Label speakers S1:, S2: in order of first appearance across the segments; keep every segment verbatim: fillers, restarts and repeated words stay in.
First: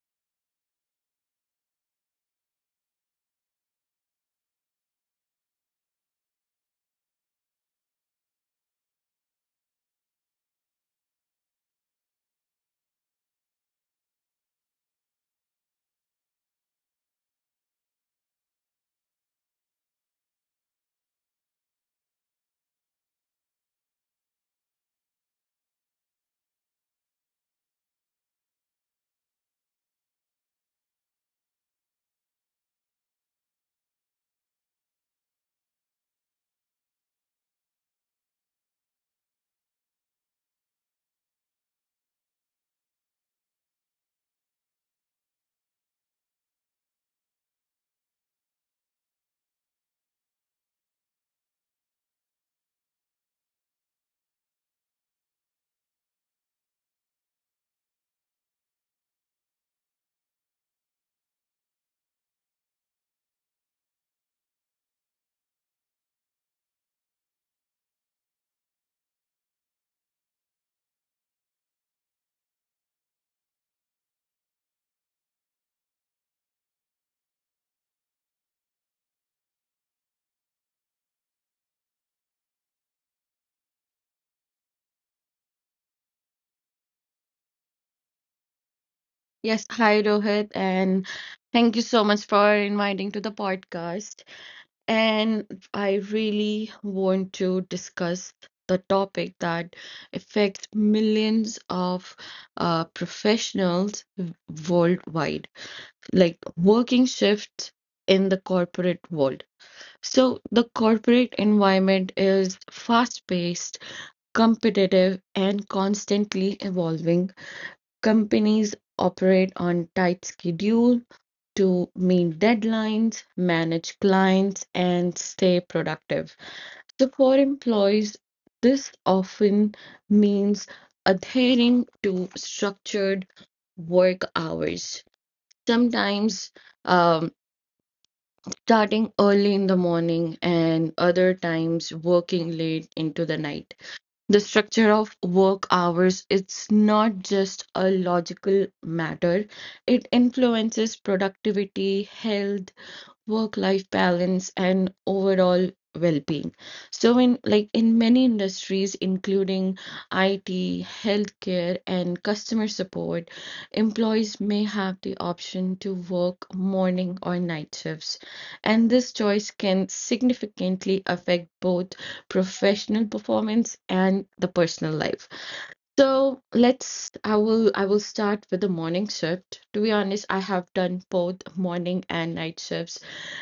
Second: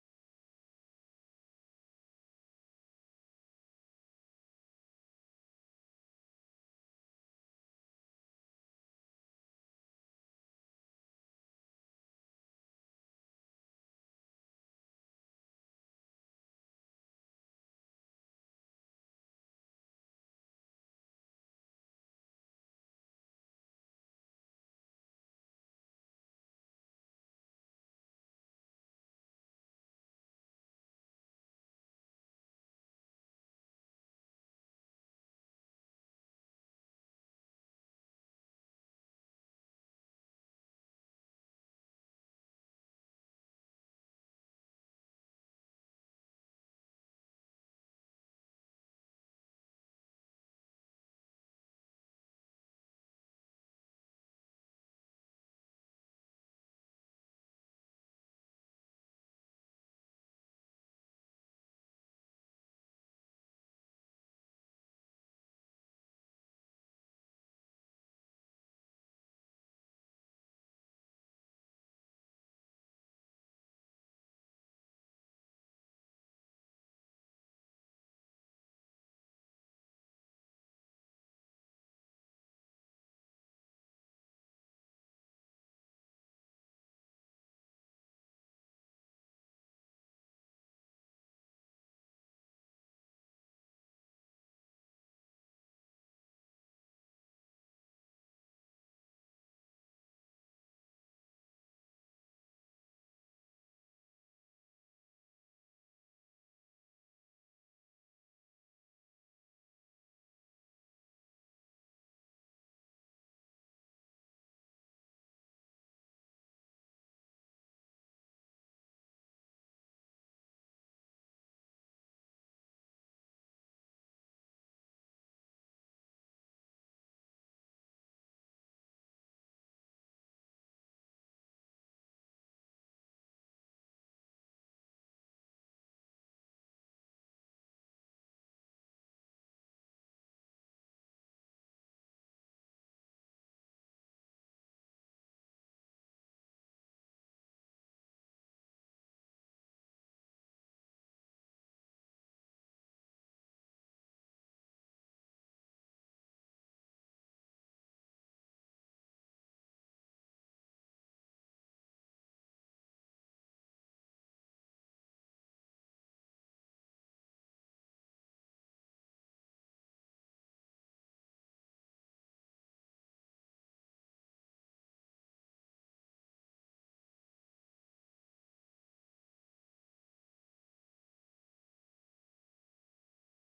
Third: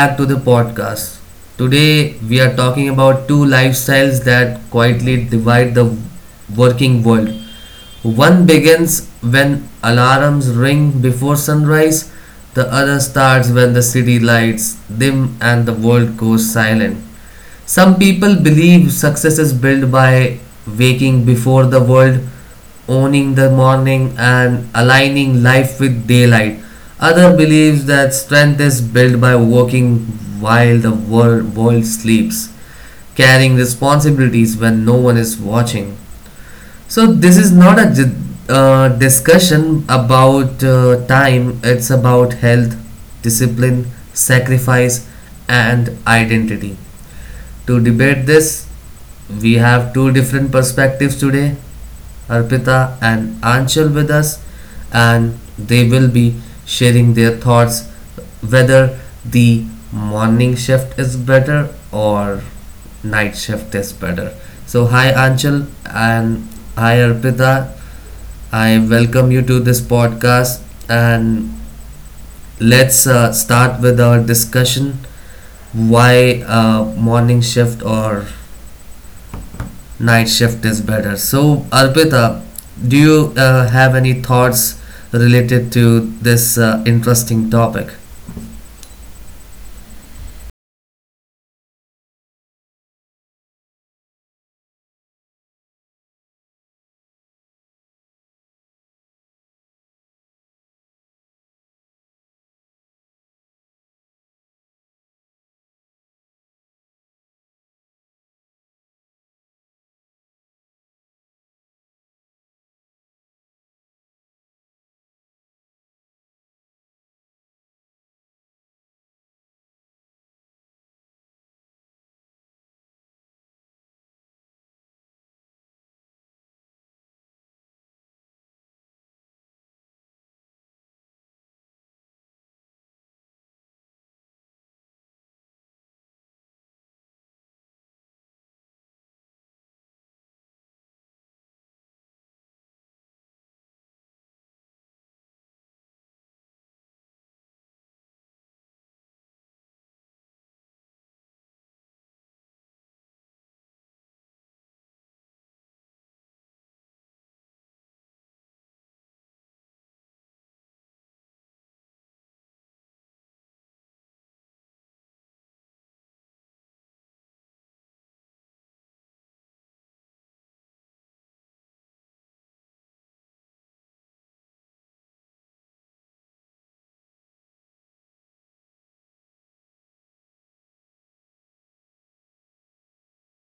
S1: back to the podcast. Today we are talking about two lifestyles that quietly divide the working world. One begins when alarms ring before sunrise; the other starts when the city lights dim and the world goes silent. Some people believe success is built by waking before the world, owning the morning, and aligning life with daylight. Other believes that strength is built by working while the world, world sleeps, carrying responsibilities when no one is watching. So, this is not a di- uh, discussion about uh, time, it's about health, discipline, sacrifice, and identity. To debate this, we have two different perspectives today, Arpita and Anshul, with us, and they will be sharing their thoughts whether the morning shift is better or night shift is better. So, hi Anshul and hi Arpita. I welcome you to this podcast, and let's uh, start with our discussion why uh, morning shift or night shift is better. So, Arpita, do you uh, have any thoughts related to this uh, interesting topic?
S2: Yes, hi Rohit, and thank you so much for inviting to the podcast. And I really want to discuss the topic that affects millions of uh, professionals w- worldwide, like working shifts in the corporate world. So the corporate environment is fast-paced, competitive, and constantly evolving. Companies operate on tight schedule to meet deadlines, manage clients, and stay productive. So for employees, this often means adhering to structured work hours, sometimes um, starting early in the morning, and other times working late into the night. The structure of work hours its not just a logical matter, it influences productivity, health, work life balance and overall well being. So, in like in many industries, including I T, healthcare, and customer support, employees may have the option to work morning or night shifts. And this choice can significantly affect both professional performance and the personal life. So let's, I will, I will start with the morning shift. To be honest, I have done both morning and night shifts,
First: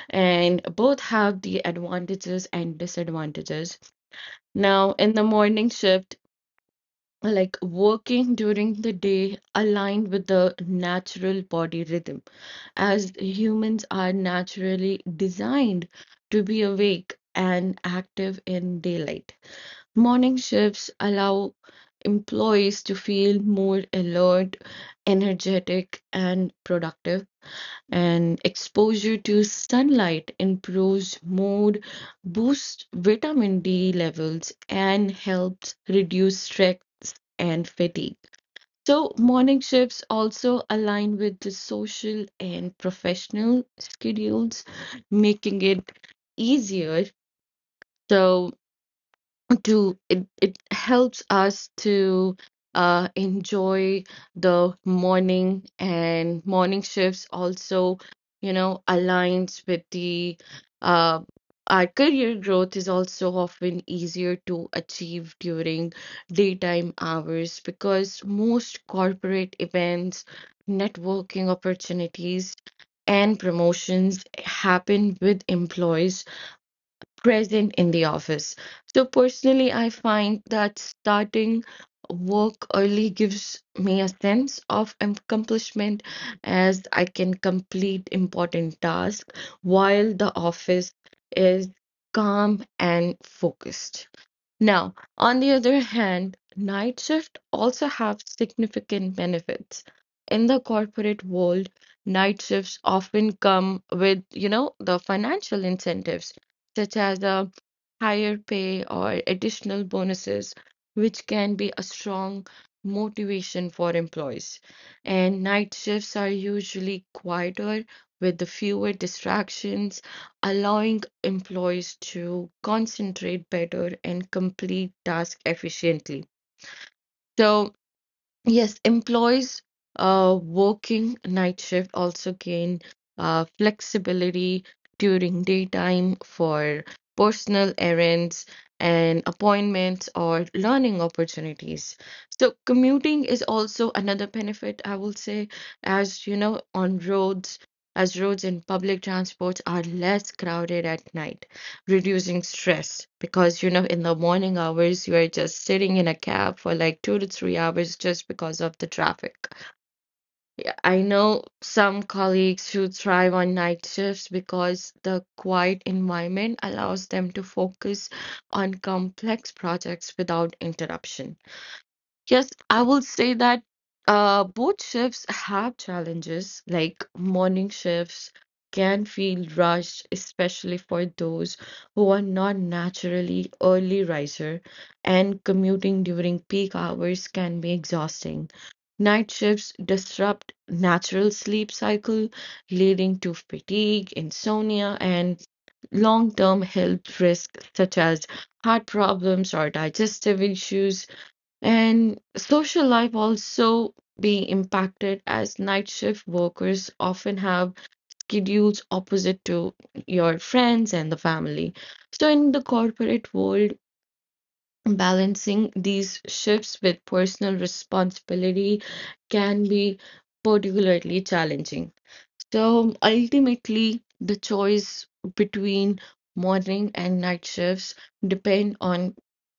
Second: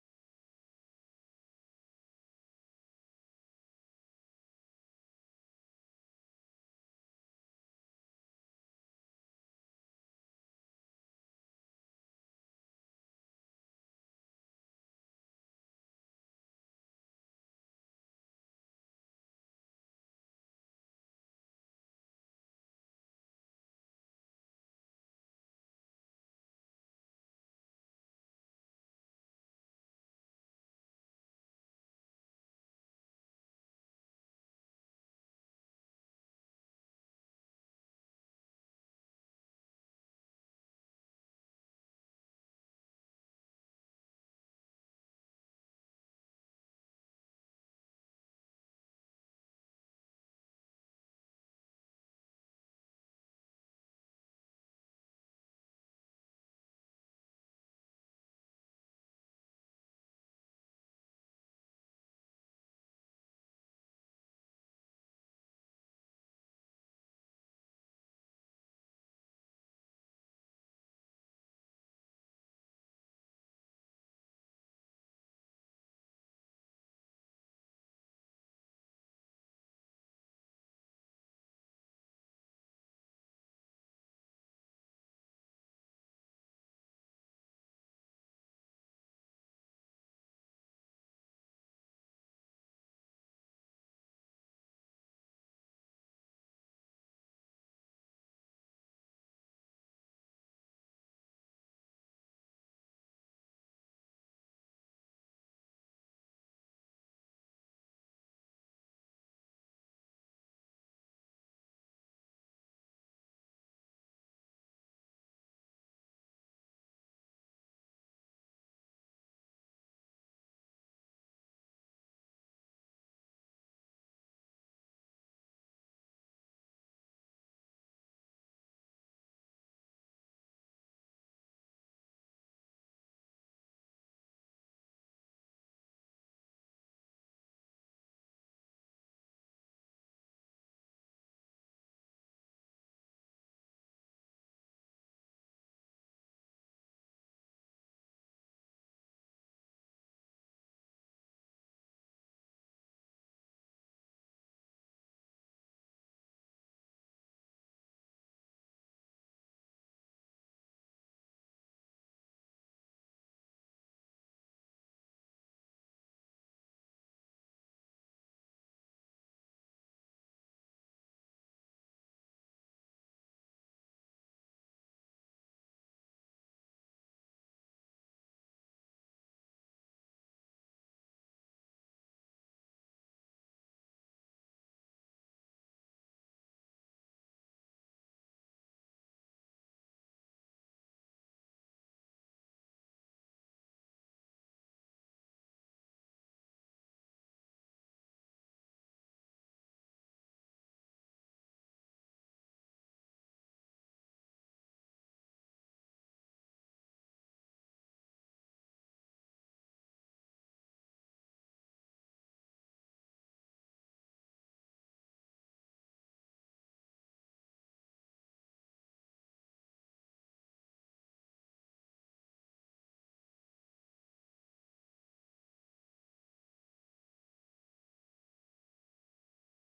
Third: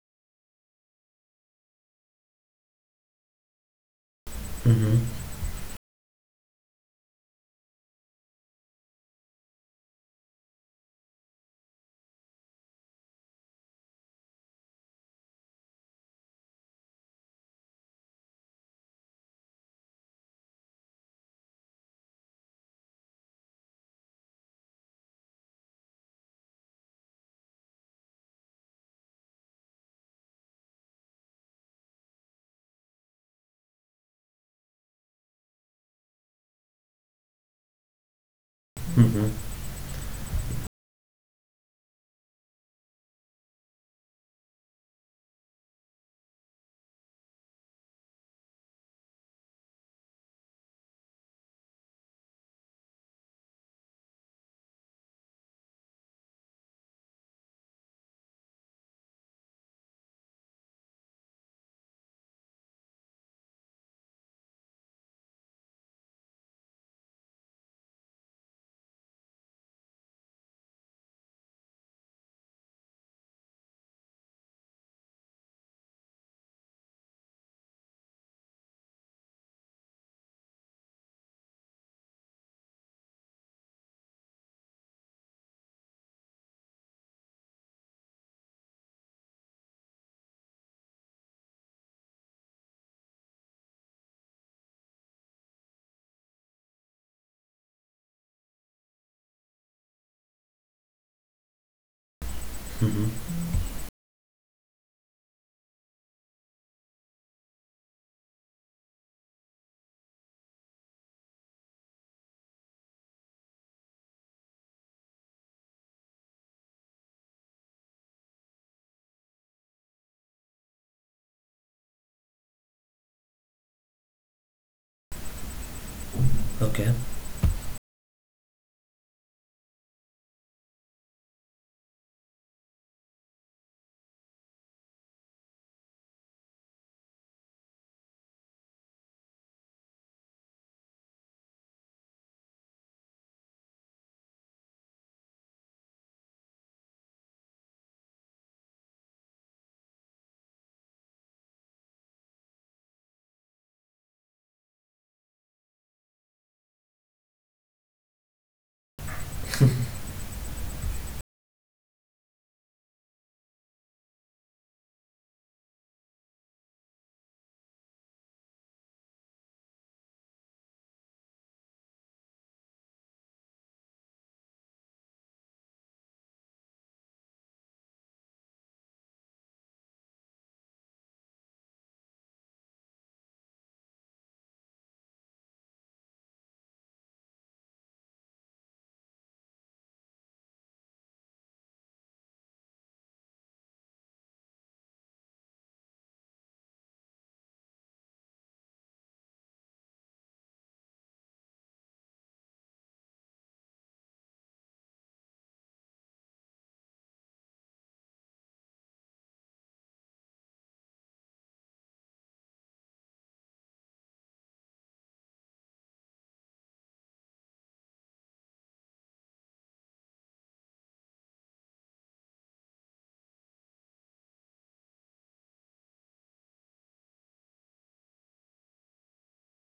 S2: and both have the advantages and disadvantages. Now, in the morning shift, like working during the day aligned with the natural body rhythm as humans are naturally designed to be awake and active in daylight. Morning shifts allow employees to feel more alert, energetic, and productive and exposure to sunlight improves mood, boosts vitamin D levels, and helps reduce stress and fatigue. So, morning shifts also align with the social and professional schedules, making it easier. So, to it, it helps us to uh, enjoy the morning, and morning shifts also you know aligns with the uh, our career growth is also often easier to achieve during daytime hours because most corporate events, networking opportunities and promotions happen with employees present in the office. So personally, I find that starting work early gives me a sense of accomplishment as I can complete important tasks while the office is calm and focused. Now, on the other hand, night shift also have significant benefits. In the corporate world, night shifts often come with, you know, the financial incentives such as a higher pay or additional bonuses, which can be a strong motivation for employees. And night shifts are usually quieter with the fewer distractions allowing employees to concentrate better and complete tasks efficiently.
S1: Okay.
S2: So, yes, employees uh, working night shift also gain uh, flexibility during daytime for personal errands and appointments or learning opportunities. So, commuting is also another benefit, I will say, as you know, on roads, as roads and public transports are less crowded at night reducing stress because you know in the morning hours you are just sitting in a cab for like two to three hours just because of the traffic. I know some colleagues who thrive on night shifts because the quiet environment allows them to focus on complex projects without interruption. Yes, I will say that uh, both shifts have challenges. Like morning shifts can feel rushed, especially for those who are not naturally early riser, and commuting during peak hours can be exhausting. Night shifts disrupt natural sleep cycle, leading to fatigue, insomnia, and long-term health risks such as heart problems or digestive issues. And social life also be impacted as night shift workers often have schedules opposite to your friends and the family. So in the corporate world, balancing these shifts with personal responsibility can be particularly challenging. So ultimately, the choice between morning and night shifts depend on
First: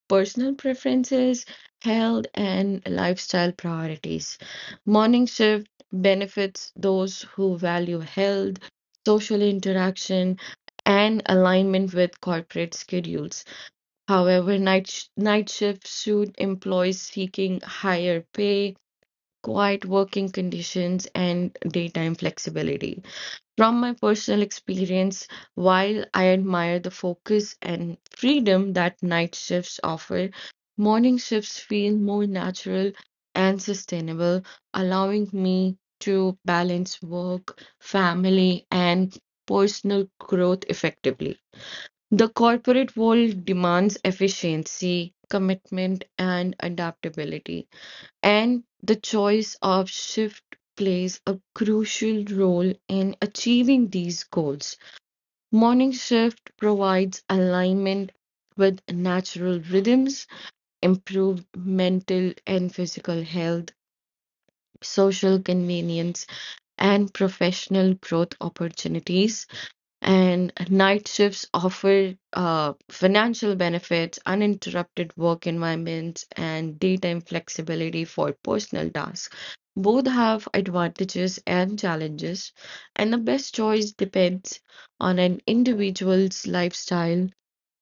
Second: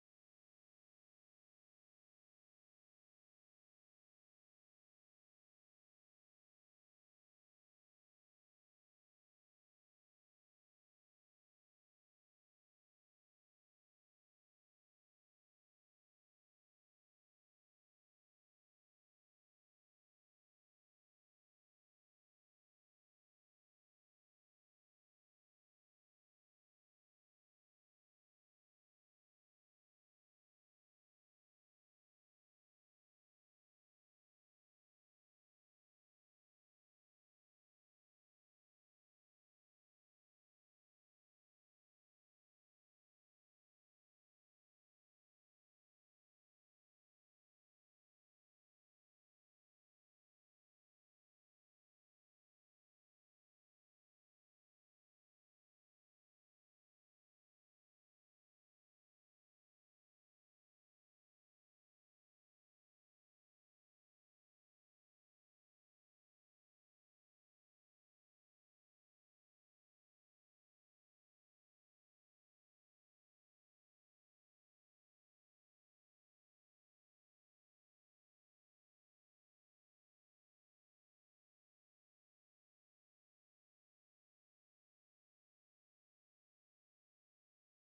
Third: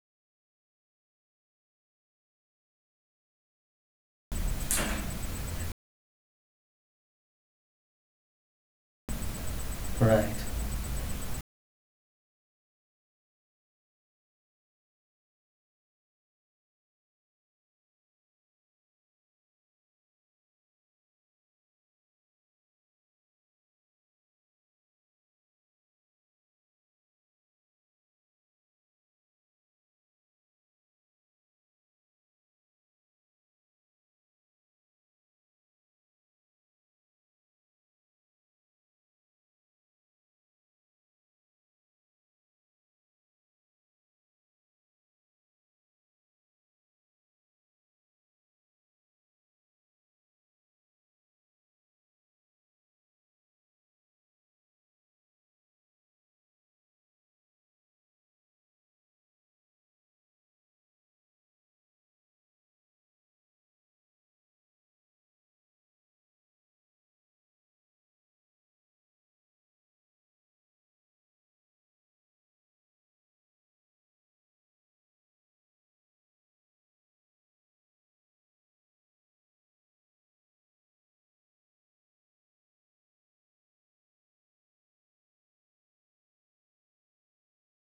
S2: personal preferences, health, and lifestyle priorities. Morning shift benefits those who value health, social
S1: Right.
S2: interaction, and alignment with corporate schedules. However, night, sh- night shift suit employees seeking higher pay, quiet working conditions, and daytime flexibility. From my personal experience, while I admire the focus and freedom that night shifts offer, morning shifts feel more natural and sustainable, allowing me to balance work, family, and personal growth effectively. The corporate world demands efficiency, commitment, and adaptability. And the choice of shift plays a crucial role in achieving these goals. Morning shift provides alignment with natural rhythms, improved mental and physical health, social convenience, and professional growth opportunities. And night shifts offer uh, financial benefits, uninterrupted work environments, and daytime flexibility for personal tasks. Both have advantages and challenges, and the best choice depends on an individual's lifestyle,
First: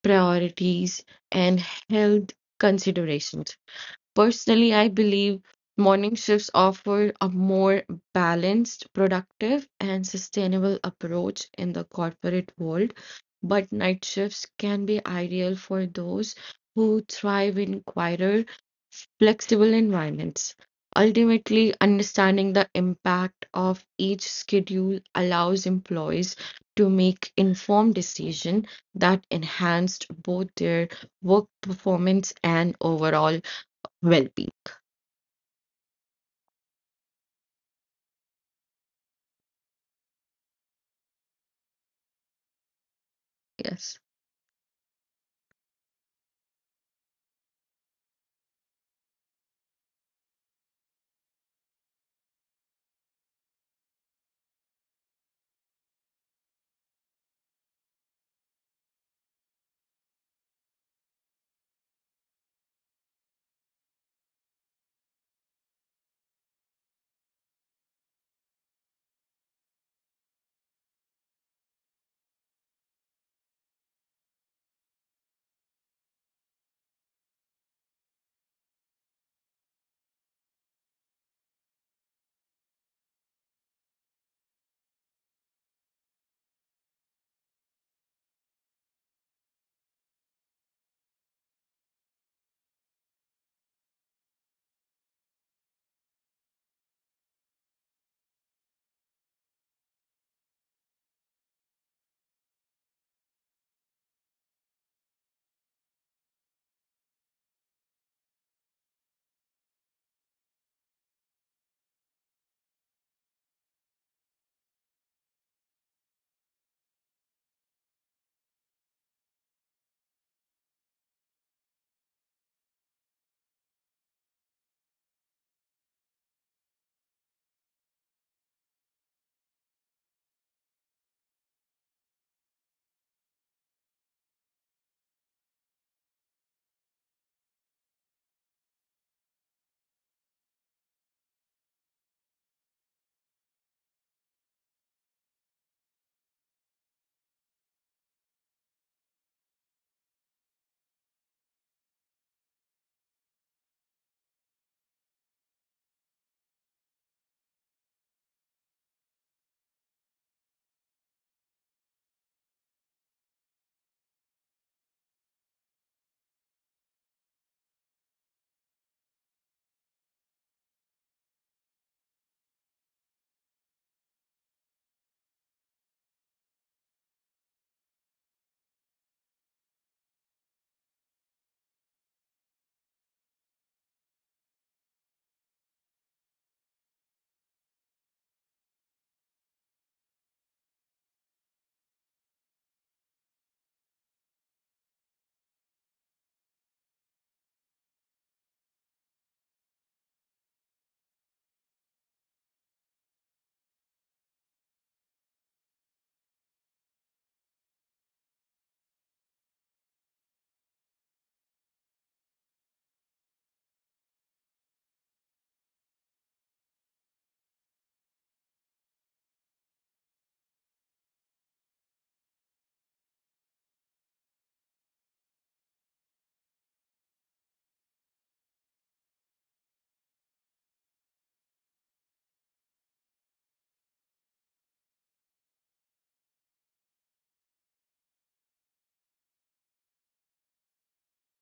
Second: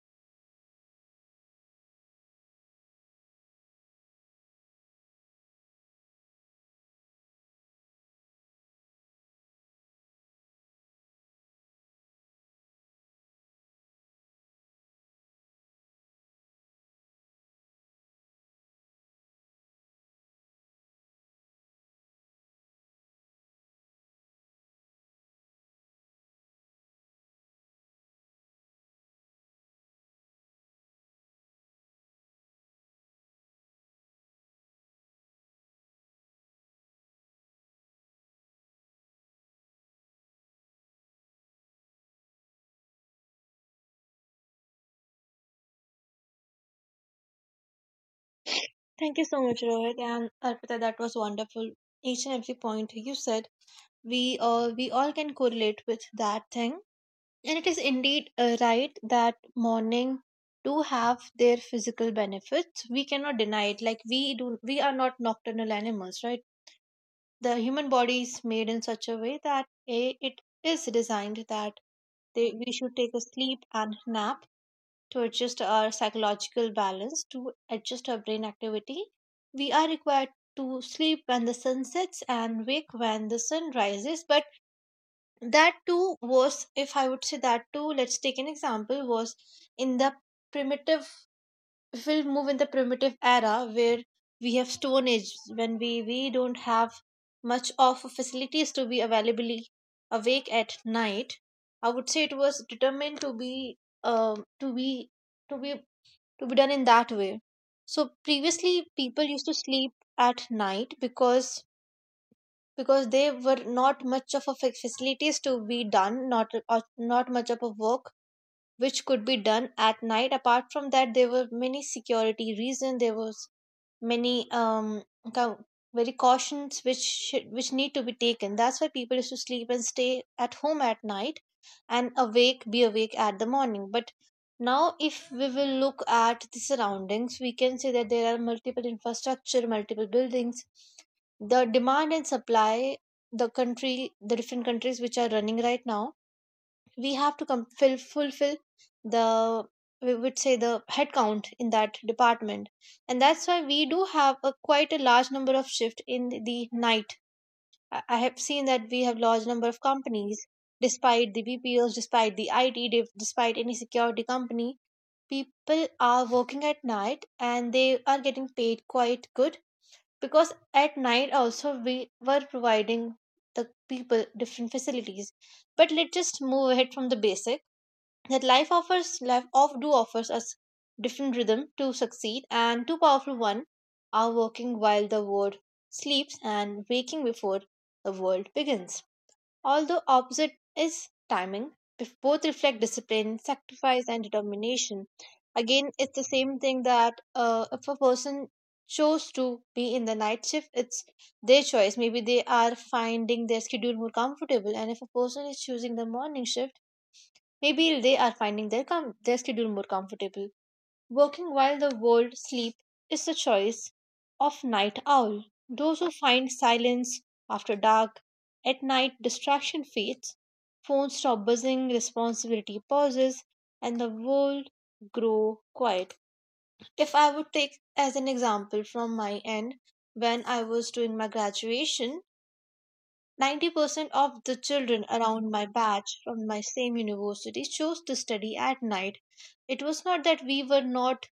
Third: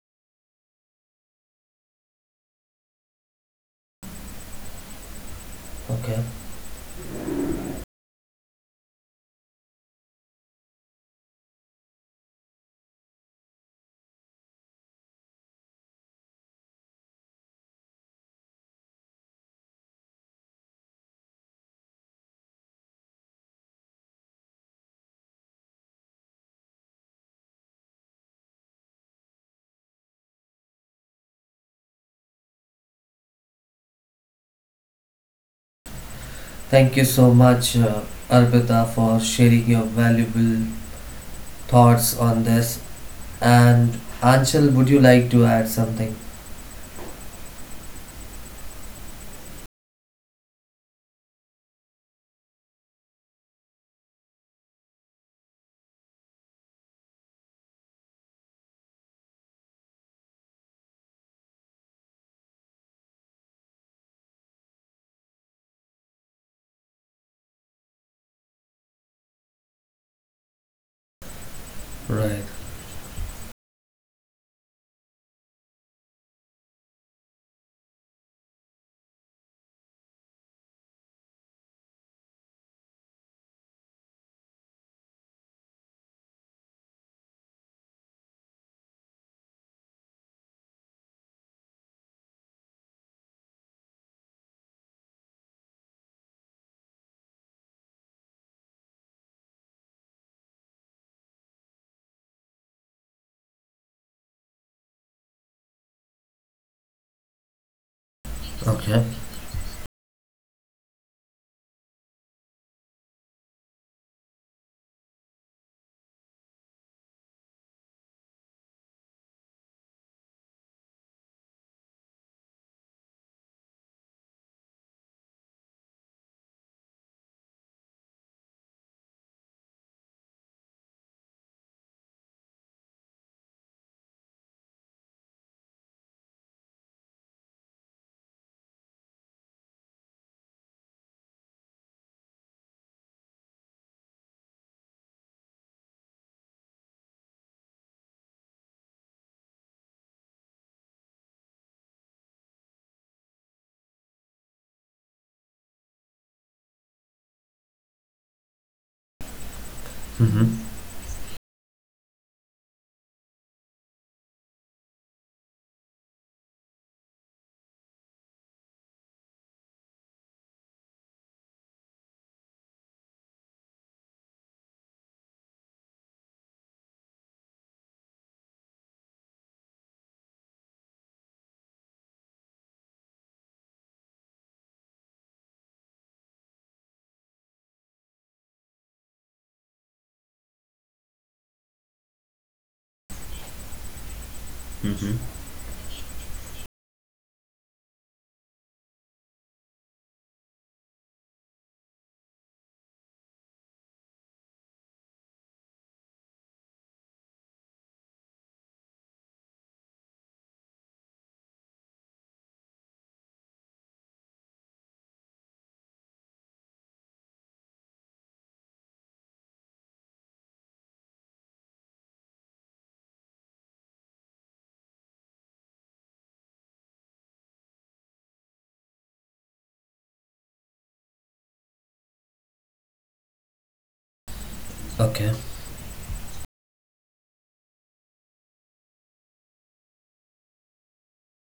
S2: priorities, and health considerations. Personally, I believe morning
S1: Okay.
S2: shifts offer a more balanced, productive, and sustainable approach in the corporate world, but night shifts can be ideal for those who thrive in quieter, flexible environments. Ultimately, understanding the impact of each schedule allows employees to make informed decisions that enhanced both their work performance and overall well-being.
S1: Thank you so much, uh, Arpita, for sharing your valuable thoughts on this. And
S2: Yes,
S1: Anshul, would you like to add something?
S3: Thank you so much, Rohit and Arpita. That was wonderful. Each and every point you said, we uh, we all can correlate with that thing, and it is indeed uh, right that morning do have their physical benefits. We cannot deny it. Like we do, we are not nocturnal animals, right? The human body is made in such a way that a it is designed that
S1: Right.
S3: they, we should take a sleep and nap to adjust our psychological balance, to adjust our brain activity. We are required to sleep when the sun sets and wake when the sun rises. But that too was, if I would say that too, let's take an example, was in the primitive, if we'll move in the primitive era where we have stone age, when we, we don't have much of facilities to be availably awake at night. I would say it was determined to be um to be to be to be done in that way. So previously
S1: Okay.
S3: people used to sleep at night because because they were not much of a fa- facilities to be done, not or not much of a work which could be done at night. Apart from that, there were many security reason, there was many um cau- very cautions which should, which need to be taken. That's why people used to sleep and stay at home at night and awake be awake at the morning. But now if we will look at the surroundings, we can see that there are multiple infrastructure, multiple buildings, the demand and supply, the country, the different countries which are running right now, we have to com- fill, fulfill the, we would say, the headcount in that department, and that's why we do have a quite a large number of shift in the night. I I have seen that we have large number of companies
S1: Mm-hmm.
S3: despite the bpos, despite the it div- despite any security company, people are working at night and they are getting paid quite good because at night also we were providing the people different facilities. But let's just move ahead from the basic, that life offers, life of do offers us different rhythm to succeed, and two powerful one are working while the world sleeps and waking before the world begins. Although opposite is timing, if both reflect discipline, sacrifice, and determination,
S1: Mm-hmm.
S3: again it's the same thing that uh, if a person chose to be in the night shift, it's their choice. Maybe they are finding their schedule more comfortable, and if a person is choosing the morning shift, maybe they are finding their, com- their schedule more comfortable. Working while the world sleep is the choice of night owl. Those who find silence after dark, at night distraction fades, phones stop buzzing, responsibility pauses, and the world grow quiet. If I would take as an example from my end, when I was doing my graduation, ninety percent of the children
S1: Okay.
S3: around my batch from my same university chose to study at night. It was not that we were not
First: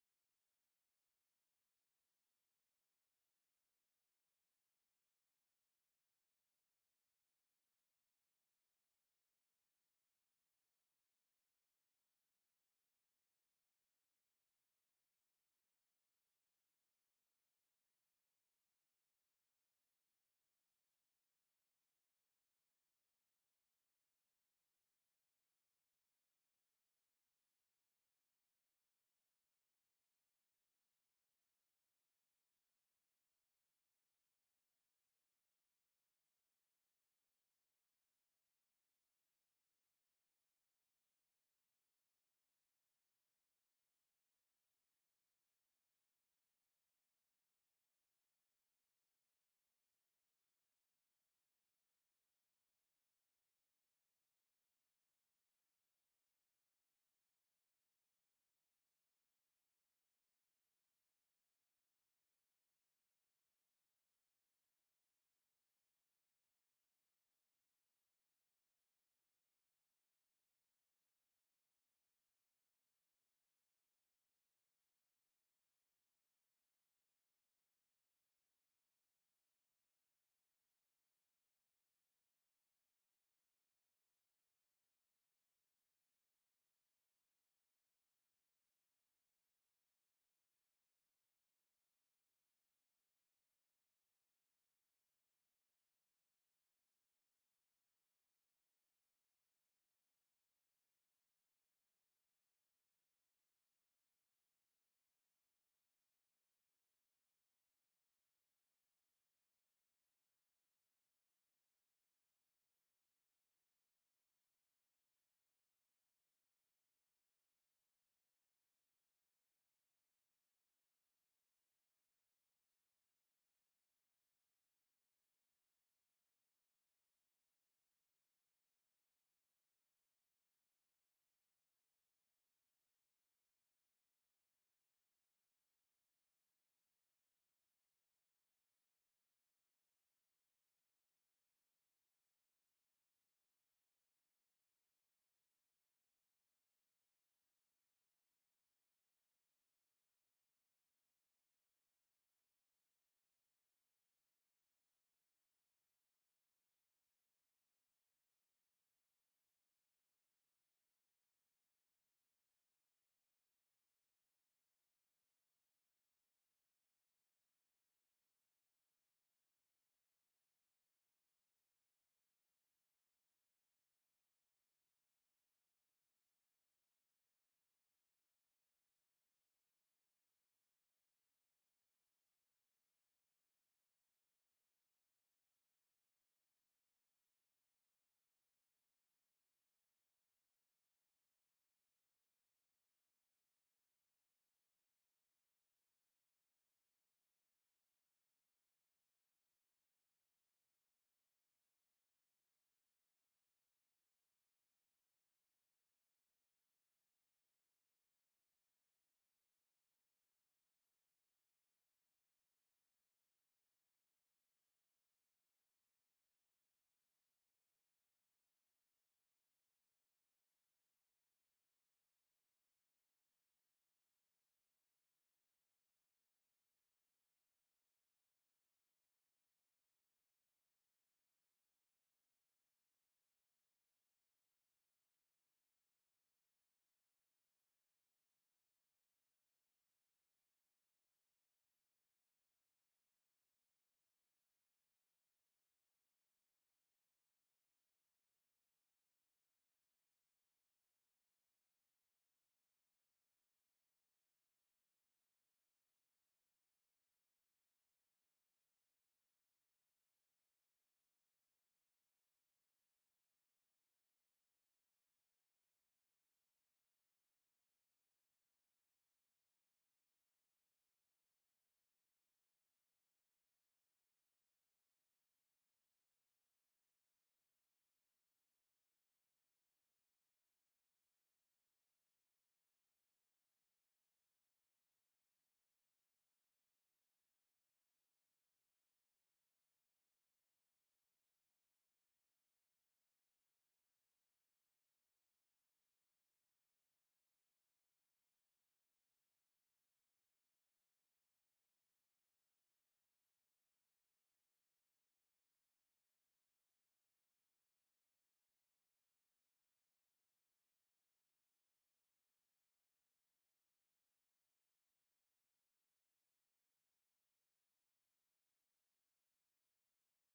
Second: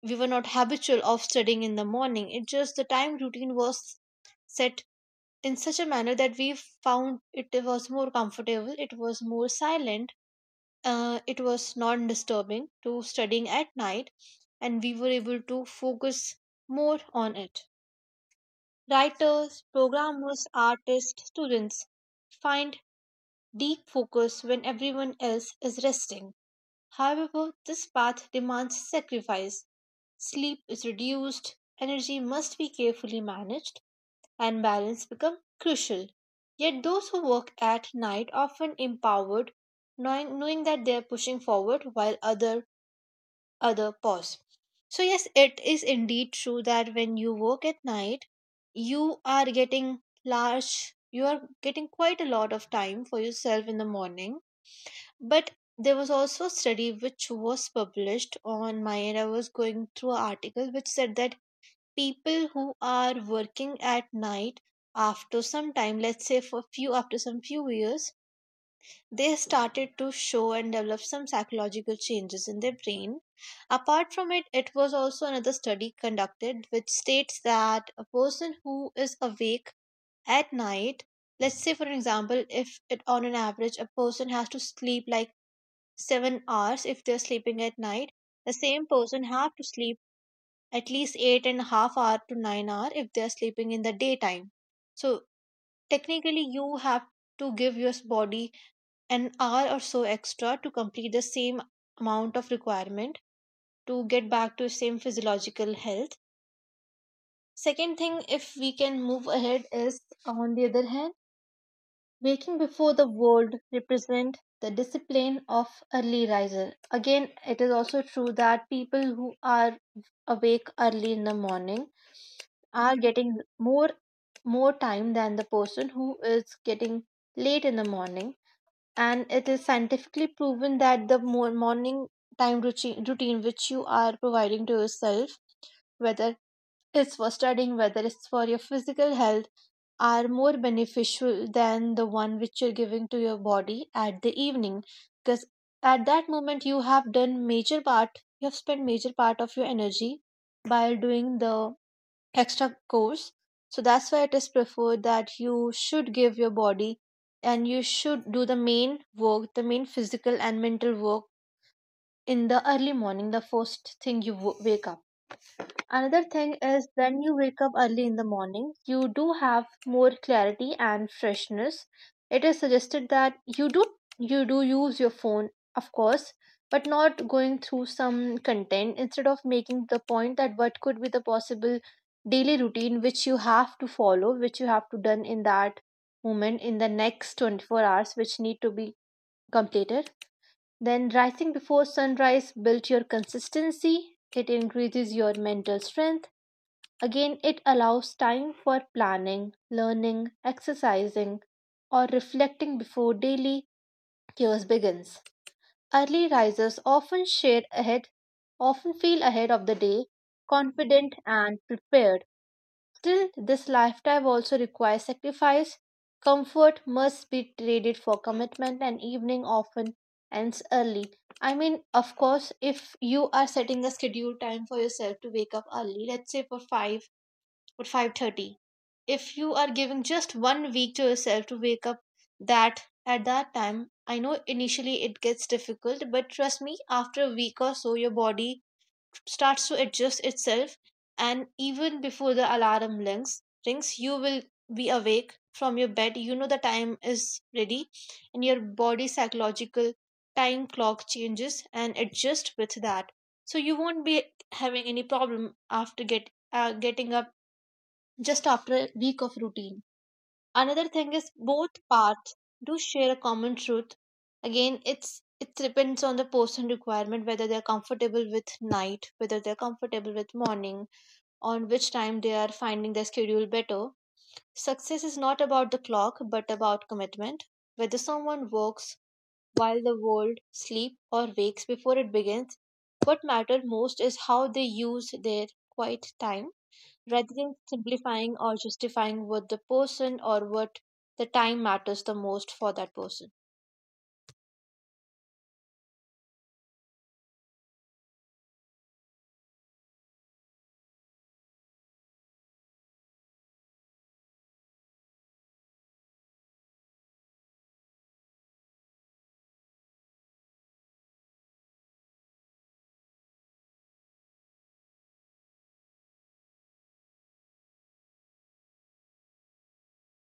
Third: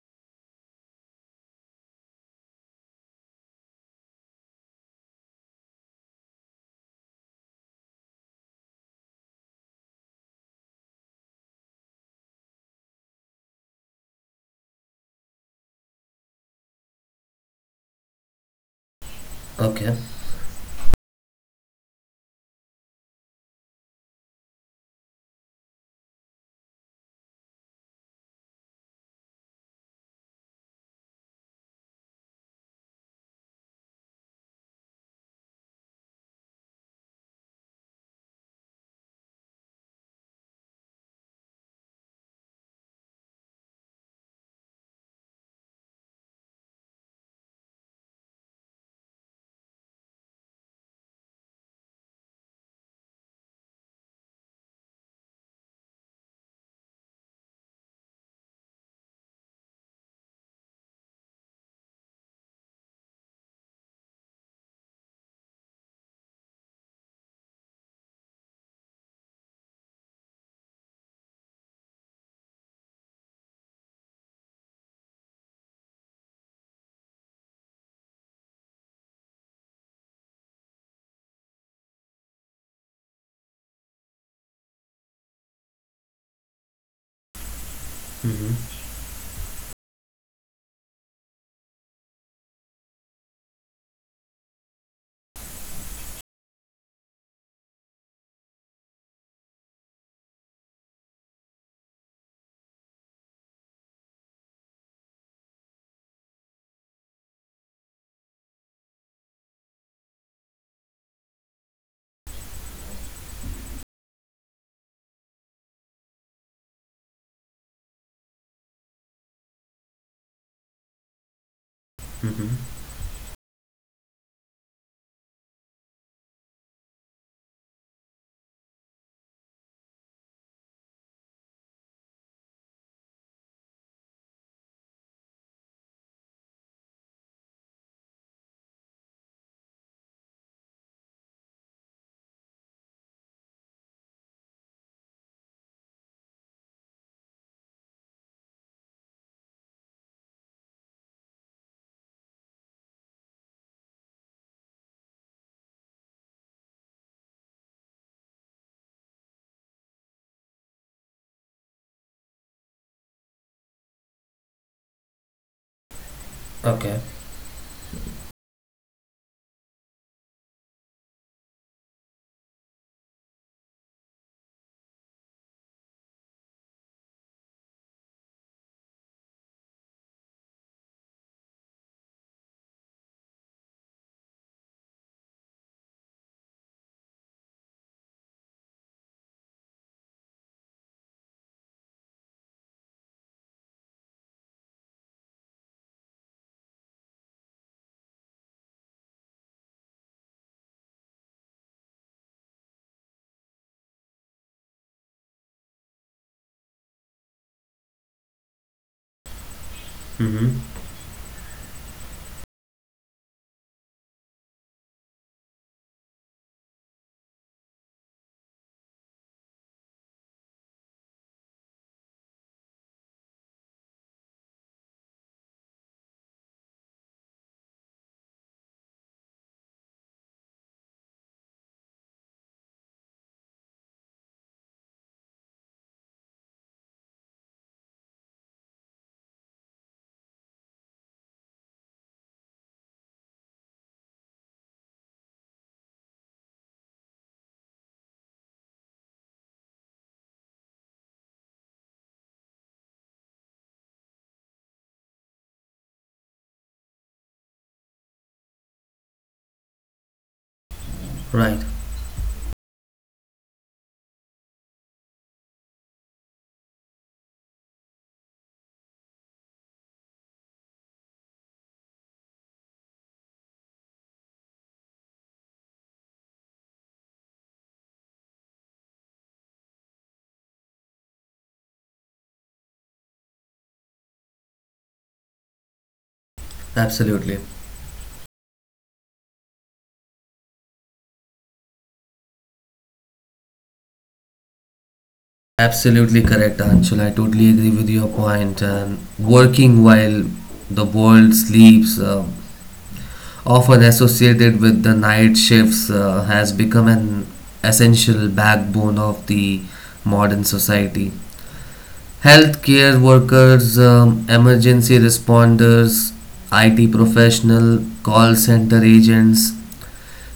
S3: we were not habitual of studying in the morning. It just the time routine was set in such a manner that we found it was more comfortable, it was more silent, uh, it was non disturbing to studying at night, and we were able to focus more on it. Writers,
S1: Okay.
S3: programmers, artists, students find deep focus when everyone else is resting. However, this path demands sacrifice. Sleep is reduced, energy must be carefully managed, and balance becomes crucial. Yet those who work at night often empowered, knowing, knowing that they are pushing forward while other other pause. So yes, it is indeed true that when you work at night, you are getting large, you are getting quite a lot of time for yourself in the morning. But there was also a study which was published on my end. I was going through an article which said that people who are working at night after some time, let's say for few, after some few years, they started to show and develop some psychological changes in their brain. Apart from it, it was also another study conducted which states that a person who is awake at night, let's say for an example, if it, on an average a person has to sleep like seven hours if they're sleeping at night, the same person have to sleep at least eight and a half hour to nine hour if they're sleeping in the daytime. So technically you have to give your body an hour or so extra to complete the same amount of requirement to get back to the same physiological health. Second thing, if we can move ahead, is on the other hand, waking before the world represent the discipline of early riser. Again, it is also true that people who are awake early in the morning
S1: Mm-hmm.
S3: are getting more more time than the person who is getting late in the morning, and it is scientifically proven that the more morning time routine, routine which you are providing to yourself, whether tests for studying, whether it's for your physical health, are more beneficial than the one which you're giving to your body at the evening, because at that moment you have done major part, you have spent major part of your energy by doing the extra course. So that's why it is preferred that you should give your body and you should do the main work, the main physical and mental work in the early morning, the first thing you wo- wake up. Another thing is
S1: Okay.
S3: when you wake up early in the morning, you do have more clarity and freshness. It is suggested that you do you do use your phone, of course, but not going through some content instead of making the point that what could be the possible daily routine which you have to follow, which you have to done in that moment, in the next twenty-four hours which need to be completed. Then rising before sunrise builds your consistency, it increases your mental strength. Again, it allows time for planning, learning, exercising, or reflecting before daily chaos begins. Early risers often share ahead, often feel ahead of the day,
S1: Mm-hmm.
S3: confident and prepared. Still, this lifestyle also requires sacrifice. Comfort must be traded for commitment, and evening often ends early. I mean, of course, if you are setting a schedule time for yourself to wake up early, let's say for five, at five thirty, if you are giving just one week to yourself to wake up, that at that time, I know initially it gets difficult, but trust me, after a week or so, your body starts to adjust itself, and even before the alarm rings rings, you will be awake from your bed, you know the time is ready, and your body psychological time clock changes and adjust with that. So you won't be having any problem after get uh, getting up just after a week of routine. Another thing is both
S1: Right.
S3: paths do share a common truth. Again, it's it depends on the person requirement, whether they're comfortable with night, whether they're comfortable with morning, on which time they are finding their schedule better. Success is not about the clock, but about commitment. Whether someone works while the world sleeps or wakes before it begins, what matters most is how they use their quiet time rather
S1: Absolutely.
S3: than simplifying or justifying what the person or what the time matters the most for that person.
S1: Absolutely correct, Anshul. I totally agree with your point. And working while the world sleeps, uh, often associated with the night shifts, uh, has become an essential backbone of the modern society. Healthcare workers, um, emergency responders, I T professional, call center agents,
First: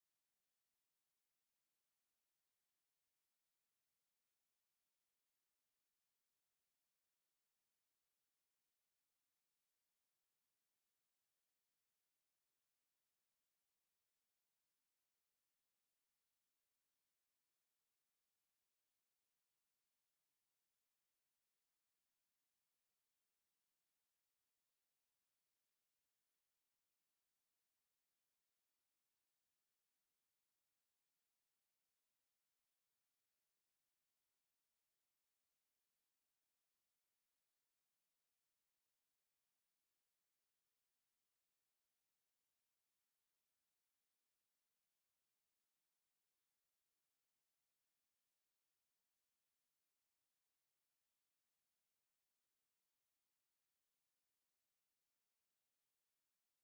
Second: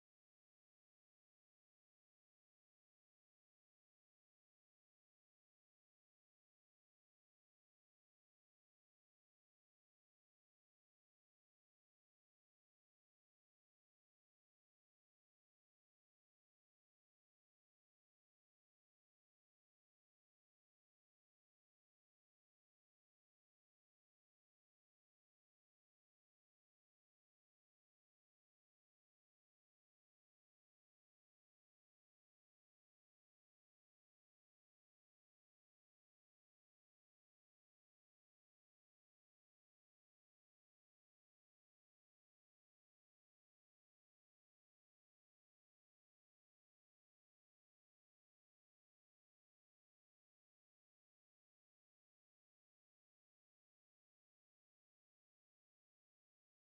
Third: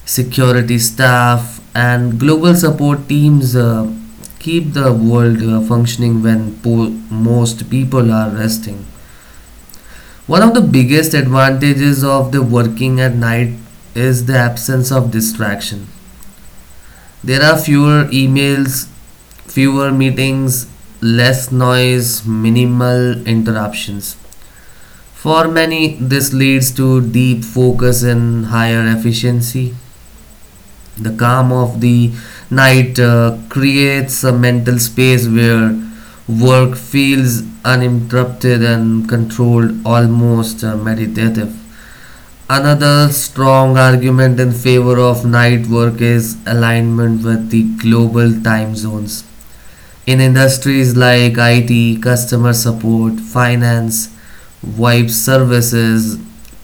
S1: security staff, and global support teams uh, keep the world uh, functioning when po- most people are resting. One of the biggest advantages of the working at night is the absence of distraction. There are fewer emails, fewer meetings, less noise, minimal interruptions. For many, this leads to deep focus and higher efficiency. The calm of the night uh, creates a mental space where work feels uninterrupted and controlled, almost uh, meditative. Another strong argument in favor of night work is alignment with the global time zones in industries like I T, customer support, finance, wipe services,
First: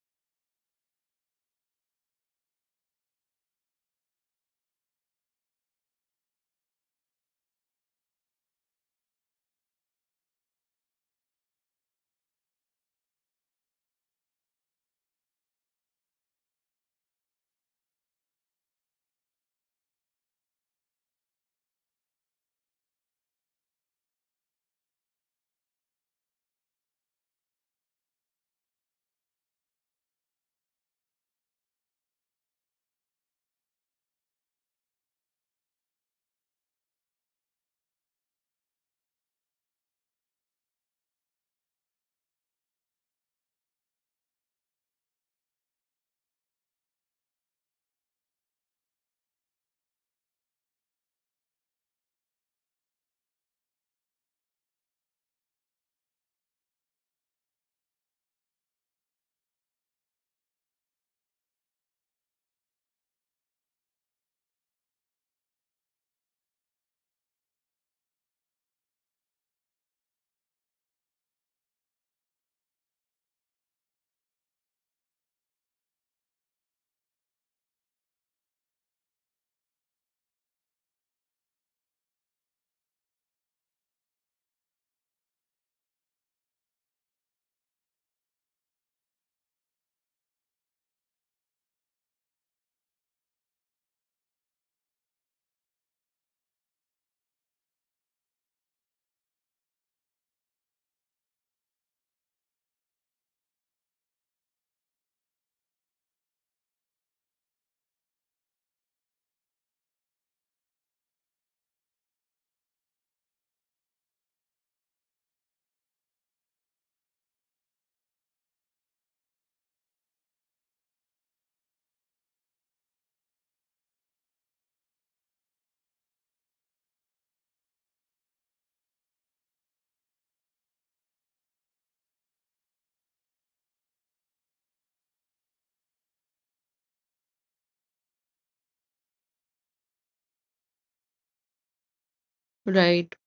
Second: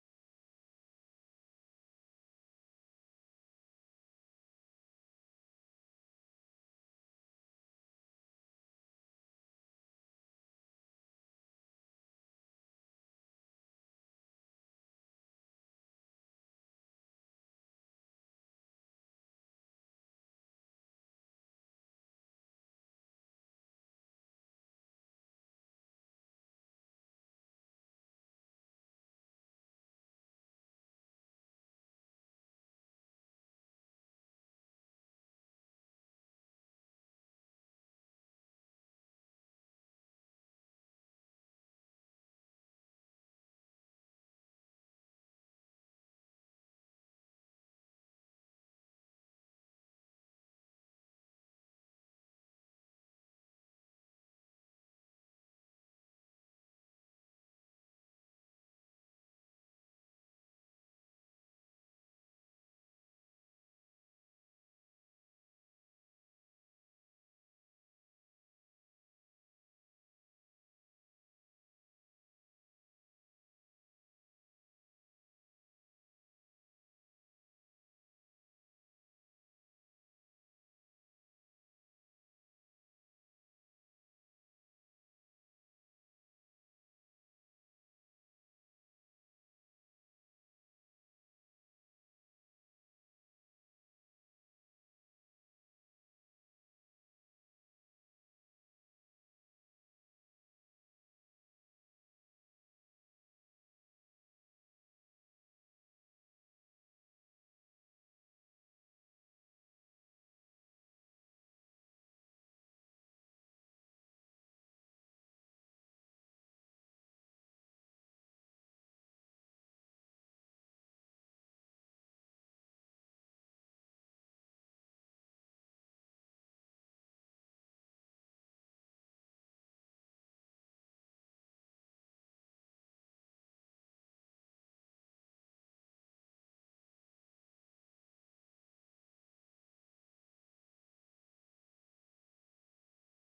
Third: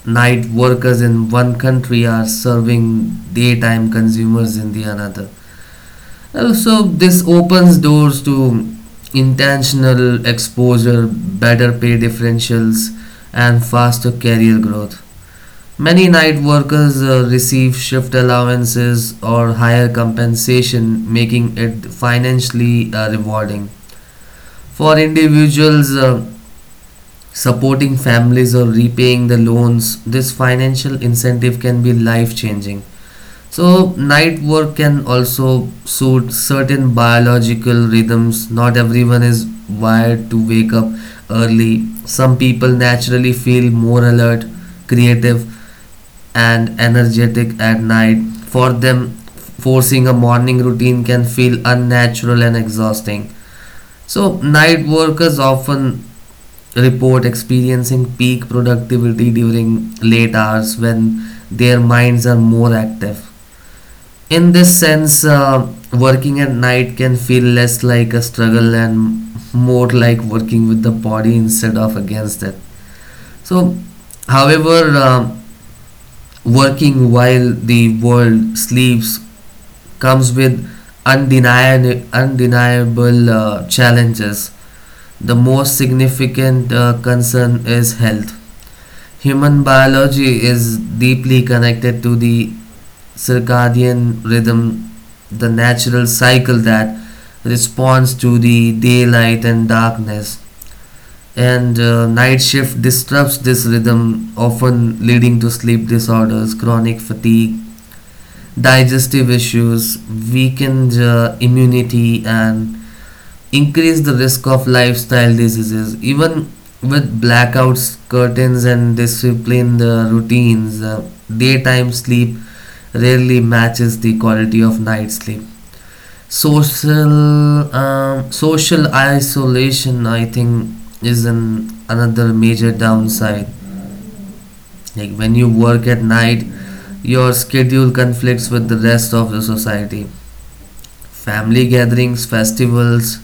S1: night workers in one country are serving daytime consumers in the another. Uh, So this opens doors to intentional exposure, better pay differentials, and faster career growth. Many night workers uh, receive shift allowances or higher compensation, making it financially uh, rewarding. For individuals uh, supporting families or repaying the loans, this financial incentive can be life changing. So, night work can also suit certain biological rhythms. Not everyone is wired to wake up early. Some people naturally feel more alert, creative, and energetic at night. For them, forcing a morning routine can feel unnatural and exhausting. So, night workers often report experiencing peak productivity during late hours when their minds are more active. In this sense, uh, working at night can feel less like a struggle and more like working with the body instead of against it. So, however, uh, working while the world sleeps comes with undeniable, undeniable uh, challenges. The most significant uh, concern is health. Human biology is deeply connected to the circadian rhythm, the natural cycle that responds to the daylight and darkness. And uh, night shift disrupts this rhythm, often leading to sleep disorders, chronic fatigue, digestive issues, weakened uh, immunity, and increase the risk of lifestyle diseases even with blackouts curtains and disciplined uh, routines, uh, daytime sleep rarely matches the quality of night sleep. Social um, social isolation I think is an another major downside. Like, when you work at night, your schedule conflicts with the rest of the society, family gatherings,
S2: right.
S1: festivals,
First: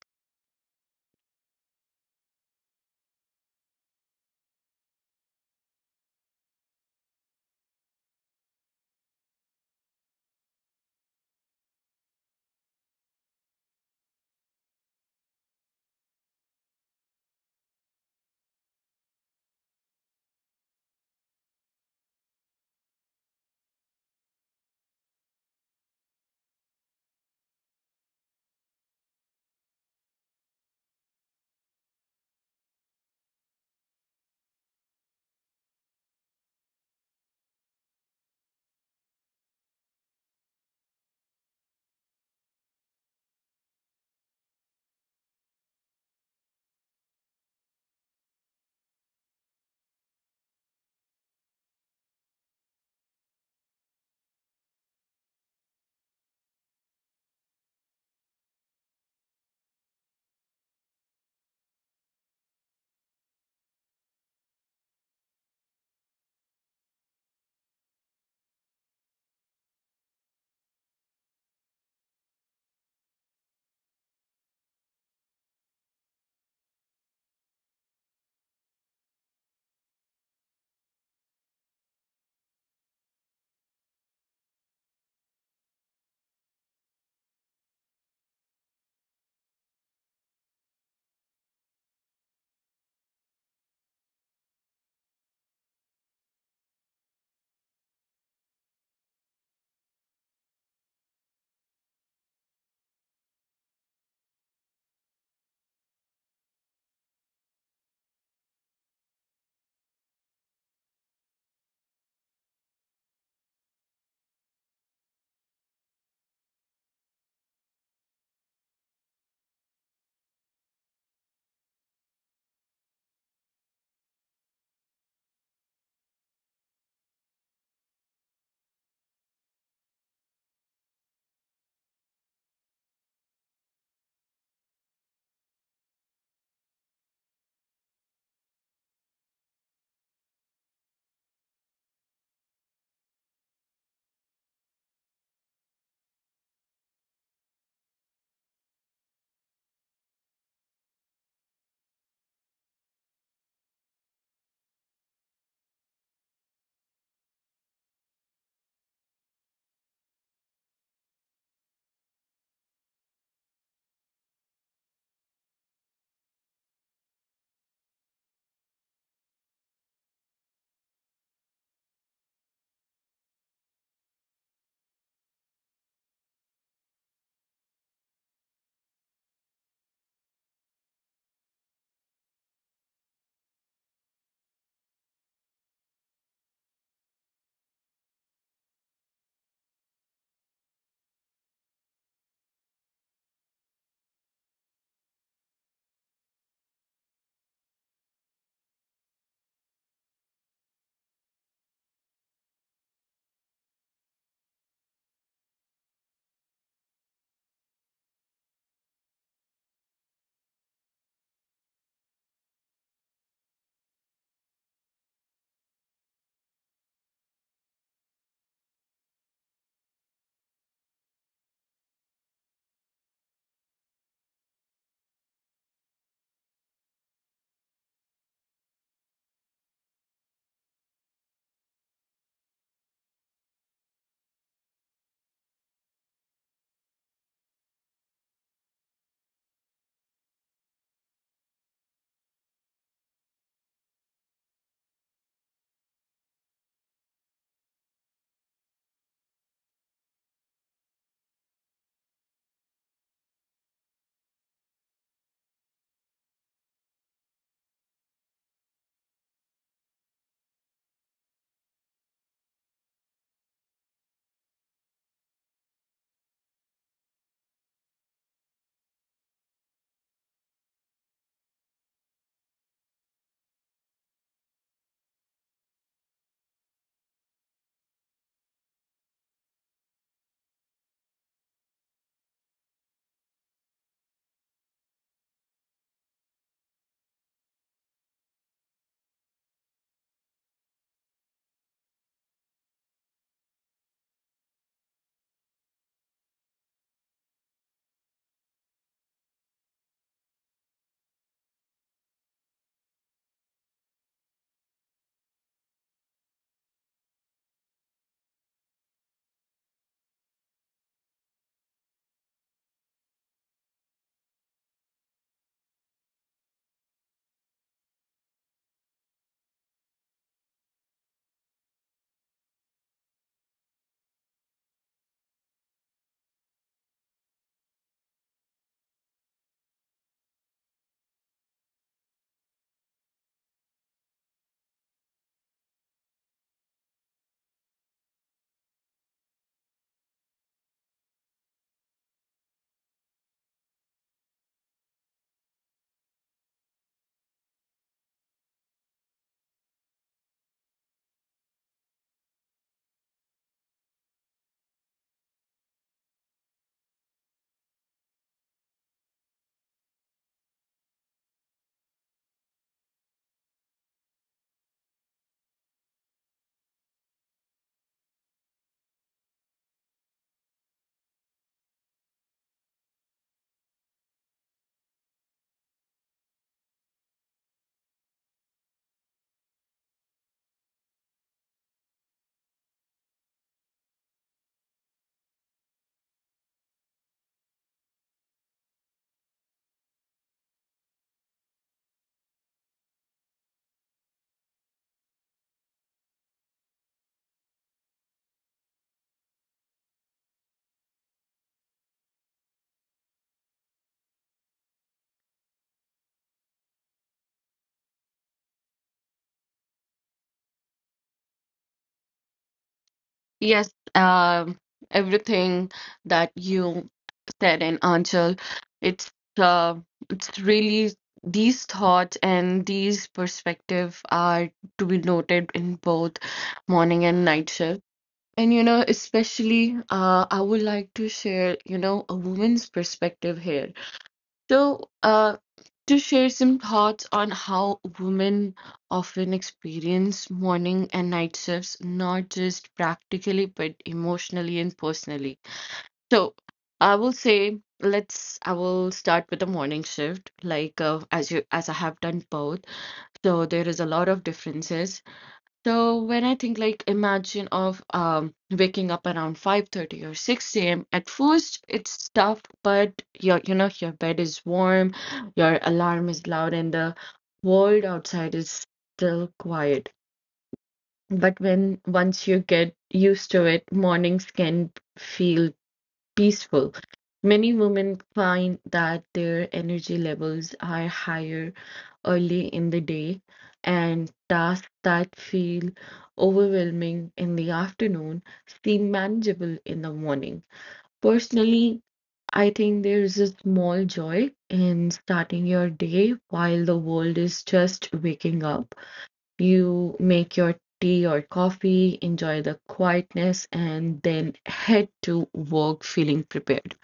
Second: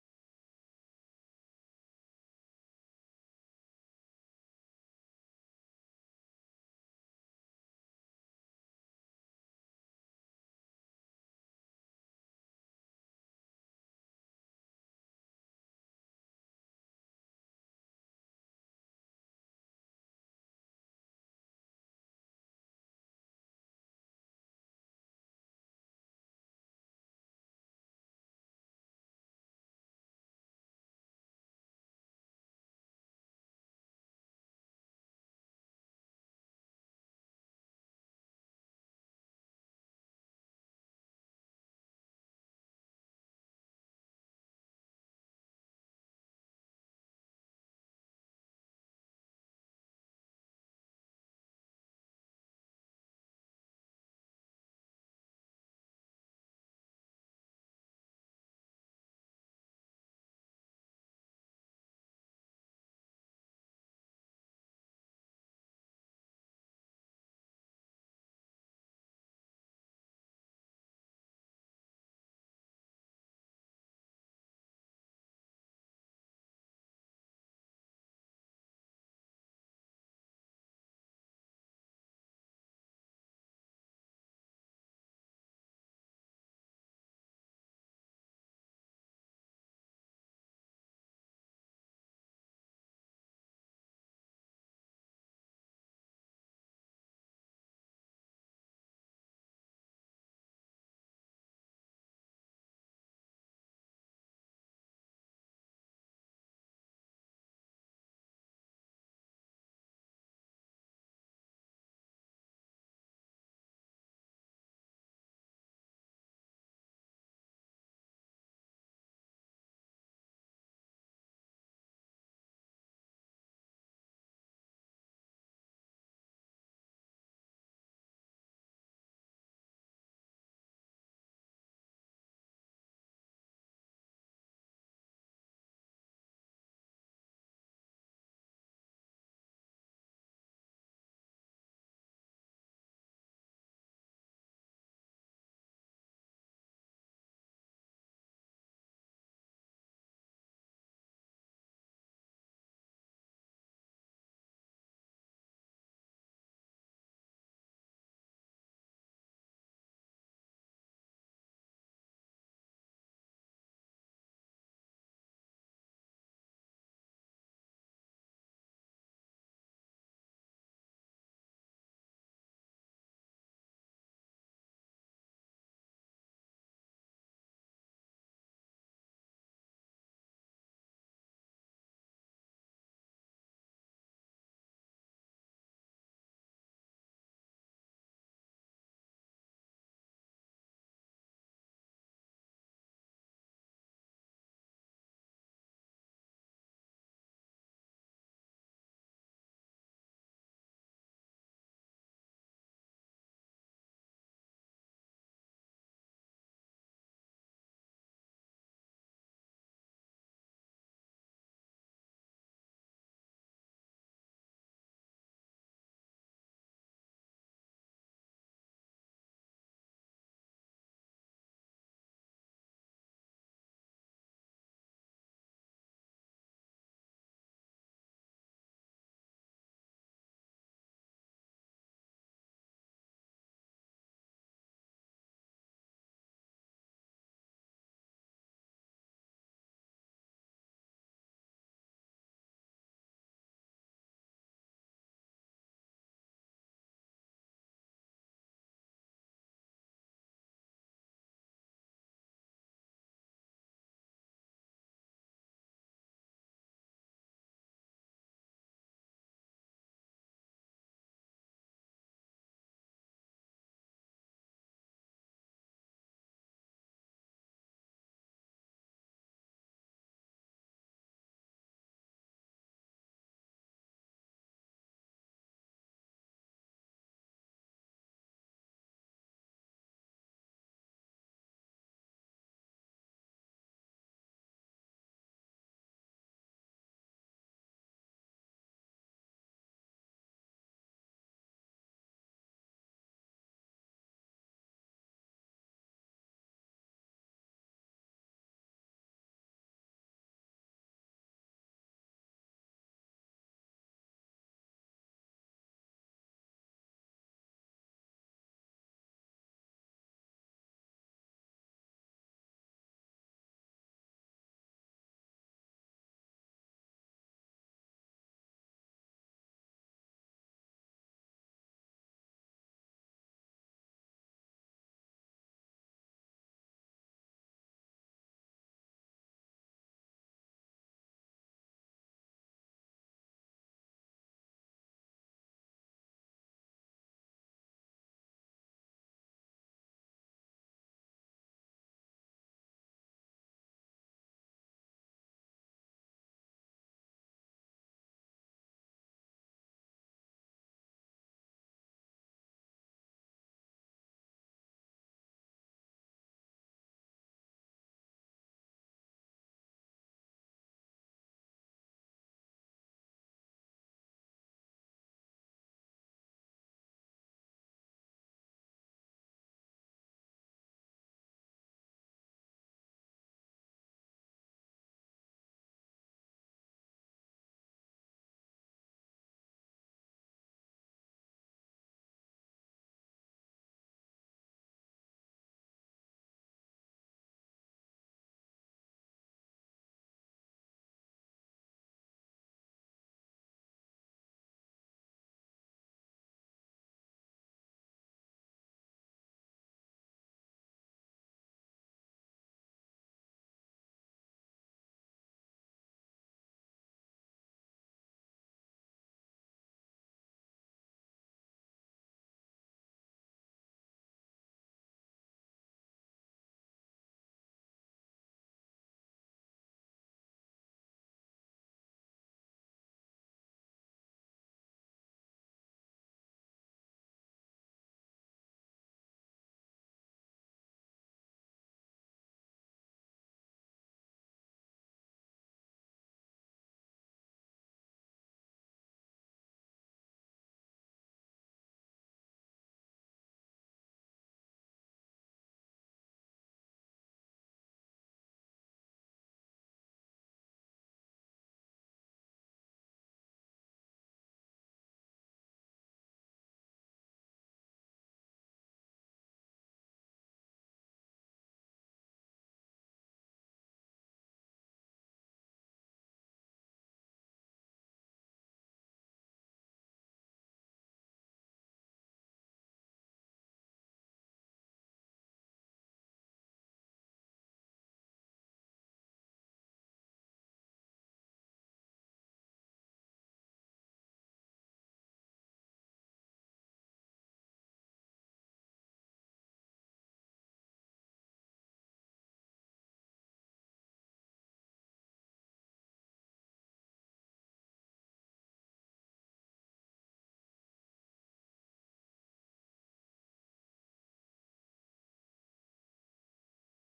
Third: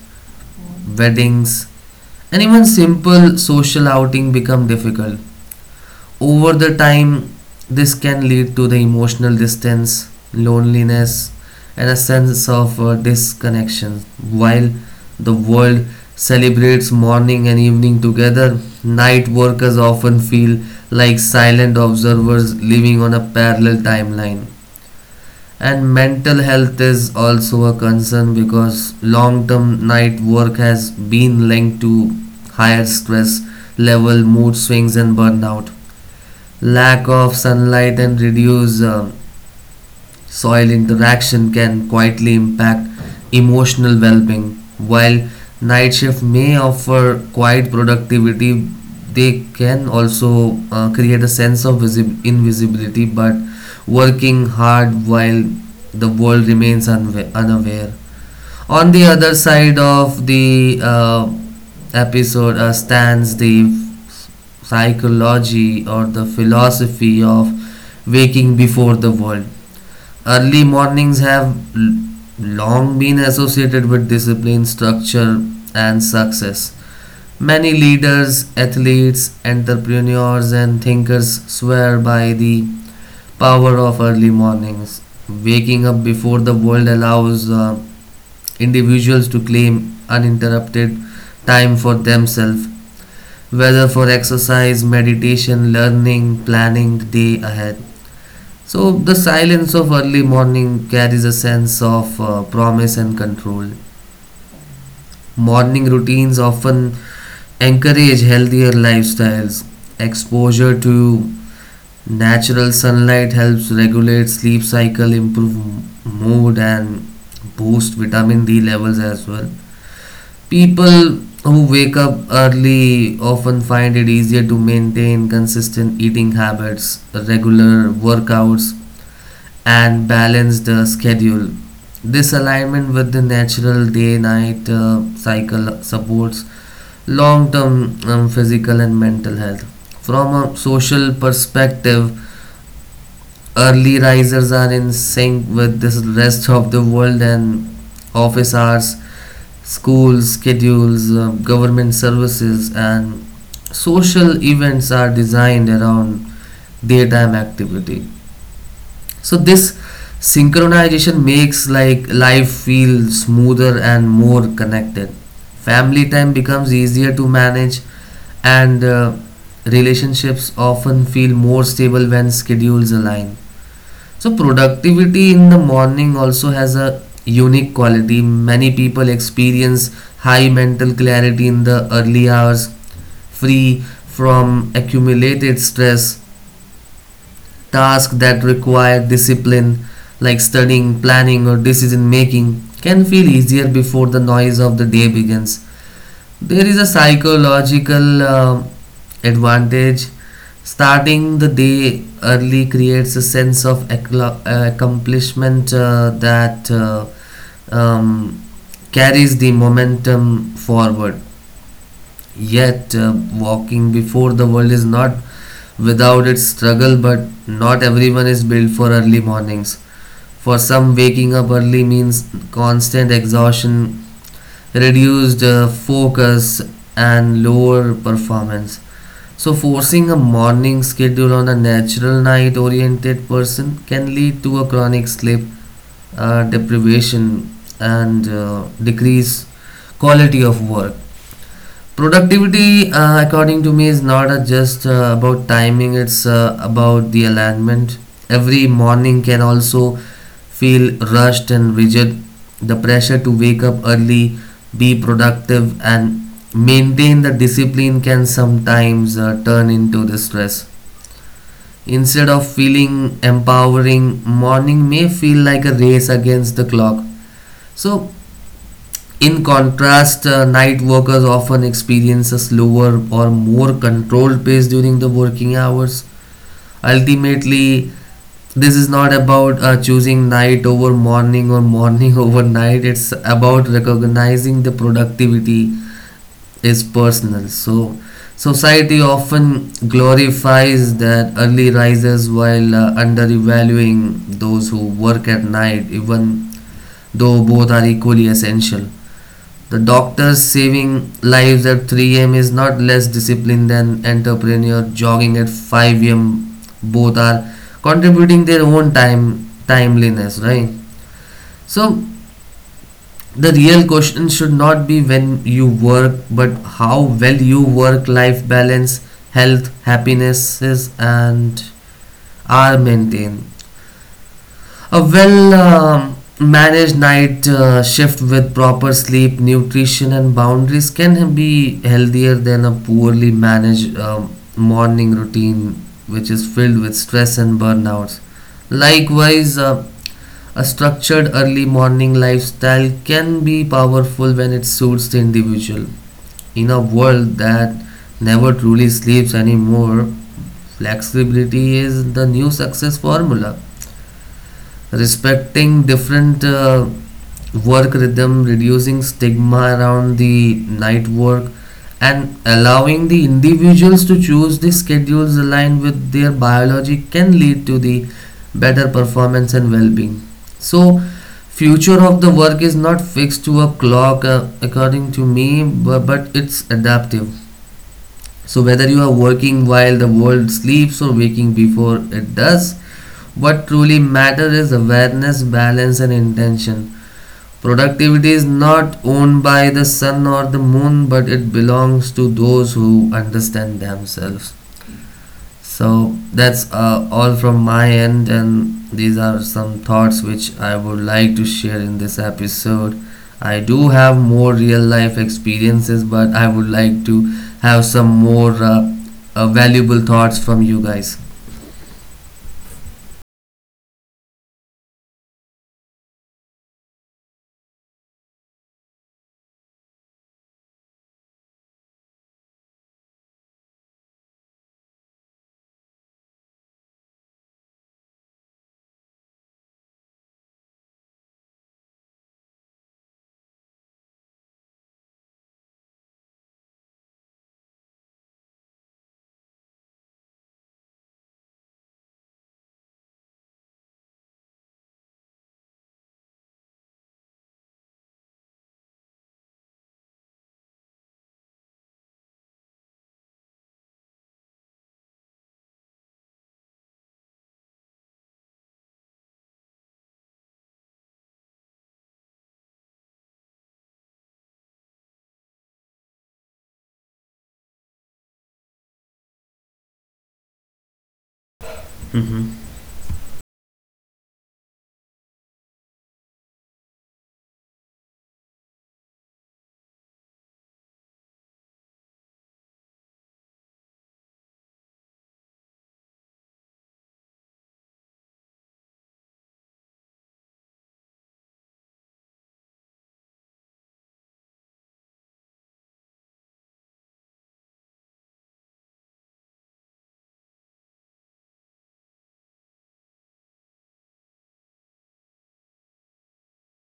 S1: weddings, and even simple social outing become difficult. Over the time, this can lead to the emotional distance, loneliness, and a sense of uh, disconnection. While the world celebrates morning and evening together, night workers often feel like silent observers living on a parallel timeline, and mental health is also a concern because long term night work has been linked to higher stress level, mood swings, and burnout. Lack of sunlight and reduced uh, soil interaction can quietly impact emotional well being. While night shift may offer quiet productivity, they can also uh, create a sense of visib- invisibility, but working hard while the world remains unwa- unaware. On the other side of the uh, episode uh, stands the psychology or the philosophy of waking before the world. Early mornings have l- long been associated with discipline, structure, and success. Many leaders, athletes, entrepreneurs, and thinkers swear by the power of early mornings. Waking up before the world allows uh, individuals to claim uninterrupted time for themselves, whether for exercise, meditation, learning, planning the day ahead. So the silence of early morning carries a sense of uh, promise and control. Morning routines often encourage healthier lifestyles. Exposure to natural sunlight helps regulate sleep cycle, improve mood, and boost vitamin D levels as well. People who wake up early often find it easier to maintain consistent eating habits, regular workouts, and balance the schedule. This alignment with the natural day night uh, cycle supports long term um, physical and mental health. From a social perspective, early risers are in sync with the rest of the world, and office hours, school schedules, uh, government services, and social events are designed around daytime activity. So this synchronization makes like life feel smoother and more connected. Family time becomes easier to manage, and uh, relationships often feel more stable when schedules align. So productivity in the morning also has a unique quality. Many people experience high mental clarity in the early hours, free from accumulated stress. Tasks that require discipline, like studying, planning, or decision making, can feel easier before the noise of the day begins. There is a psychological uh, advantage. Starting the day early creates a sense of accla- uh, accomplishment uh, that uh, um, carries the momentum forward. Yet, uh, walking before the world is not without its struggle, but not everyone is built for early mornings. For some, waking up early means constant exhaustion, reduced uh, focus, and lower performance. So, forcing a morning schedule on a natural night oriented person can lead to a chronic sleep uh, deprivation and uh, decrease quality of work. Productivity, uh, according to me, is not uh, just uh, about timing, it's uh, about the alignment. Every morning can also feel rushed and rigid. The pressure to wake up early, be productive, and maintain the discipline can sometimes uh, turn into the stress. Instead of feeling empowering, morning may feel like a race against the clock. So, in contrast, uh, night workers often experience a slower or more controlled pace during the working hours. Ultimately, this is not about uh, choosing night over morning or morning over night. It's about recognizing the productivity is personal. So, society often glorifies that early risers while uh, undervaluing those who work at night, even though both are equally essential. The doctors saving lives at three a m is not less disciplined than entrepreneur jogging at five a m. Both are contributing their own time timeliness, right? So the real question should not be when you work, but how well you work life balance, health, happinesses and are maintained. A well um managed night uh, shift with proper sleep, nutrition, and boundaries can be healthier than a poorly managed um, morning routine, which is filled with stress and burnouts. Likewise, uh, a structured early morning lifestyle can be powerful when it suits the individual. In a world that never truly sleeps anymore, flexibility is the new success formula, respecting different uh, work rhythm, reducing stigma around the night work, and allowing the individuals to choose the schedules aligned with their biology can lead to the better performance and well-being. So future of the work is not fixed to a clock, uh, according to me, but, but it's adaptive. So whether you are working while the world sleeps or waking before it does, what truly matters is awareness, balance, and intention. Productivity is not owned by the sun or the moon, but it belongs to those who understand themselves. So that's uh, all from my end, and these are some thoughts which I would like to share in this episode. I do have more real life experiences, but I would like to have some more uh, uh, valuable thoughts from you guys.
S2: Yes, um, everything that you said and Anchal, it's uh, it's really these thoughts and these perspective are to be noted in both morning and night shift. And you know, especially, uh, I would like to share, you know, a woman's perspective here. So, uh, to share some thoughts on how women often experience morning and night shifts, not just practically, but emotionally and personally. So, I will say, let's, I will start with the morning shift, like uh, as you, as I have done both. So, there is a lot of differences. So when I think like imagine of um waking up around five thirty or six a m, at first it's tough but your you know your bed is warm, your alarm is loud and the world outside is still quiet. But when once you
S1: Mm-hmm.
S2: get used to it, mornings can feel peaceful. Many women find that their energy levels are higher early in the day, and tasks that feel overwhelming in the afternoon seem manageable in the morning. Personally, I think there is a small joy in starting your day while the world is just waking up. You make your tea or coffee, enjoy the quietness, and then head to work feeling prepared.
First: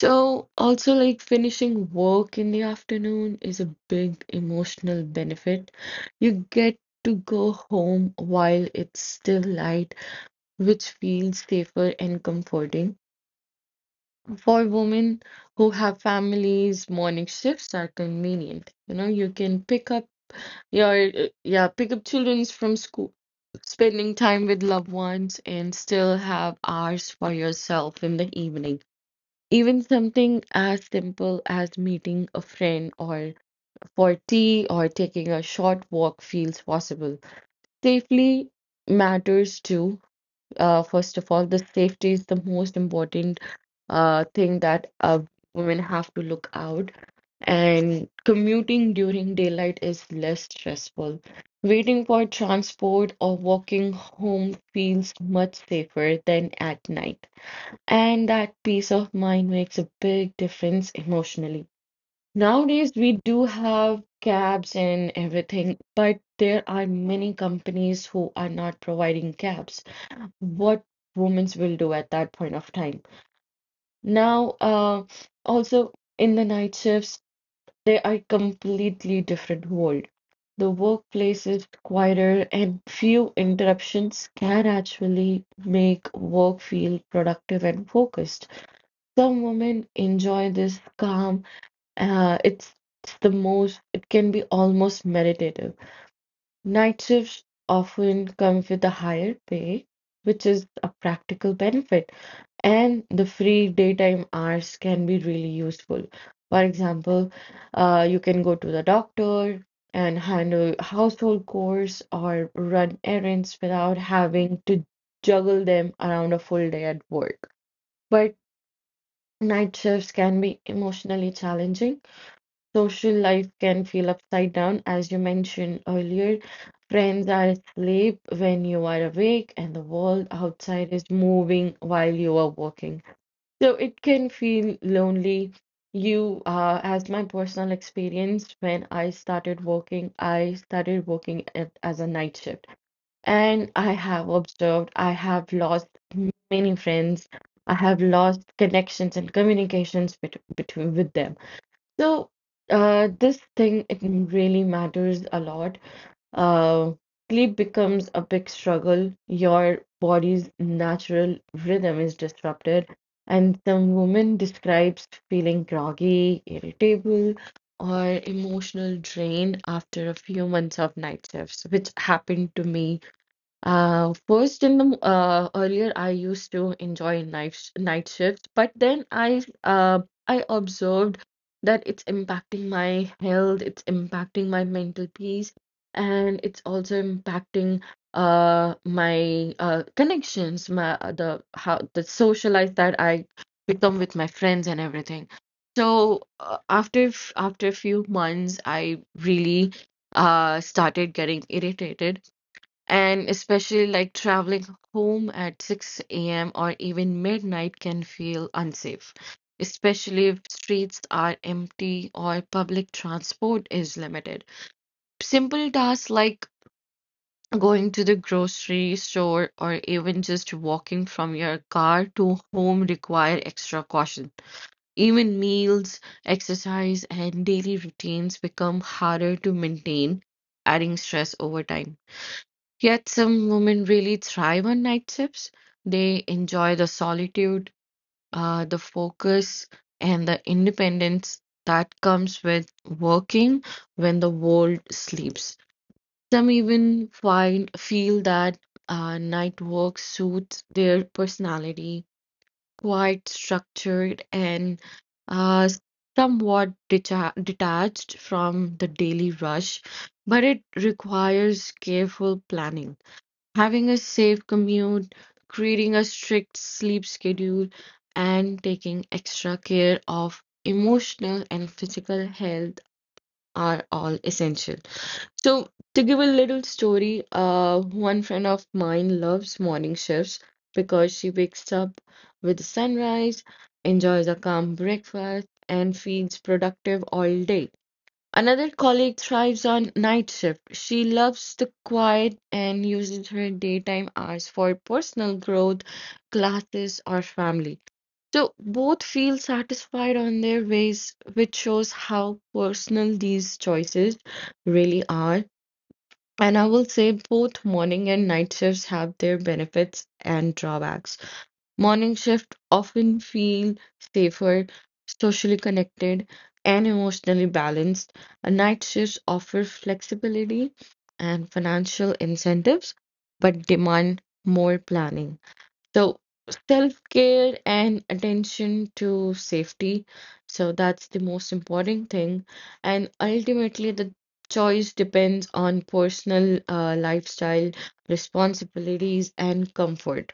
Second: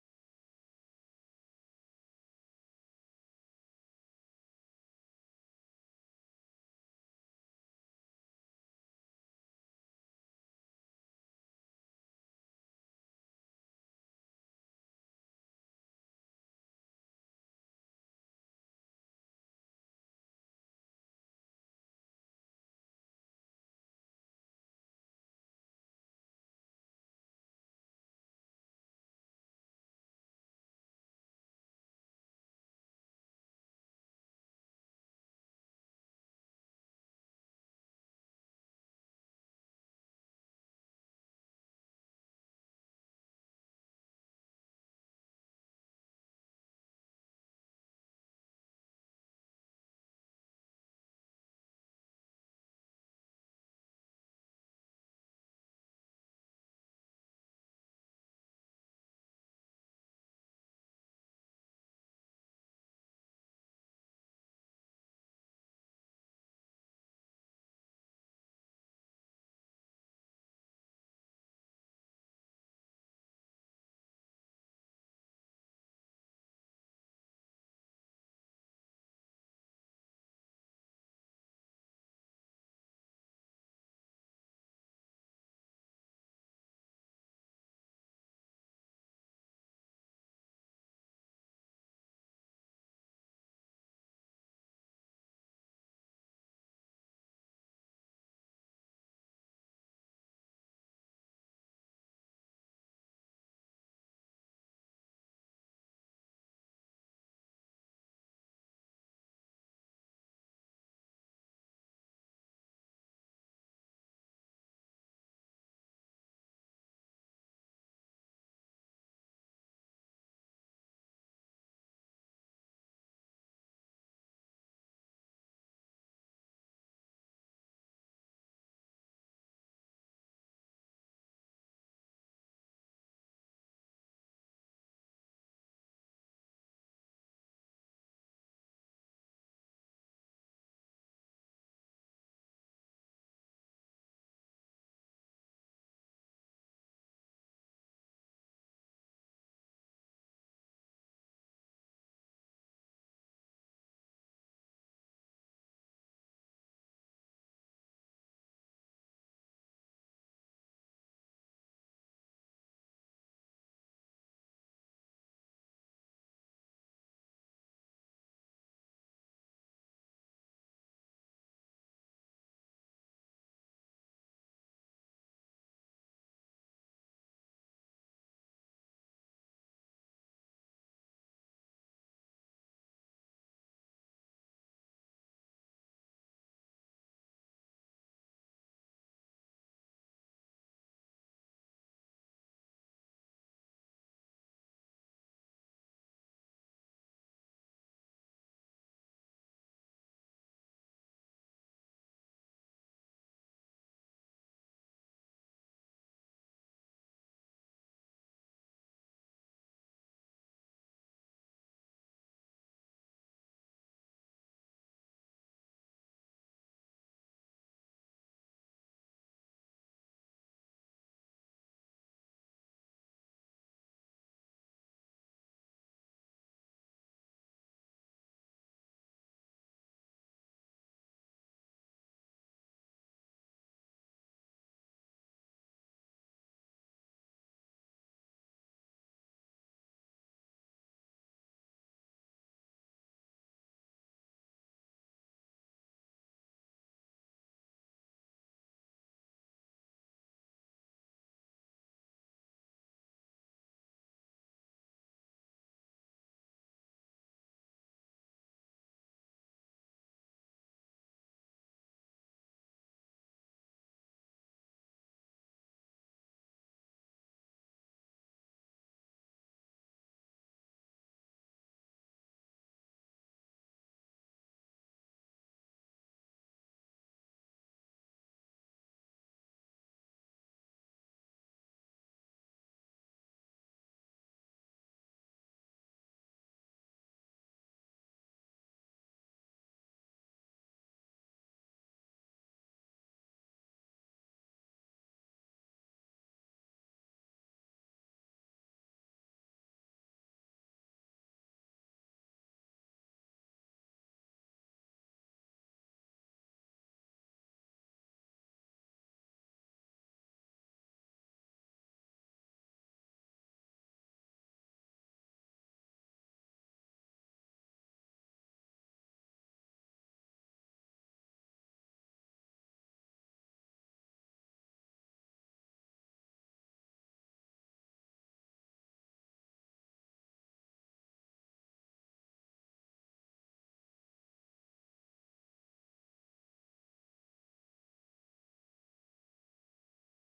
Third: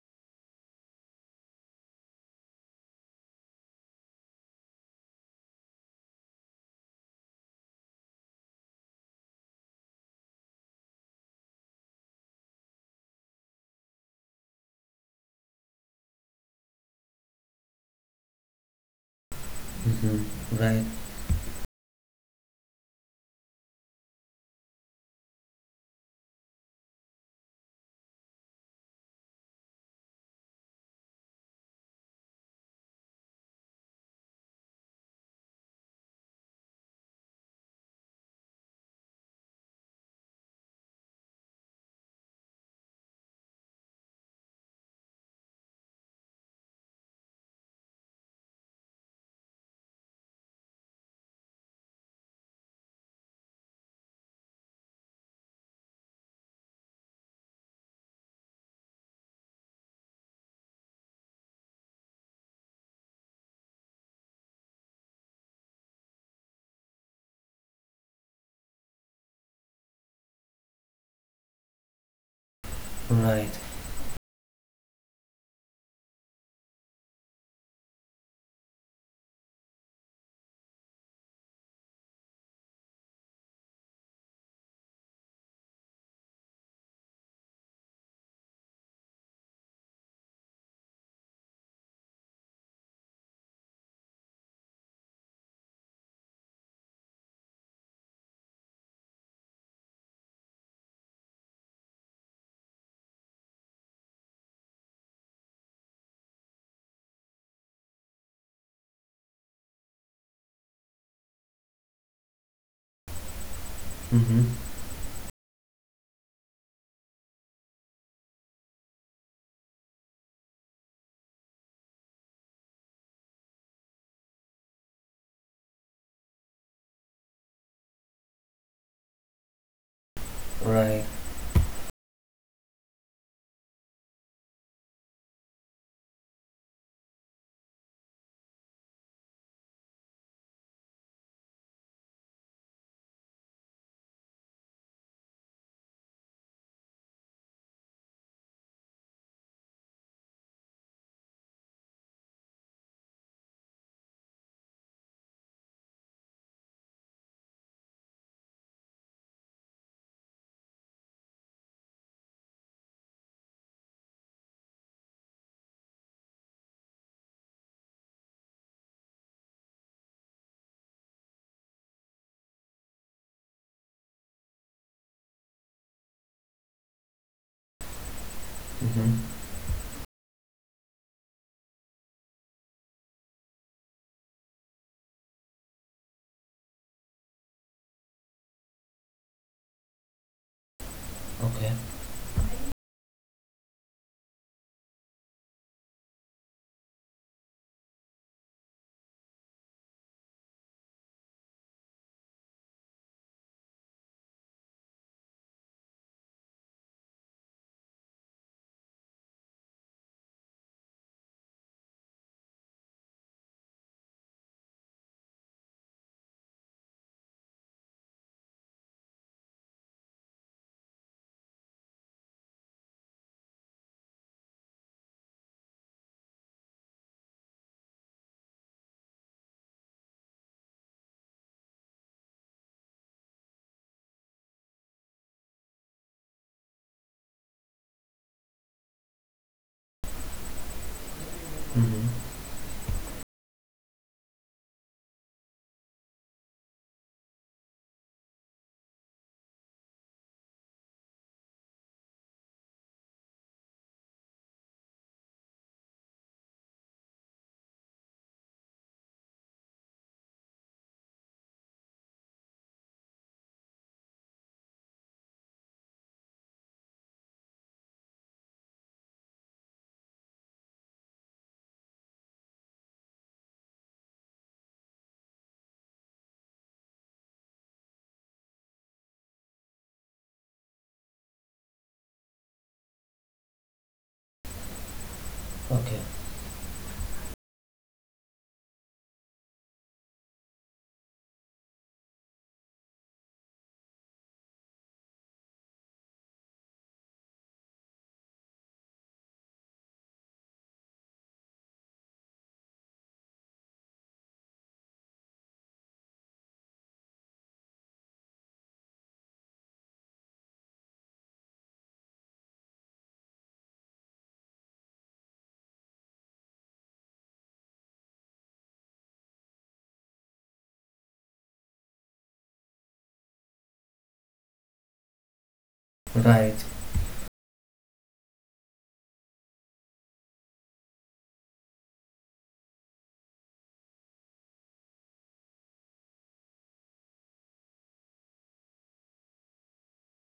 S2: So, also, like finishing work in the afternoon is a big emotional benefit. You get to go home while it's still light, which feels safer and comforting. For women who have families, morning shifts are convenient. You know, you can pick up
S1: Mm-hmm. Right,
S2: your, uh, yeah, pick up children's from school, spending time with loved ones, and still have hours for yourself in the evening. Even something as simple as meeting a friend or for tea or taking a short walk feels possible. Safely matters too. Uh, first of all, the safety is the most important uh, thing that uh, women have to look out. And commuting during daylight is less stressful. Waiting for transport or walking home feels much safer than at night and that peace of mind makes a big difference emotionally. Nowadays, we do have cabs and everything, but there are many companies who are not providing cabs. What women will do at that point of time?
S1: right.
S2: Now, uh, also in the night shifts, they are completely different world. The workplace is quieter, and few interruptions can actually make work feel productive and focused. Some women enjoy this calm. Uh, it's, it's the most, it can be almost meditative. Night shifts often come with a higher pay, which is a practical benefit, and the free daytime hours can be really useful. For example, uh, you can go to the doctor and handle household chores or run errands without having
S1: Mm-hmm.
S2: to juggle them around a full day at work. But night shifts can be emotionally challenging. Social life can feel upside down, as you mentioned earlier. Friends are asleep when you are awake, and the world outside is
S1: Right.
S2: moving while you are working. So it can feel lonely. You, uh, as my personal experience, when I started working, I started working at, as a night shift. And I have observed, I have lost many friends. I have lost connections and communications bet between with them. So uh, this thing it really matters a lot. Uh, sleep becomes a big struggle. Your body's natural rhythm is disrupted, and some women describes feeling groggy, irritable, or emotional drain after a few months of night shifts, which happened to me. Uh, first in the m- uh, Earlier I used to enjoy night sh night shifts, but then
S1: Mm-hmm.
S2: I uh, I observed that it's impacting my health, it's impacting my mental peace, and it's also impacting uh my uh connections, my, uh, the how
S1: Okay.
S2: the social life that I become with my friends and everything. So uh, after f- after a few months, I really uh started getting irritated and especially like traveling home at six a m or even midnight can feel unsafe, especially if streets are empty or public transport is limited. Simple tasks like going to the grocery store or even just walking from your car to home require extra caution. Even meals, exercise, and daily routines become harder to maintain, adding stress over time. Yet some women really thrive on night shifts. They enjoy the solitude, uh, the focus, and the independence that comes with working when the world sleeps. Some even find feel that uh, night work suits their personality, quite structured and uh, somewhat decha- detached from the daily rush, but it requires careful planning. Having a safe commute, creating a strict sleep schedule, and taking extra care of emotional and physical health are all essential. So, to give a little story, uh, one friend of mine loves morning shifts because she wakes up with the sunrise, enjoys a calm breakfast, and
S1: Okay.
S2: feels productive all day. Another colleague thrives on night shift. She loves the quiet and uses her daytime hours for personal growth, classes, or family. So both feel satisfied on their ways, which shows how personal these choices really are. And I will say both morning and night shifts have their benefits and drawbacks. Morning shift often feel safer, socially connected, and emotionally balanced. A Night shifts offer flexibility and financial incentives, but demand more planning. So
S1: Right.
S2: self-care and attention to safety. So that's the most important thing. And ultimately, the choice depends on personal uh, lifestyle, responsibilities, and comfort.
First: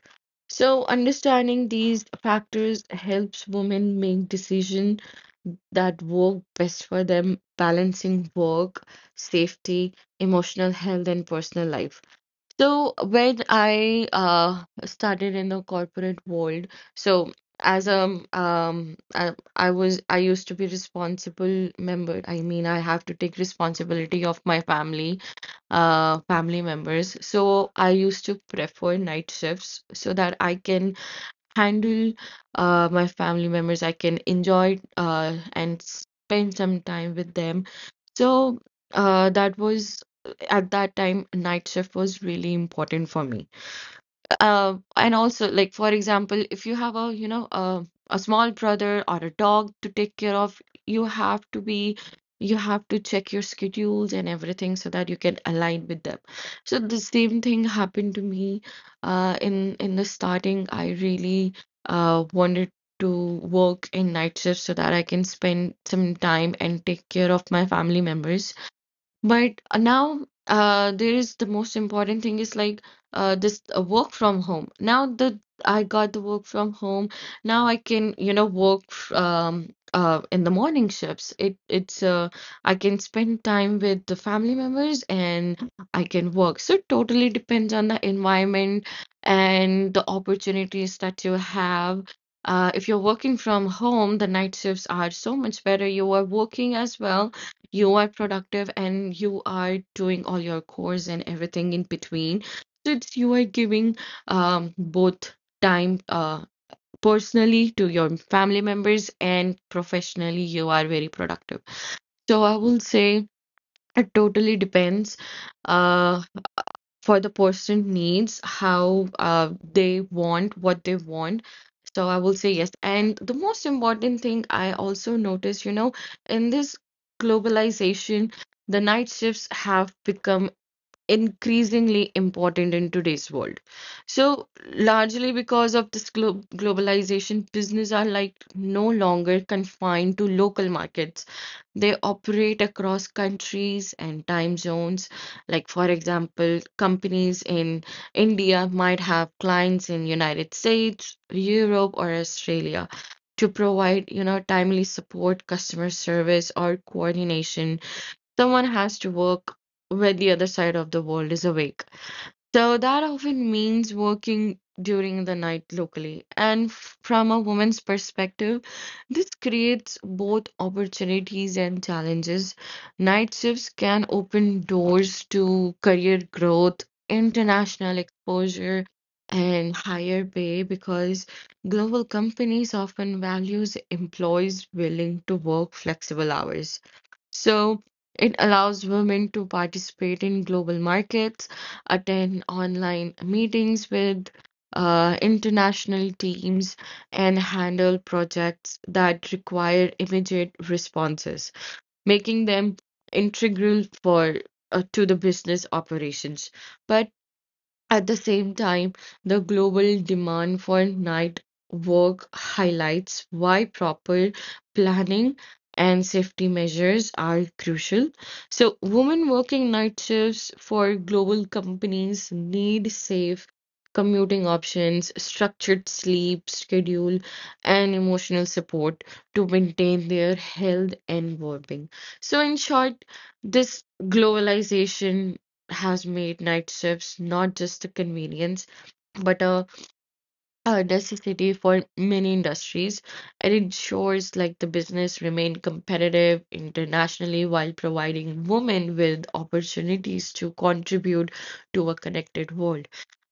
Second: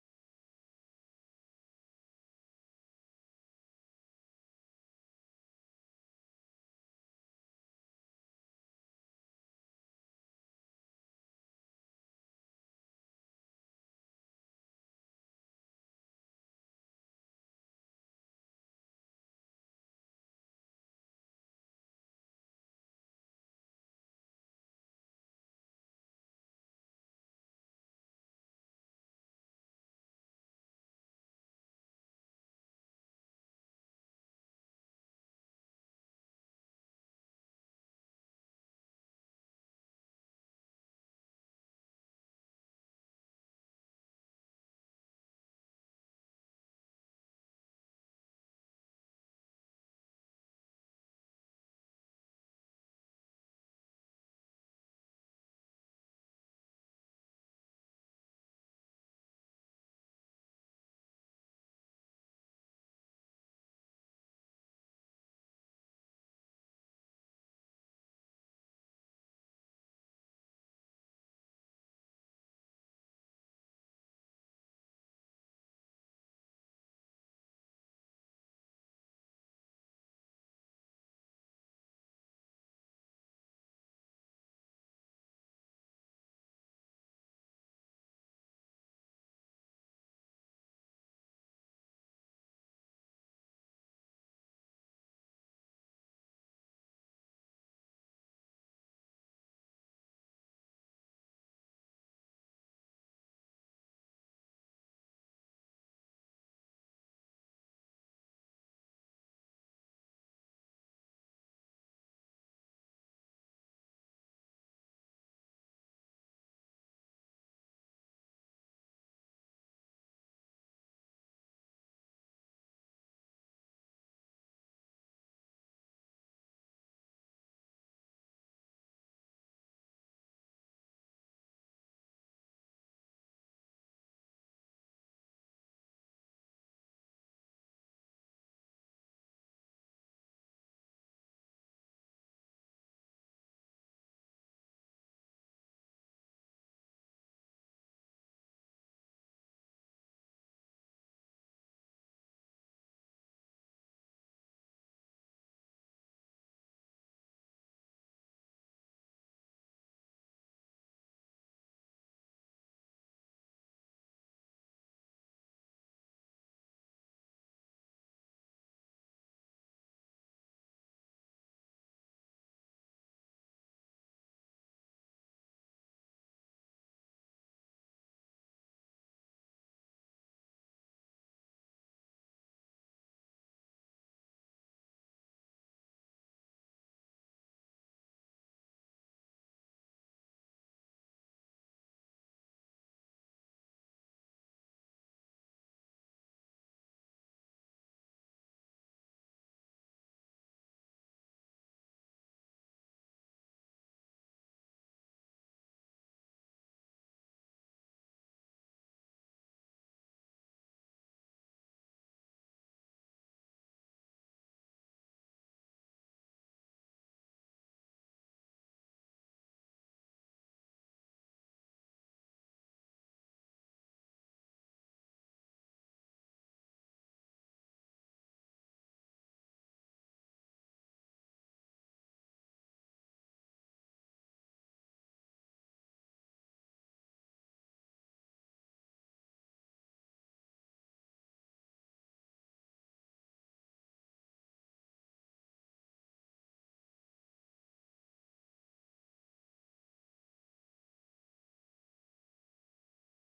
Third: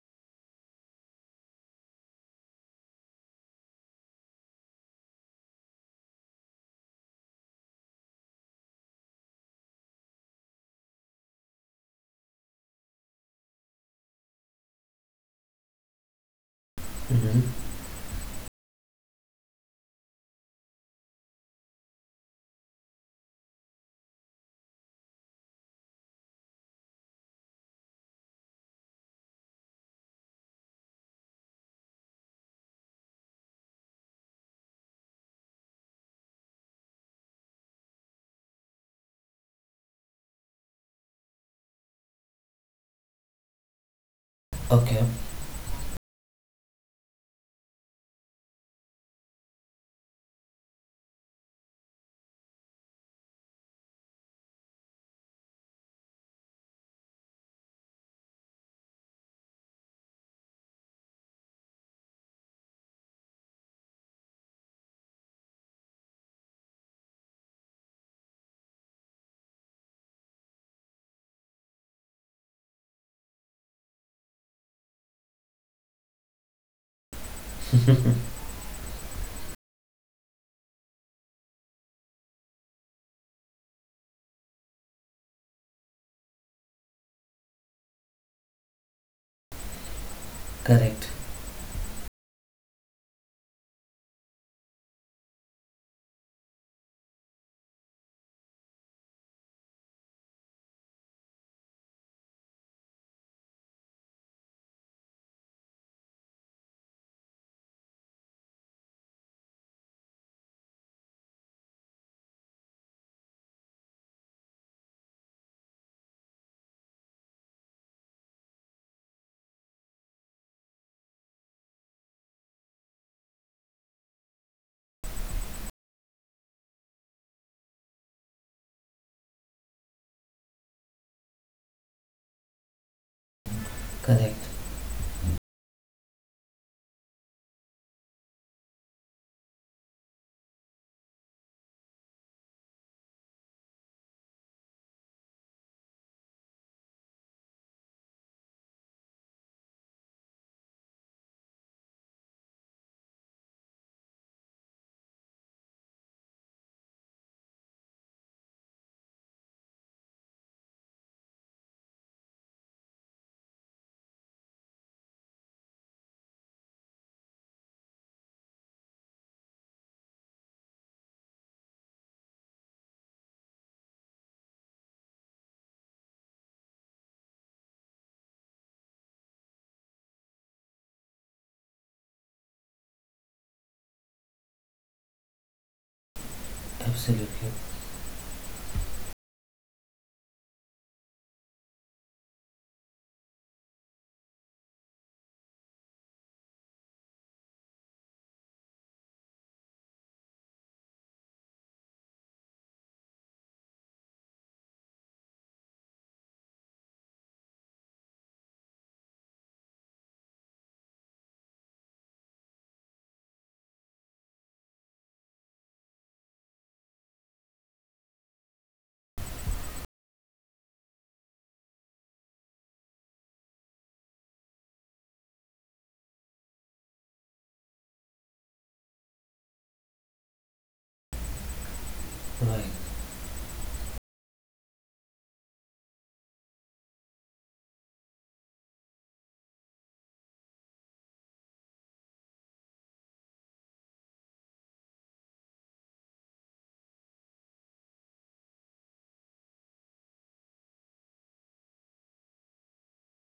S2: So understanding these factors helps women make decisions that work best for them, balancing work, safety, emotional health, and personal life. So when I uh, started in the corporate world, so as a um, um, I, I was I used to be responsible member. I mean, I have to take responsibility of my family, uh, family members. So I used to prefer night shifts so that I can handle uh, my family members. I can enjoy uh, and spend some time with them. So uh, that was at that time, night shift was really important for me uh,
S1: Okay.
S2: and also like for example if you have a you know a, a small brother or a dog to take care of, you have to be you have to check your schedules and everything so that you can align with them. So the same thing happened to me uh, in in the starting, I really uh, wanted to work in night shifts so that I can spend some time and take care of my family members. But uh, now uh, there is, the most important thing is like uh, this uh, work from home. Now that I got the work from home, now I can you know work f- um, uh, in the morning shifts. It it's uh, I can spend time with the family members and I can work. So it totally depends on the environment and the opportunities
S1: Correct.
S2: that you have. Uh, if you're working from home, the night shifts are so much better. You are working as well, you are productive and you are doing all your course and everything in between. So it's, you are giving um, both time uh, personally to your family members, and professionally you are very productive. So I will say it totally depends uh for the person needs, how uh, they want, what they want. So I will say yes. And the most important thing I also notice, you know, in this globalization, the night shifts have become increasingly important in today's world.
S1: Correct.
S2: So, largely because of this glo- globalization, business are like no longer confined to local markets. They operate across countries and time zones. Like, for example, companies in India might have clients in United States, Europe, or Australia. To provide, you know, timely support, customer service, or coordination, someone has to work when the other side of the world is awake. So that often means working during the night locally. And f- from a woman's perspective, this creates both opportunities and challenges. Night shifts can open doors to career growth, international exposure, and higher pay because global companies often values employees willing to work flexible hours.
S1: Absolutely.
S2: So it allows women to participate in global markets, attend online meetings with uh, international teams, and handle projects that require immediate responses, making them integral for uh, to the business operations. But at the same time, the global demand for night work highlights why proper planning and safety measures are crucial. So, women working night shifts for global companies need safe commuting options, structured sleep schedule, and emotional support to maintain their health and well being. So, in
S1: Right.
S2: short, this globalization has made night shifts not just a convenience, but a, a necessity for many industries. It ensures like the business remain competitive internationally while providing women with opportunities to contribute to a connected world.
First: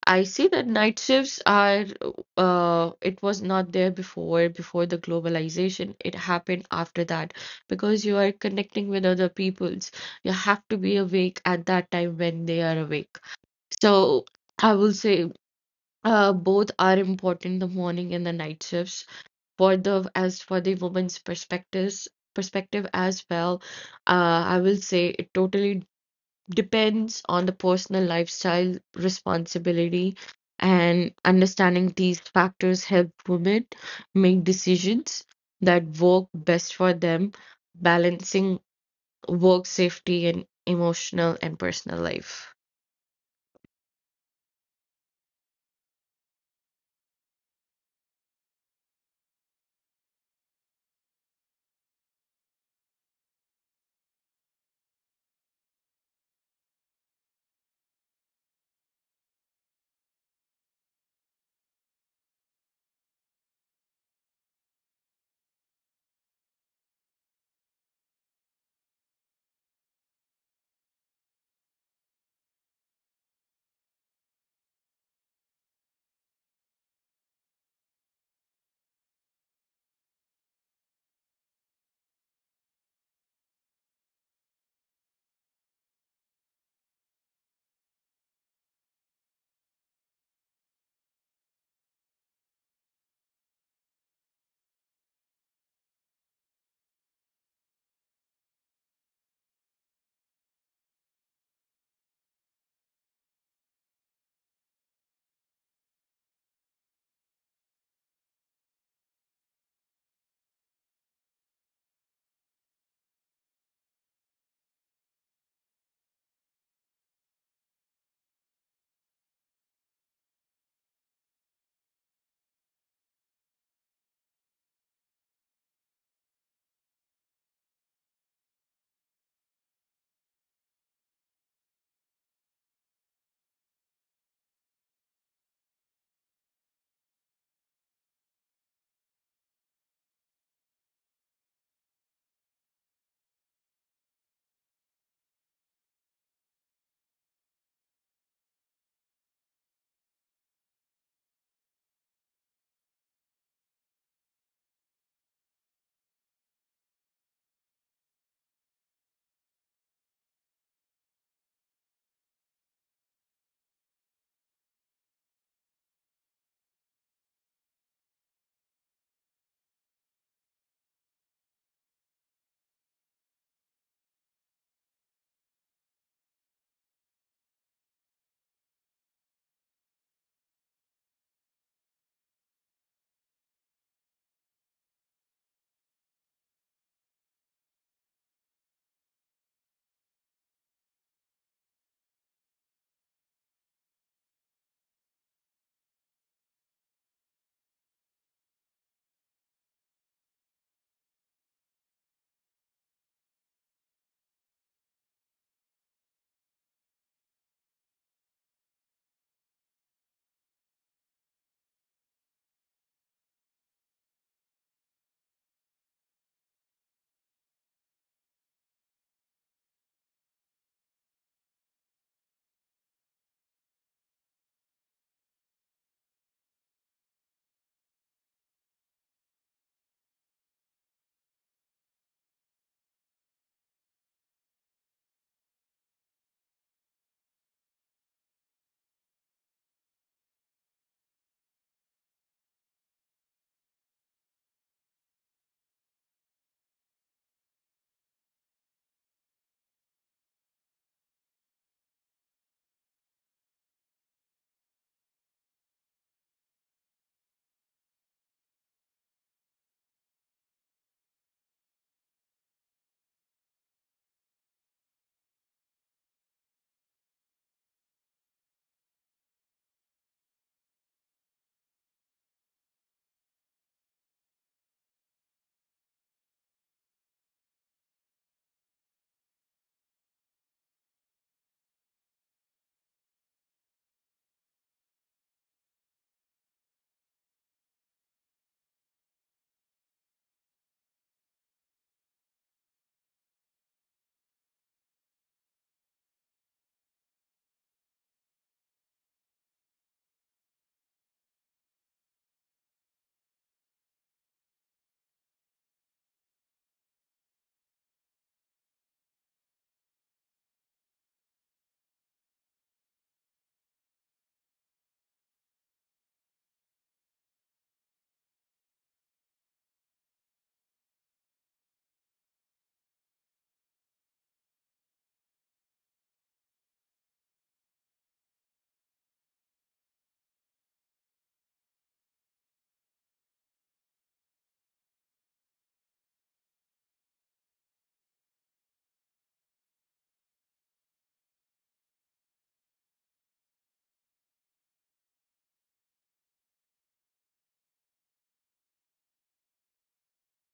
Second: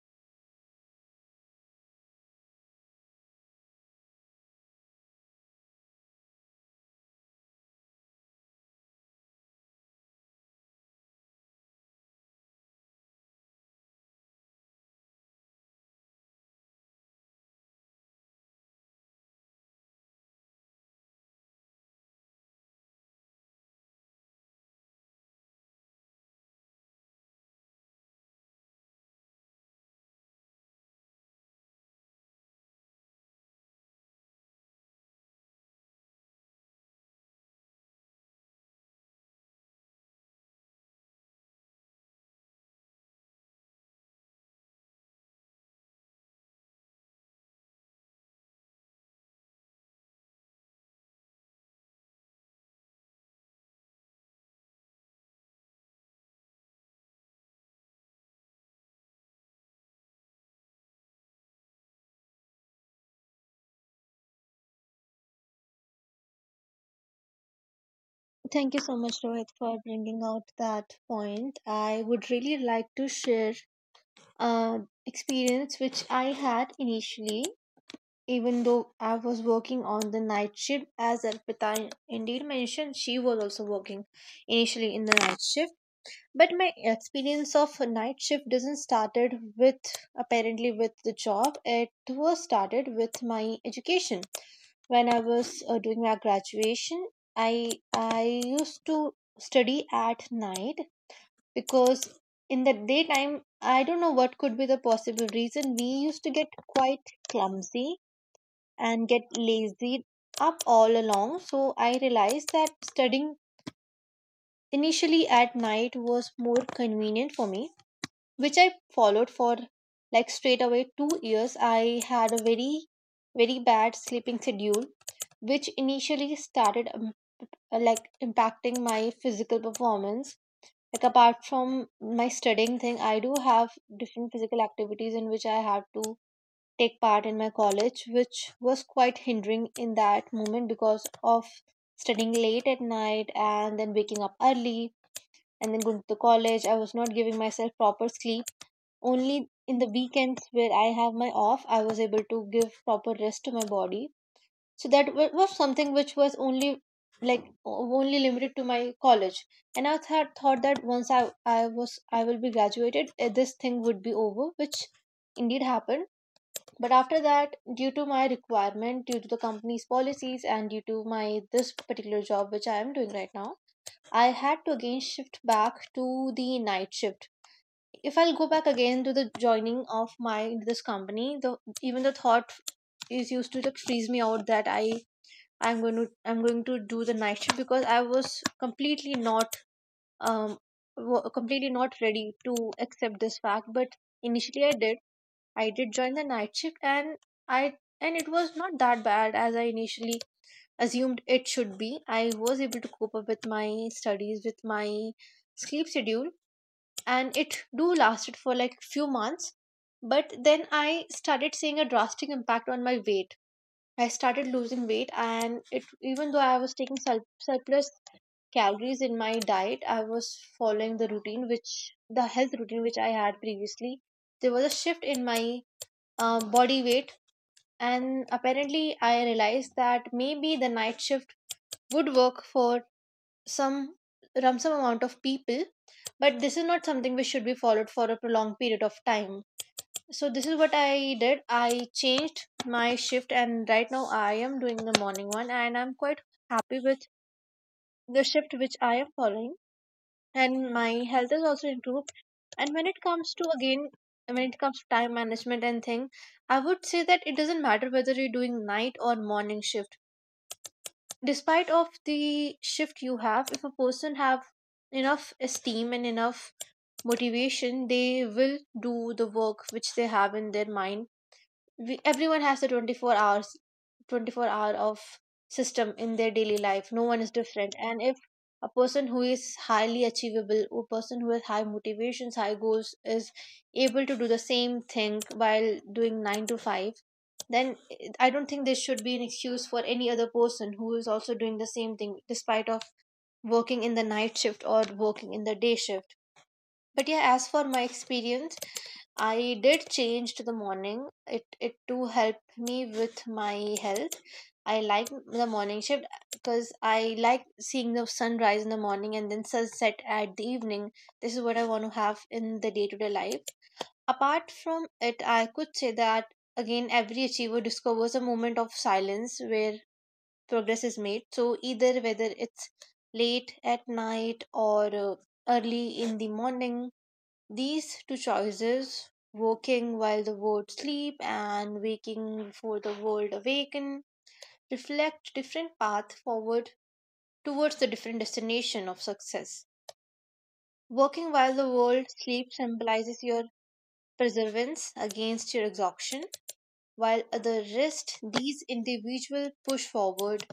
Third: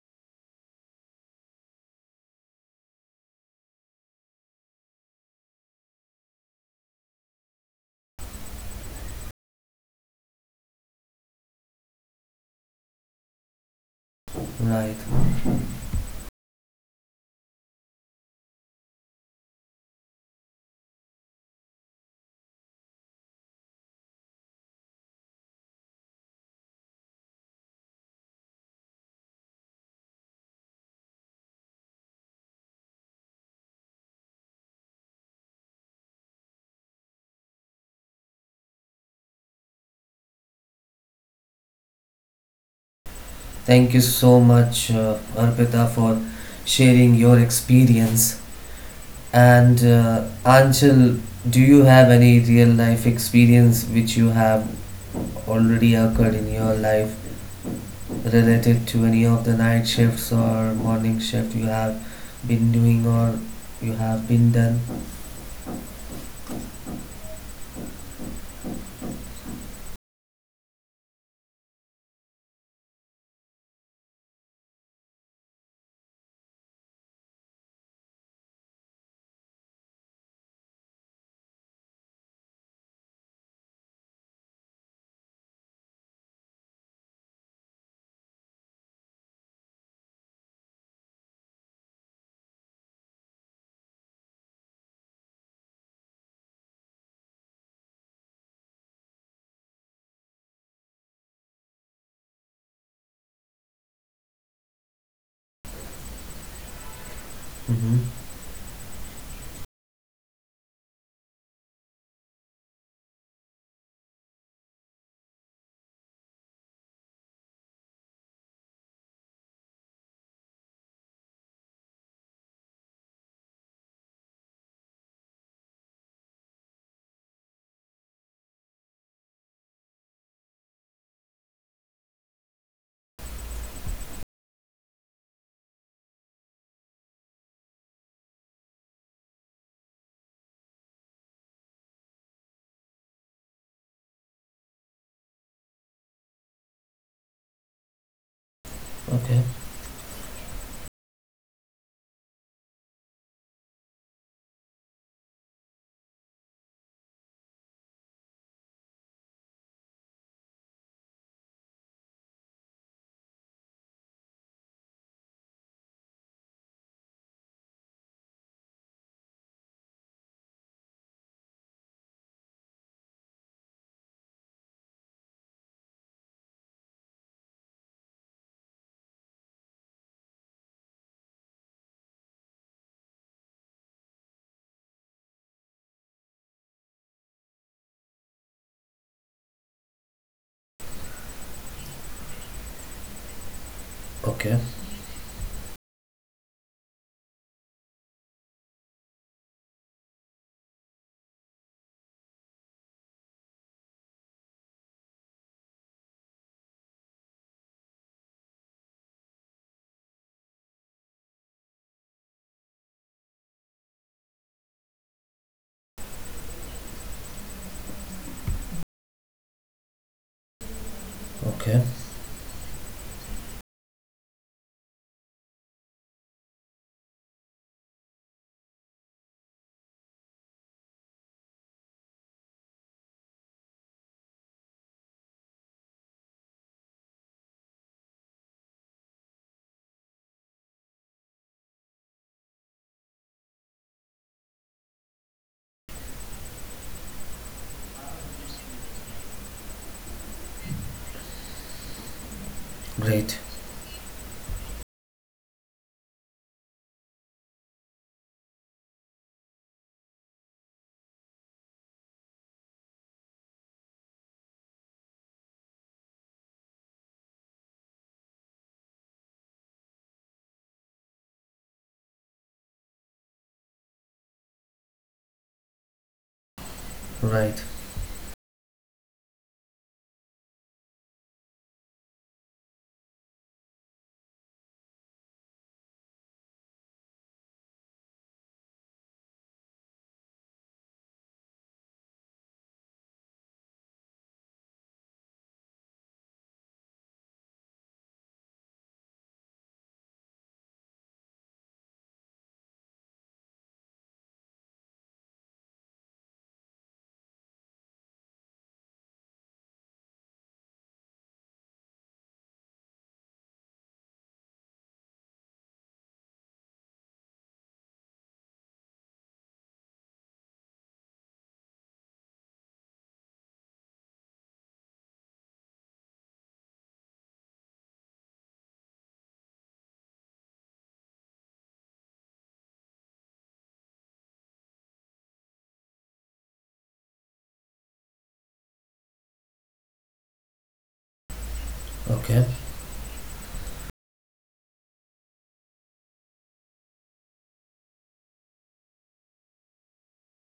S2: I see that night shifts are uh, it was not there before before the globalization. It happened after that because you are connecting with other peoples. You have to be awake at that time when they are awake. So I will
S1: Right.
S2: say uh, both are important, the morning and the night shifts. For the, as for the woman's perspectives perspective as well, uh, I will say it totally depends on the personal lifestyle, responsibility, and understanding these factors help women make decisions that work best for them, balancing work safety and emotional and personal life.
S1: Thank you so much, uh, Arpita, for sharing your experience. And uh, Anchal, do you have any real life experience which you have already occurred in your life related to any of the night shifts or morning shift you have been doing or you have been done?
S3: Thank you so much, Rohit, for bringing out that point. I would really like to share an experience which I had initially, even though I was working on the night shift, as Arpita indeed mentioned, she was also working initially in the night shift. But my experience of a night shift doesn't started with apparently with the job, it was started with my education. When I was uh, doing my graduation, i i used to study at night because in the daytime I don't know what could be the possible reason we used to get quite clumsy
S1: Mm-hmm.
S3: and get lazy up all along. So I realized that studying initially at night was more convenient for me, which I followed for like straight away two years. I had a very, very bad sleeping schedule, which initially started um, uh, like impacting my physical performance. Like apart from my studying thing, I do have different physical activities in which I have to take part in my college, which was quite hindering in that moment because of studying late at night and then waking up early and then going to college. I was not giving myself proper sleep.
S1: Okay.
S3: Only in the weekends where I have my off, I was able to give proper rest to my body. So that wa- was something which was only like o- only limited to my college. And I thought thought that once I I was I will be graduated, eh, this thing would be over, which indeed happened. But after that, due to my requirement, due to the company's policies, and due to my this particular job which I am doing right now, I had to again shift back to the night shift if I'll go back again to the joining of my this company, the even the thought is used to like freeze me out that I I'm going to I'm going to do the night shift because I was completely not um wa- completely not ready to accept this fact. But
S1: Okay.
S3: initially I did I did join the night shift and I and it was not that bad as I initially assumed it should be. I was able to cope up with my studies with my sleep schedule, and it do lasted for like few months. But then I started seeing a drastic impact on my weight. I started losing weight, and it even though I was taking sur- surplus calories in my diet, I was following the routine
S1: Okay.
S3: which the health routine which I had previously, there was a shift in my uh, body weight. And apparently I realized that maybe the night shift would work for some um, some amount of people, but this is not something which should be followed for a prolonged period of time. So this is what I did, I changed my shift and right now I am doing the morning one and I'm quite happy with the shift which I am following, and my health is also improved. And when it
S1: Great.
S3: comes to again, when it comes to time management and thing, I would say that it doesn't matter whether you're doing night or morning shift. Despite of the shift you have, if a person have enough esteem and enough motivation, they will do the work which they have in their mind. We, everyone has the twenty-four hours, twenty-four hour of system in their daily life, no one is
S1: Right.
S3: different. And if a person who is highly achievable, a person who has high motivations, high goals is able to do the same thing while doing nine to five, then eh, I don't think there should be an excuse for any other person who is also doing the same thing despite of working in the night shift or working in the day shift. But yeah, as for my experience, I did change to the morning. It it too helped me with my health. I like the morning shift because I like seeing the sunrise in the morning and then sunset at the evening. This is what I want to have in the day to day life. Apart from it, I could say that again, every achiever discovers a moment of silence where progress is made. So, either whether it's late at night or uh, early in the morning, these two choices, working while the world sleep and waking before the world awaken, reflect different paths forward towards the different destination of success. Working while the world
S1: Okay.
S3: sleep symbolizes your perseverance against your exhaustion, while at the rest, these individuals push forward,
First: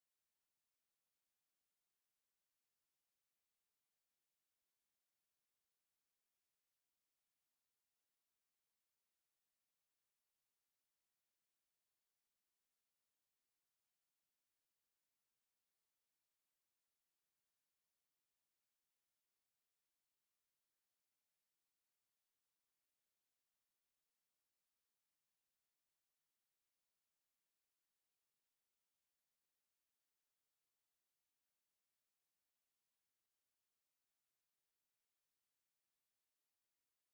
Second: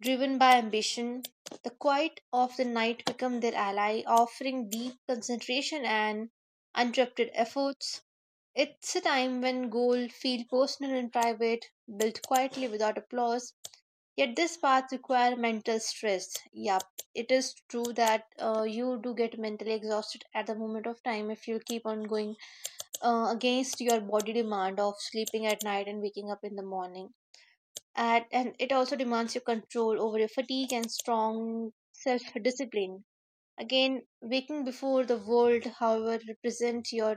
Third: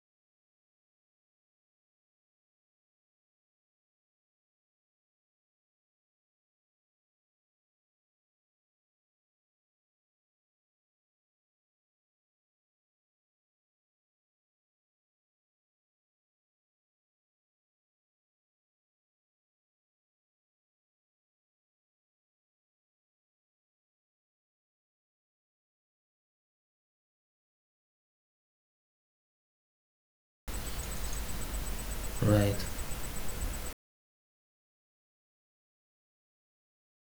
S3: driven by ambition. The quiet of the night become their ally, offering deep concentration and uninterrupted efforts. It's a time when goals feel personal and private, built quietly without applause. Yet this path requires mental stress. Yup, it is true that uh, you do get mentally exhausted at the moment of time if you keep on going uh, against your body demand of sleeping at night and waking up in the morning. At, and it also demands your control over your fatigue and strong self
S1: Right.
S3: discipline. Again, waking before the world, however, represent your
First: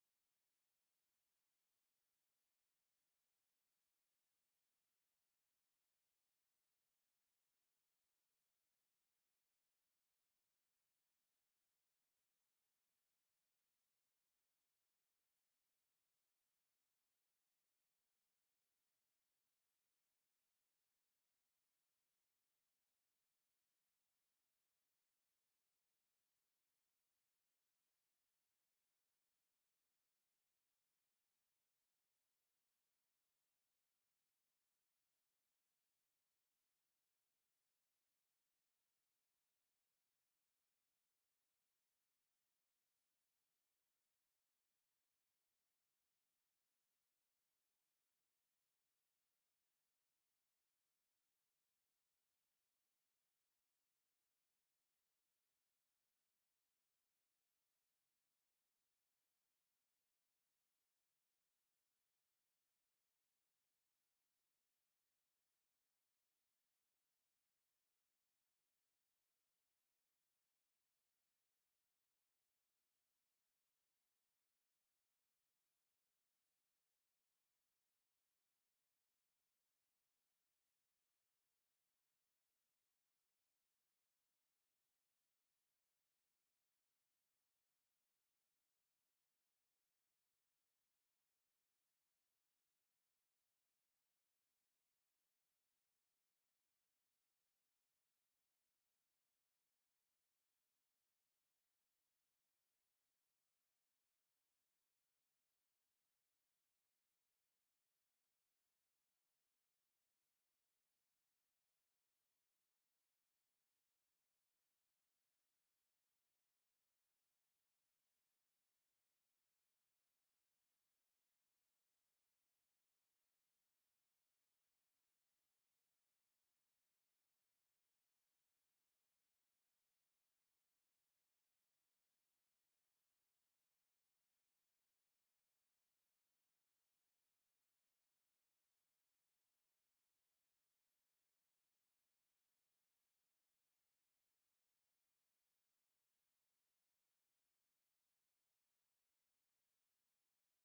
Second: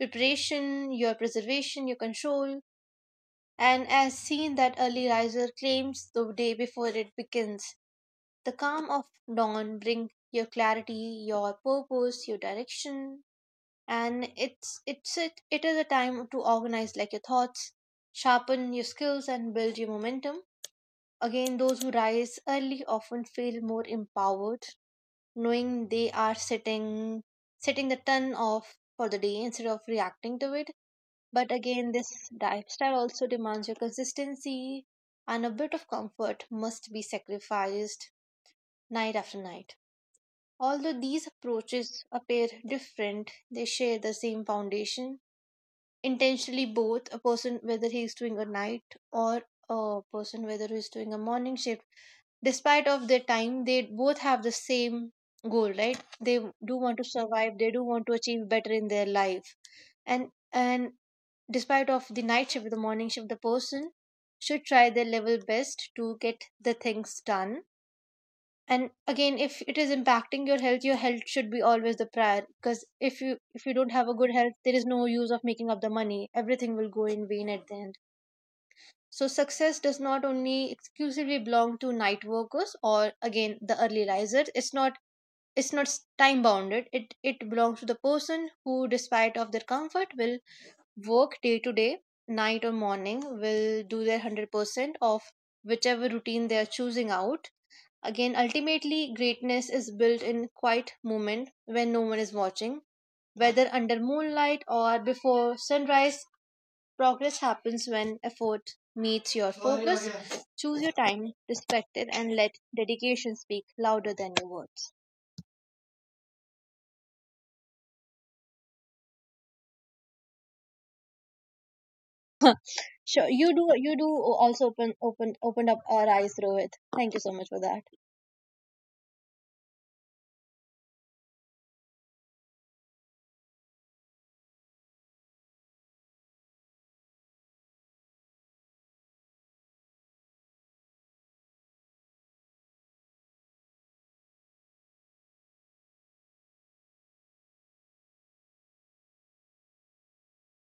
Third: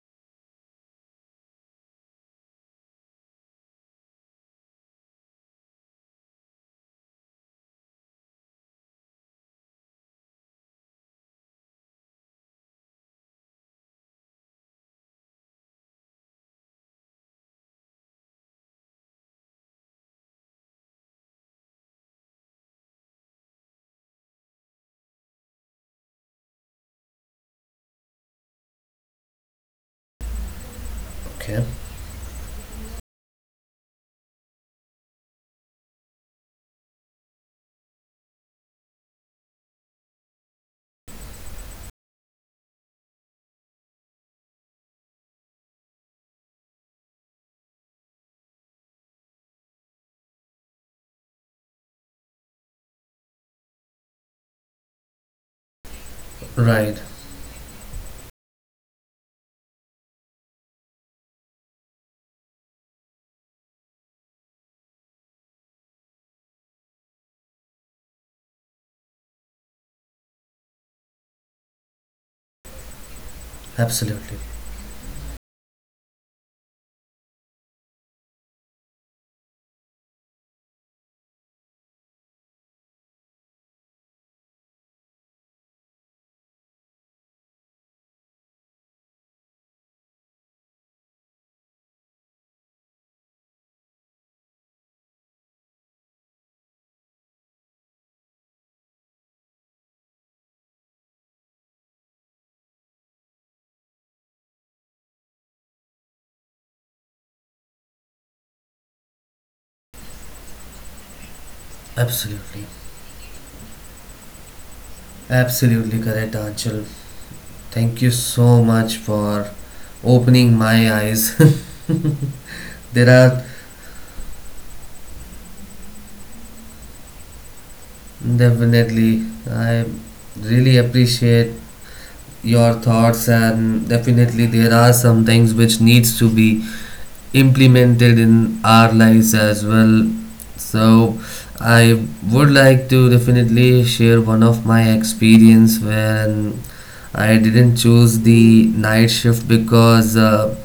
S3: preparation, your preservation, your control, and as seen that early riser claims the day before it begins. The calm of dawn bring your clarity, your purpose, your direction, and it's it's it, it is a time to organize like your thoughts, sharpen your skills and build your momentum. Again, those who rise early often feel more empowered, knowing they are setting setting the tone off for the day instead of reacting to it. But
S1: Okay.
S3: again, this lifestyle also demands your consistency, and a bit of comfort must be sacrificed night after night. Although these approaches appear different, they share the same foundation intentionally. Both a person whether he's doing a night or a person whether he's doing a morning shift, despite of their time, they both have the same goal, right? They do want
S1: Right.
S3: to survive, they do want to achieve better in their life. And and despite of the night shift the morning shift, the person should try their level best to get the things done. And again, if it is impacting your health, your health should be always the prior because if you if you don't have a good
S1: Absolutely.
S3: health there is no use of making up the money, everything will go in vain at the end. So success does not only exclusively belong to night workers or again the early risers. It's not it's not time bounded, it it belongs to the person who despite of their comfort will work day to day, night or morning, will do their one hundred percent of whichever routine they are choosing out. Again, ultimately, greatness is built in quiet moment when no one is watching. Whether under moonlight or before sunrise, progress happens when effort meets your focus. Choose your time, respect it, and let
S1: Absolutely.
S3: dedication speak louder than your words.
S1: Absolutely correct, Anchal. Thank you so much for opening my eyes. There
S3: Sure,
S1: are
S3: you do. You do also open, open, opened up our eyes, Rohit. Thank you so much for that.
S1: definitely, I really appreciate your thoughts, and definitely there are some things which needs to be implemented in our lives as well. So I would like to definitely share one of my experience when I didn't choose the night shift because uh,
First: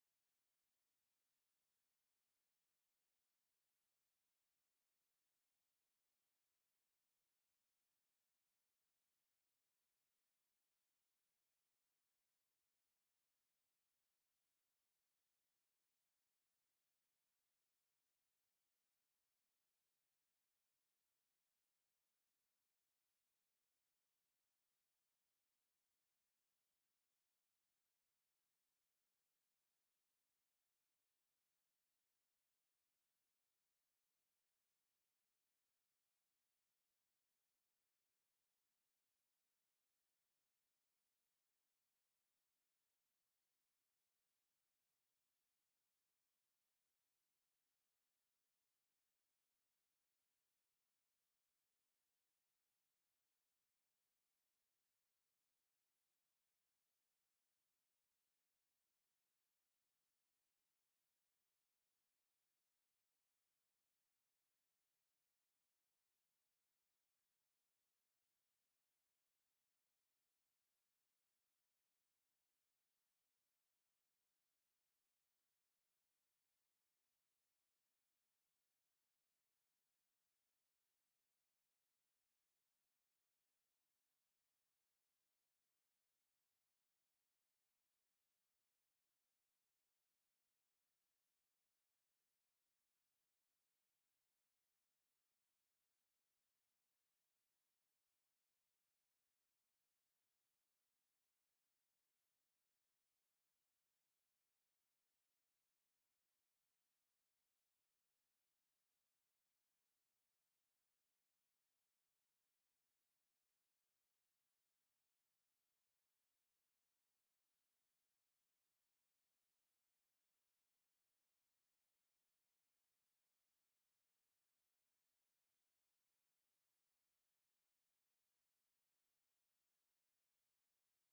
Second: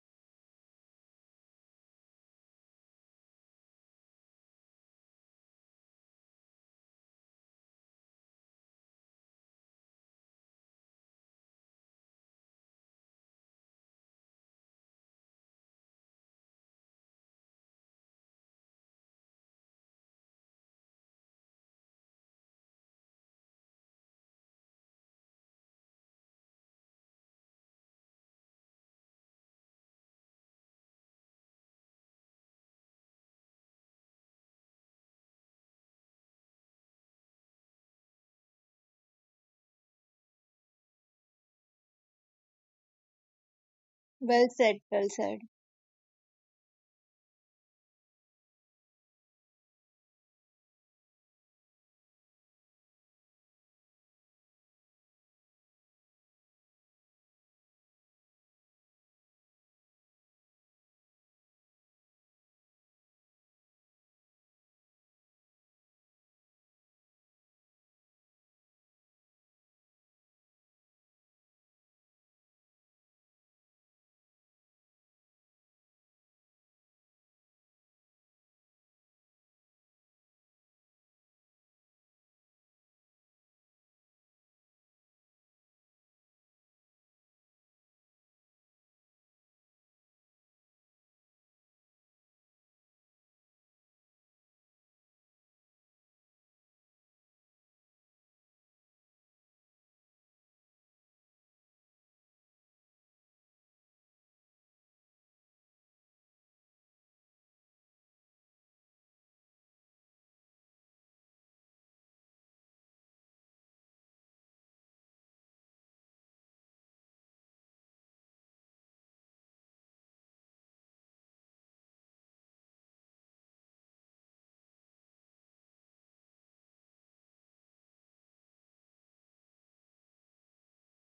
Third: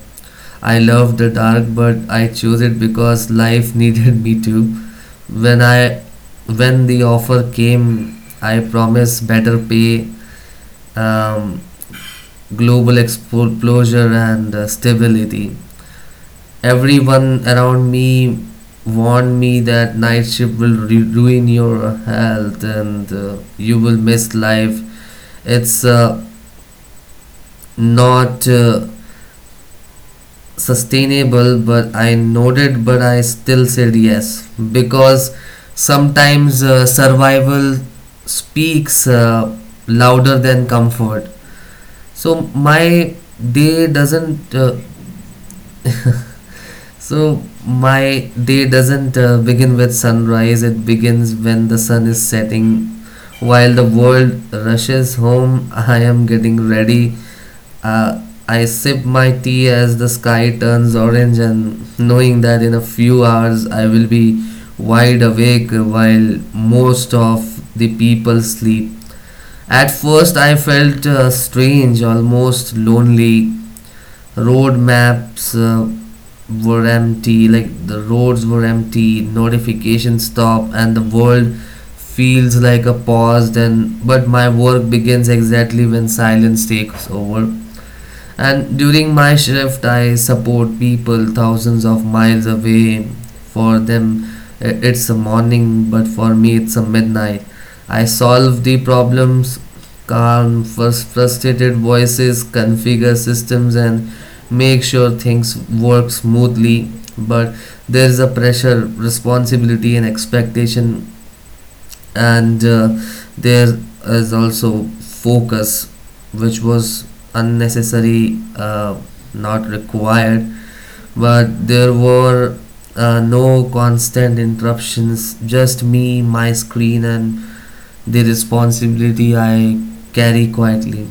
S1: I love the dark, but I chose it because life needed me to. When I when the offer came, I promised better pay, um, global exposure, and uh, stability. Everyone around me warned me that night shift will ru- ruin your health, and uh, you will miss life. It's uh, not uh, sustainable. But I nodded. But I still said yes, because sometimes uh, survival speaks uh, louder than comfort. So my day
S3: Well
S1: doesn't uh,
S3: said. Well said.
S1: So my day doesn't uh, begin with sunrise, it begins when the sun is setting. While the world rushes home, I am getting ready. Uh, I sip my tea as the sky turns orange, and knowing that in a few hours I will be wide awake while most of the people sleep. At first, I felt uh, strange, almost lonely. Road maps uh, were empty, like the roads were empty, notification stop, and the world feels like a pause. Then, but my work begins exactly when silence takes over. And during my shift, I support people thousands of miles away. For them, i- it's a morning, but for me, it's a midnight. I solve the problems, calm frus- frustrated voices, configure systems, and make sure things work smoothly. But there is a pressure, responsibility, and expectation, and uh, there is also focus which was unnecessary, uh, not required. But there were uh, no constant interruptions, just me, my screen, and the responsibility I carry quietly.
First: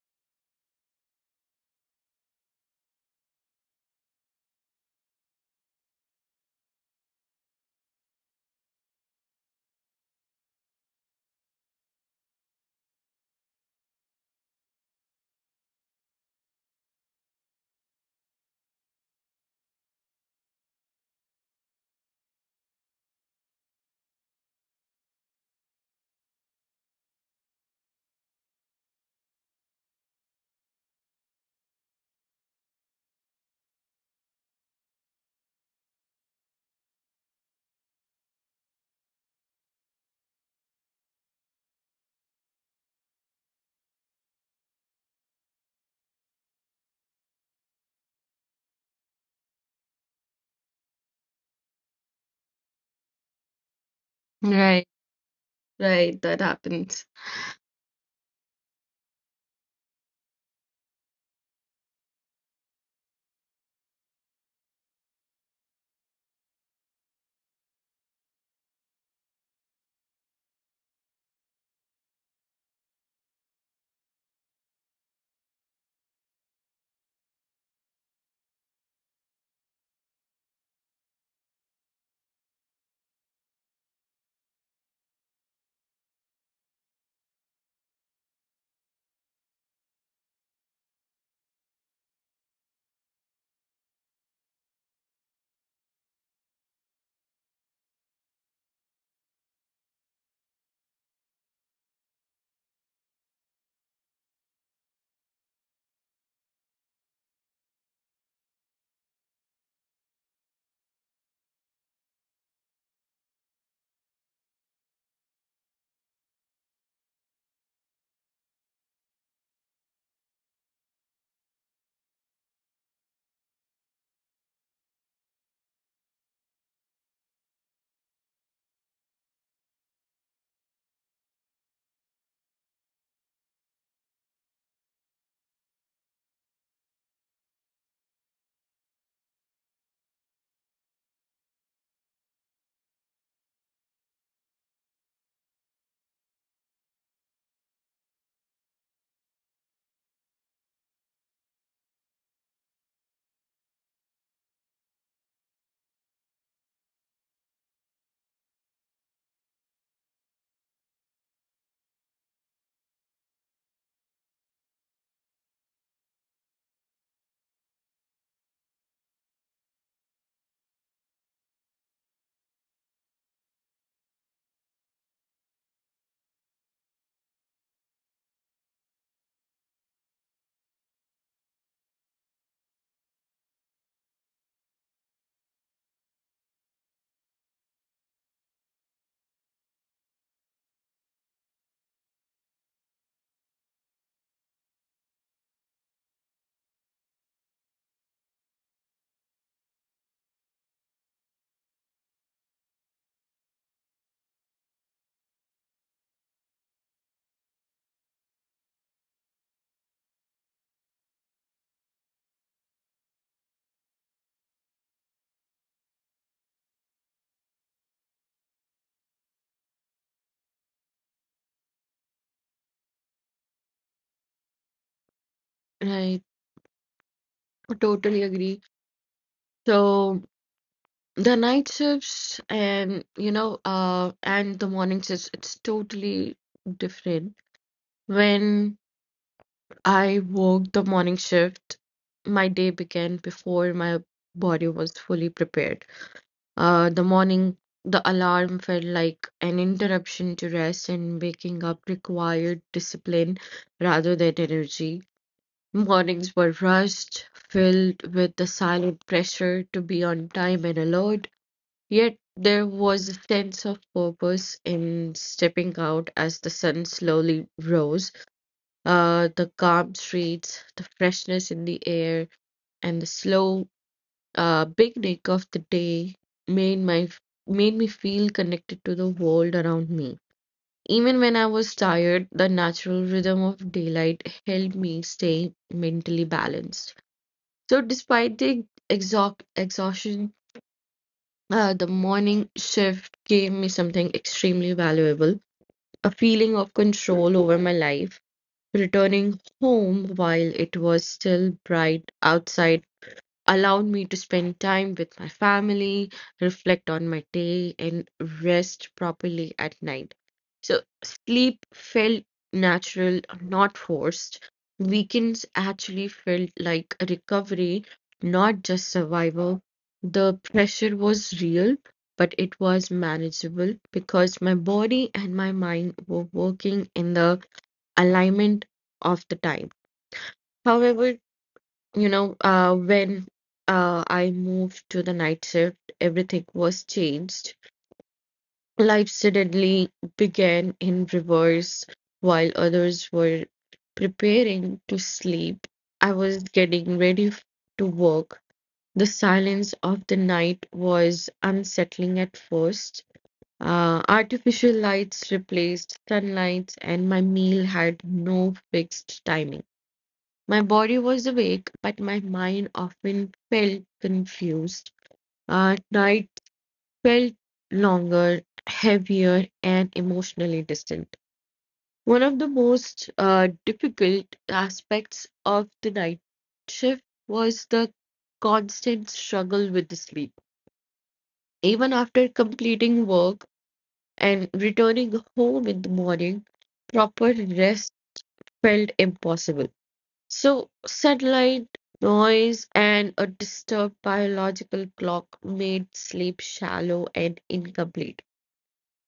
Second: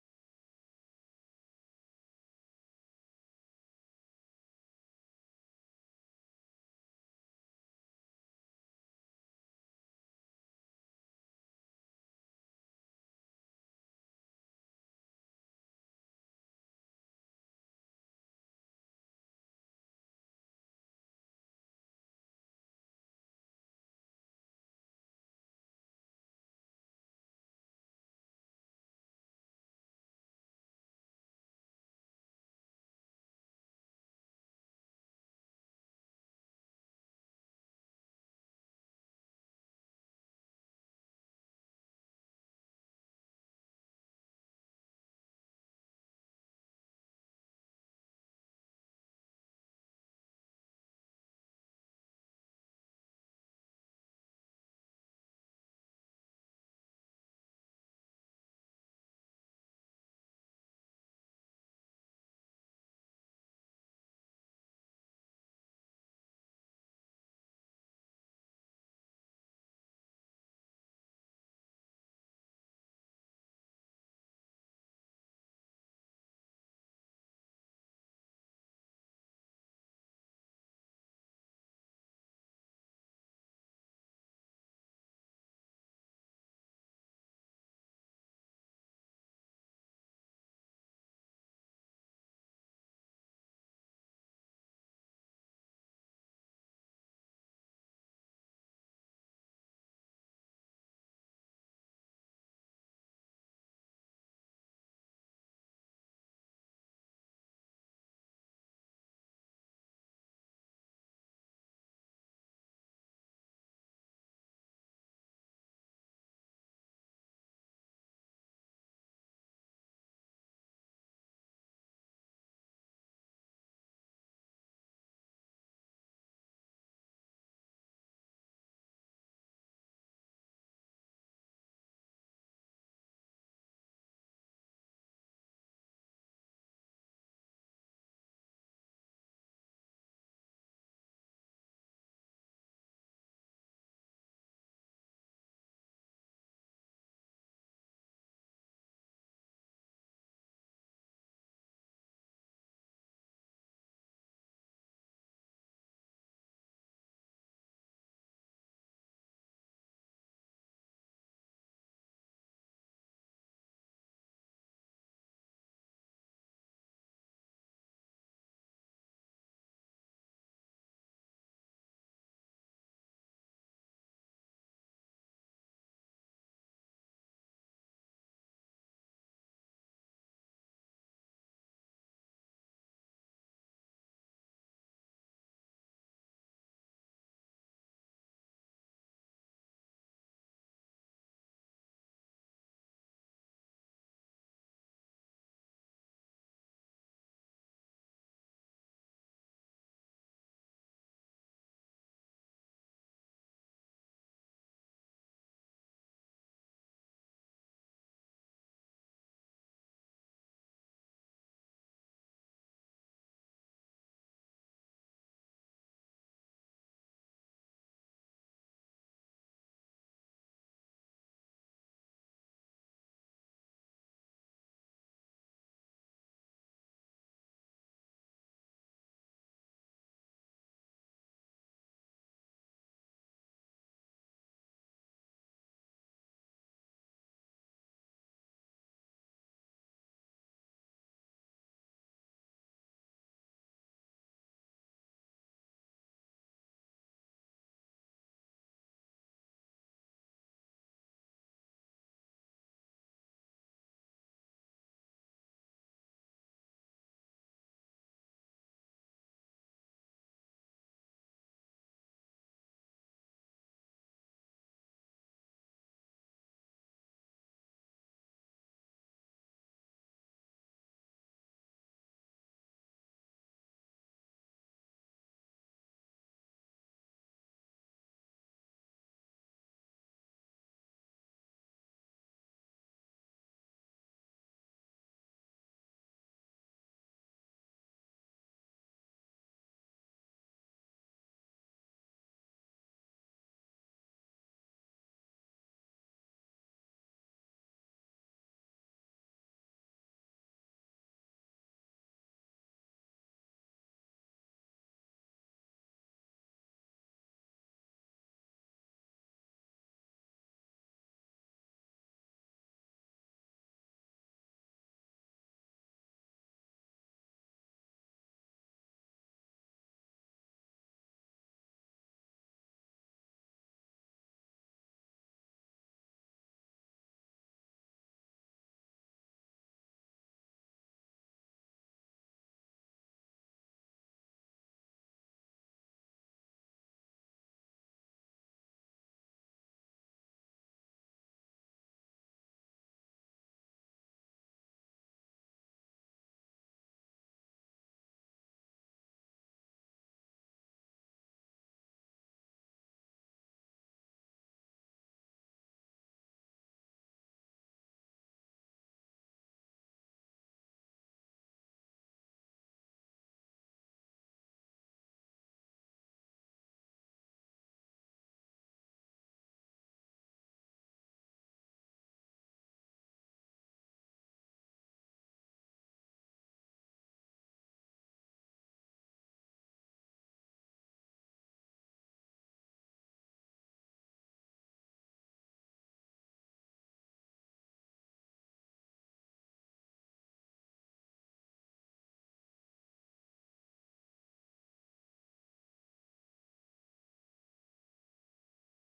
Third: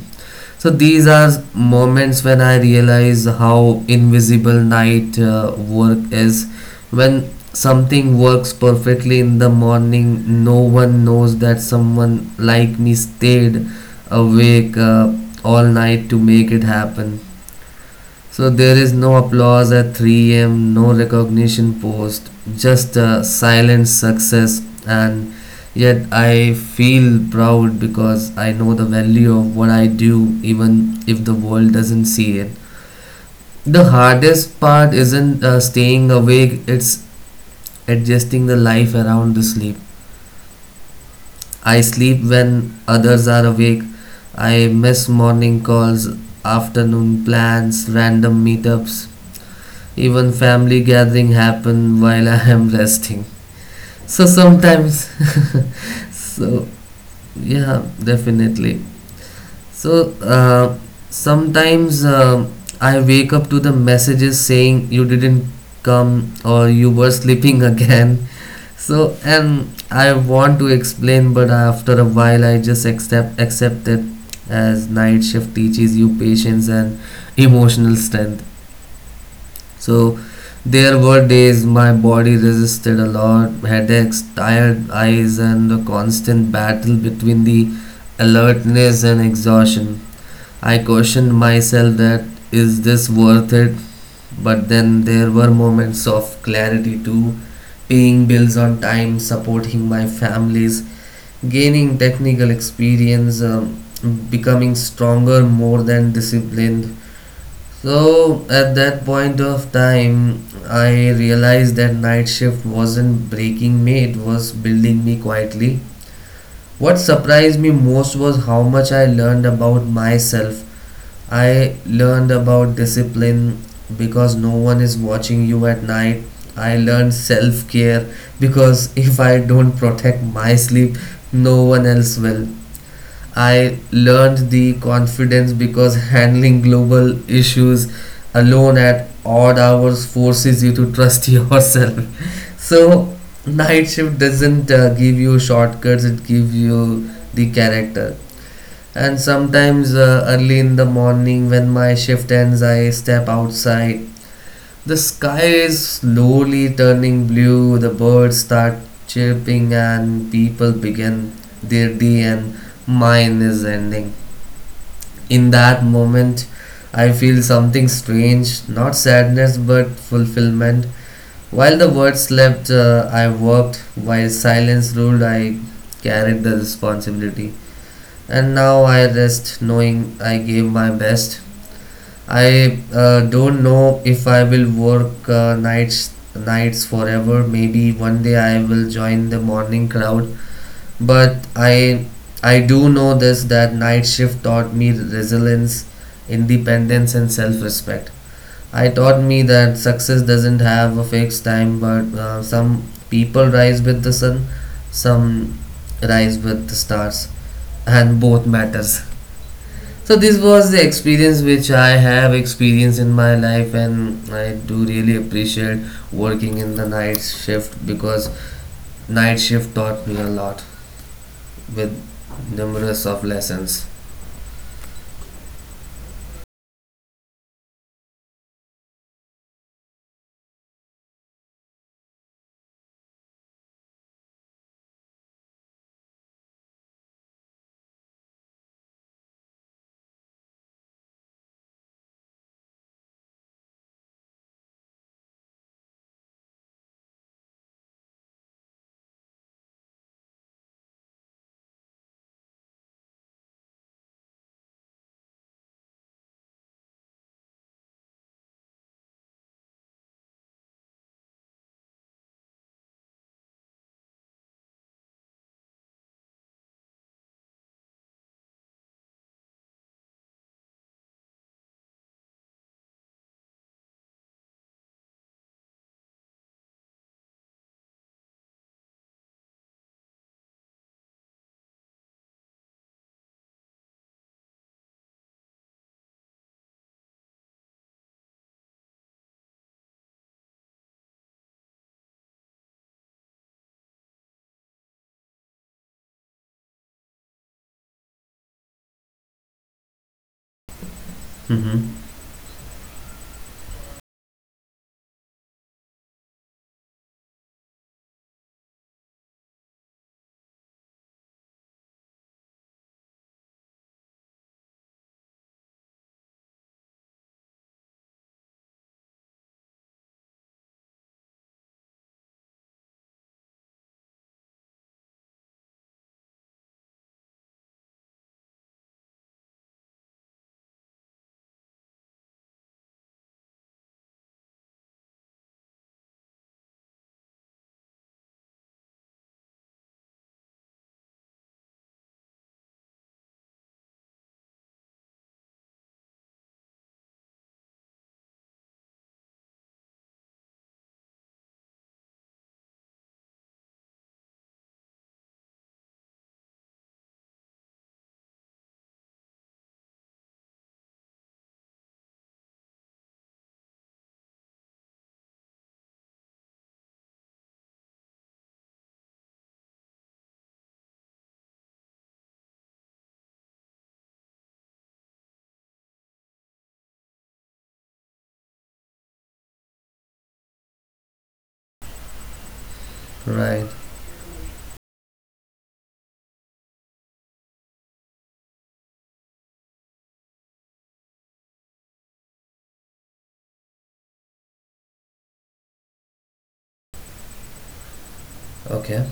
S1: So these are moments when I realize how invisible night uh, work is. When something works perfectly in the morning, no one knows that someone like me stayed awake uh, all night to make it happen. So there is no applause at three a m, no recognition post, just a silent success. And yet I feel proud because I know the value of what I do, even if the world doesn't see it. The hardest part isn't uh, staying awake, it's adjusting the life around the sleep. I sleep when others are awake. I miss morning calls, afternoon plans, random meetups. Even family gathering happen while I am resting. So
S2: Right,
S1: sometimes,
S2: right, that
S1: so
S2: happens.
S1: yeah, definitely. So uh, sometimes um I wake up to the messages saying you didn't come or you were sleeping again. So, and I want to explain, but after a while I just accept accept it, as night shift teaches you patience and emotional strength. So there were days my body resisted a lot, headaches, tired eyes, and a constant battle between the alertness and exhaustion. I questioned myself that, is this worth it? But then there were moments of clarity too, paying bills on time, supporting my families, gaining technical experience, um, becoming stronger more than disciplined. So at that point of time, I realized that night shift wasn't breaking me, it was building me quietly. What surprised me most was how much I learned about myself. I learned about discipline because no one is watching you at night. I learned self care because if I don't protect my sleep, no one else will. I learned the confidence, because handling global issues alone at odd hours forces you to trust yourself. So, night shift doesn't uh, give you shortcuts, it gives you the character. And sometimes, uh, early in the morning, when my shift ends, I step outside. The sky is slowly turning blue, the birds start chirping, and people begin their day, and mine is ending. In that moment, I feel something strange, not sadness but fulfillment. While the world slept, uh, I worked. While silence ruled, I carried the responsibility. And now I rest knowing I gave my best. I uh, don't know if I will work uh, nights nights forever. Maybe one day I will join the morning crowd, but i i do know this, that night shift taught me resilience, independence, and self-respect. I taught me that success doesn't have a fixed time, but uh, some people rise with the sun, some rise with the stars, and both matters. So this was the experience which I have experienced in my life, and I do really appreciate working in the night shift, because night shift taught me a lot with numerous of lessons.
S2: Right, I totally agree. So the night shifts and you know uh and the morning shifts, it's totally different. When I worked the morning shift, my day began before my body was fully prepared. Uh the morning the alarm felt like an interruption to rest, and waking up required discipline rather than energy. Mornings were rushed, filled with the silent pressure to be on time and alert, yet there was a sense of purpose in stepping out as the sun slowly rose. Uh, the calm streets, the freshness in the air, and the slow uh, beginning of the day made my made me feel connected to the world around me. Even when I was tired, the natural rhythm of daylight helped me stay mentally balanced. So despite the exhaust exhaustion, uh, the morning shift gave me something extremely valuable, a feeling of control over my life. Returning home while it was still
S1: Mm-hmm.
S2: bright outside allowed me to spend time with my family, reflect on my day, and rest properly at night. So, sleep felt natural, not forced. Weekends actually felt like a recovery, not just survival. The pressure was real, but it was manageable because my body and my mind were working in the alignment of the time. However, you know, uh, when uh, I moved to the night shift, everything was changed. Life suddenly began in reverse. While others were preparing to sleep, I was getting ready f- to work. The silence of the night was unsettling at first. Uh, artificial lights replaced sunlight, and my meal had no fixed timing. My body was awake, but my mind often felt confused. Uh, night felt longer, heavier, and emotionally distant. One of the most uh, difficult aspects of the night shift was the constant struggle with the sleep. Even after completing work
S1: Right.
S2: and returning home in the morning, proper rest felt impossible. So sunlight, noise, and a disturbed biological clock made sleep shallow and incomplete.
S1: Okay.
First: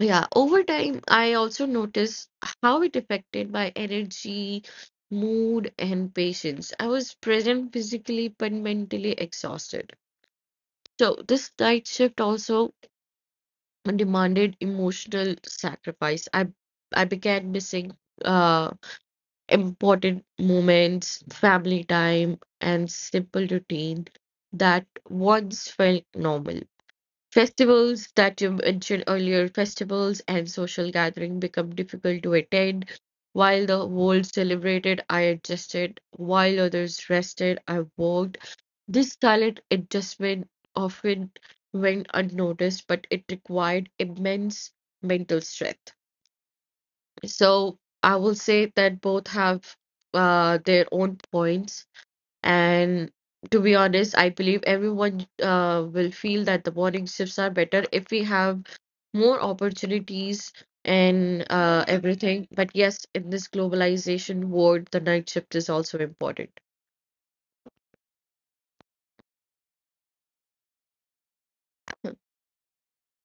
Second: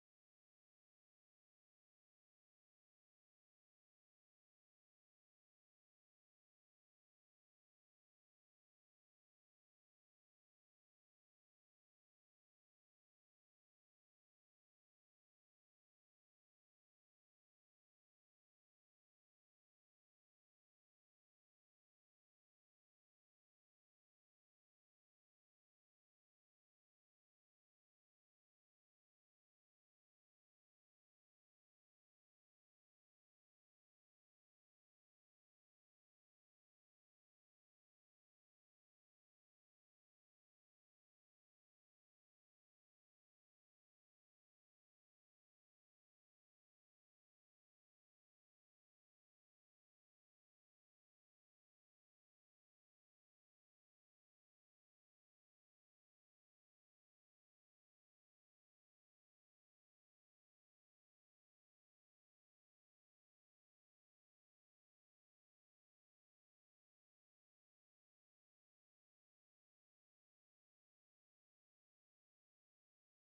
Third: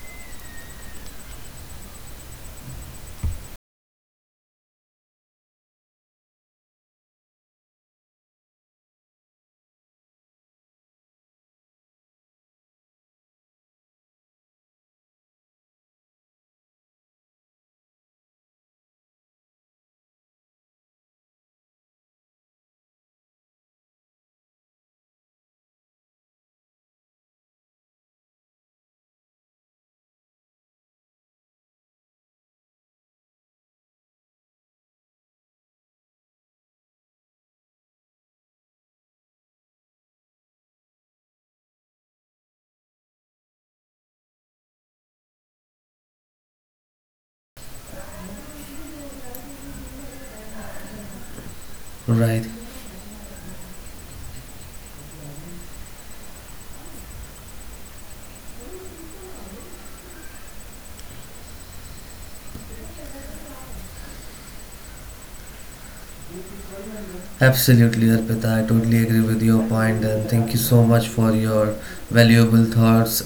S2: Yeah, over time, I also noticed how it affected my energy, mood, and patience. I was present physically but mentally exhausted. So this night shift also demanded emotional sacrifice. I I began missing uh important moments, family time, and simple routine that once felt normal. Festivals that you mentioned earlier, festivals and social gathering become difficult to attend. While the world celebrated, I adjusted. While others rested, I worked. This silent adjustment often went unnoticed, but it required immense mental strength. So I will say that both have uh, their own points.
S1: Right.
S2: And to be honest, I believe everyone uh, will feel that the morning shifts are better if we have more opportunities and uh, everything. But yes, in this globalization world, the night shift is also important.
S1: Absolutely, Arpita. I totally agree with your point, and thank you so much for your valuable thoughts.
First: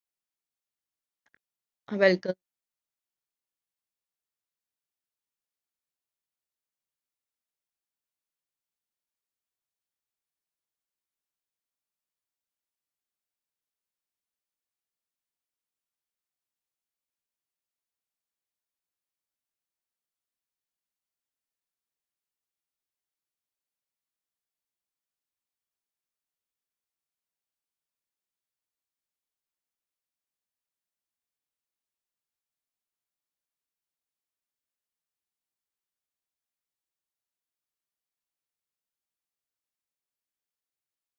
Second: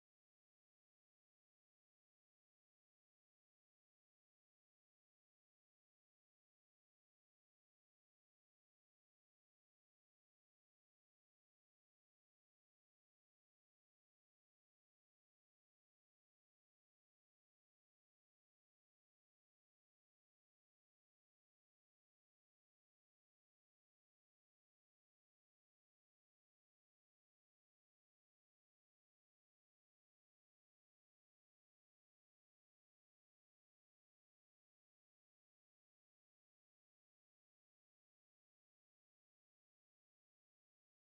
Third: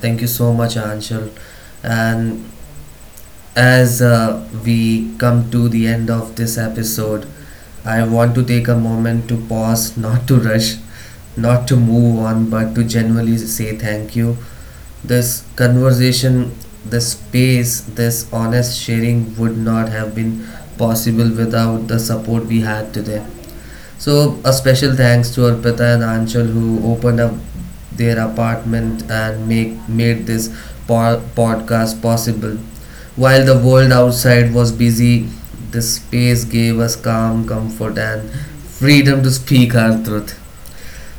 S1: Thank you so much, Anshul.
S2: Welcome.
S1: And as uh, we come to the end of this episode, I want to take a moment to pause, not to rush, not to move on, but to genuinely say thank you. This conversation, this space, this honest sharing would not have been possible without the support we had today. So, a special thanks to Arpita and Anshul who opened up their apartment and make made this po- podcast possible. While the world outside was busy, this space gave us calm, comfort, and freedom to speak our truth.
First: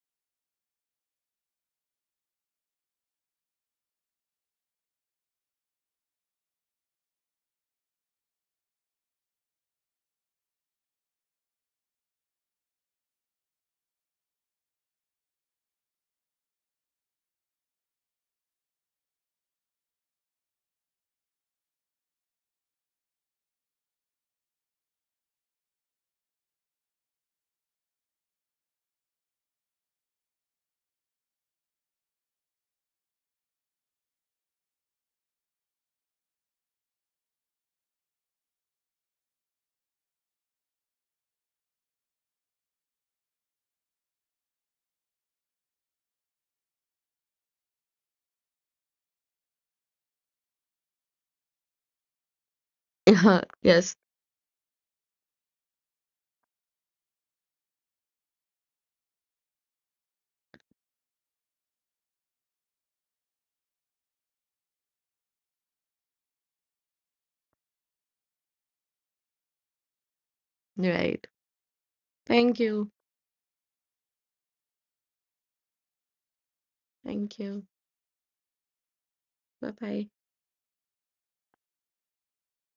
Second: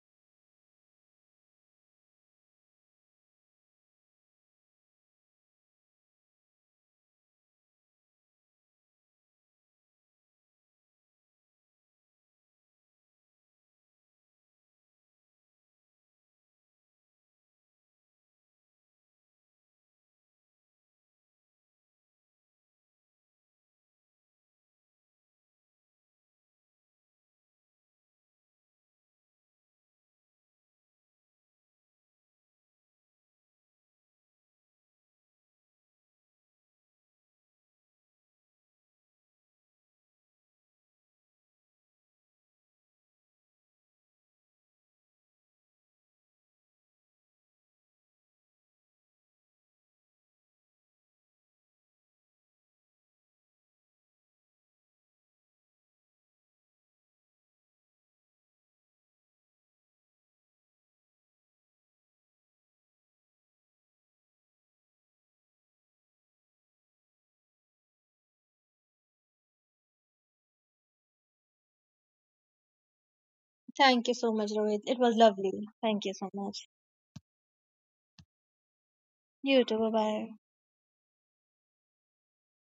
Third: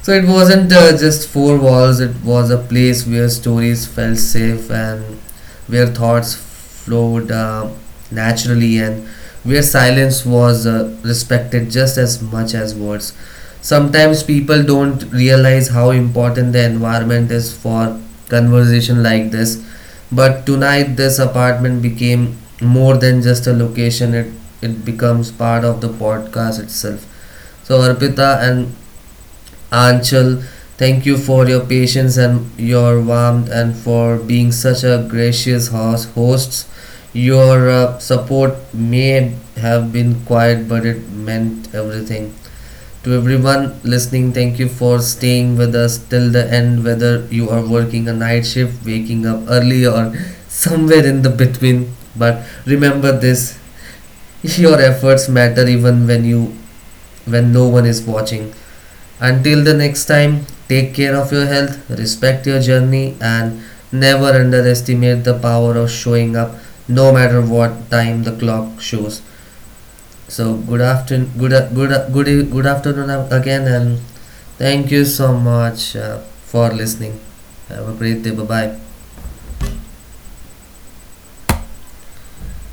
S1: So it wasn't uh, just four walls, it was a place where stories felt safe, and where thoughts flowed uh, naturally, and where silence was uh, respected just as much as words. Sometimes people don't realize how important the environment is for conversation like this, but tonight this apartment became more than just a location. it, it becomes part of the podcast itself. So Arpita and Anchal, thank you for your patience and your warmth and for being such a gracious host. hosts. Your uh, support may have been quiet, but it meant everything. To everyone listening, thank you for staying with us till the end, whether you are working a night shift, waking up early, or somewhere in the between. But remember this,
S2: Yes,
S1: your efforts matter even when you when no one is watching. Until the next time, take care of your health, respect your journey, and never underestimate the power of showing up no matter what time the clock shows. So good
S2: right.
S1: afternoon, good good good e-
S2: Thank
S1: good
S2: you.
S1: afternoon again, and
S3: Thank you so much, Rohit.
S1: thank
S3: It
S1: you
S3: was
S1: so
S3: lovely.
S1: much
S3: Thank you
S1: uh,
S3: so much.
S1: for listening.
S2: Thank you.
S1: Have a great day. Bye bye.
S3: You
S2: Bye
S3: too. Bye
S2: bye.
S3: bye.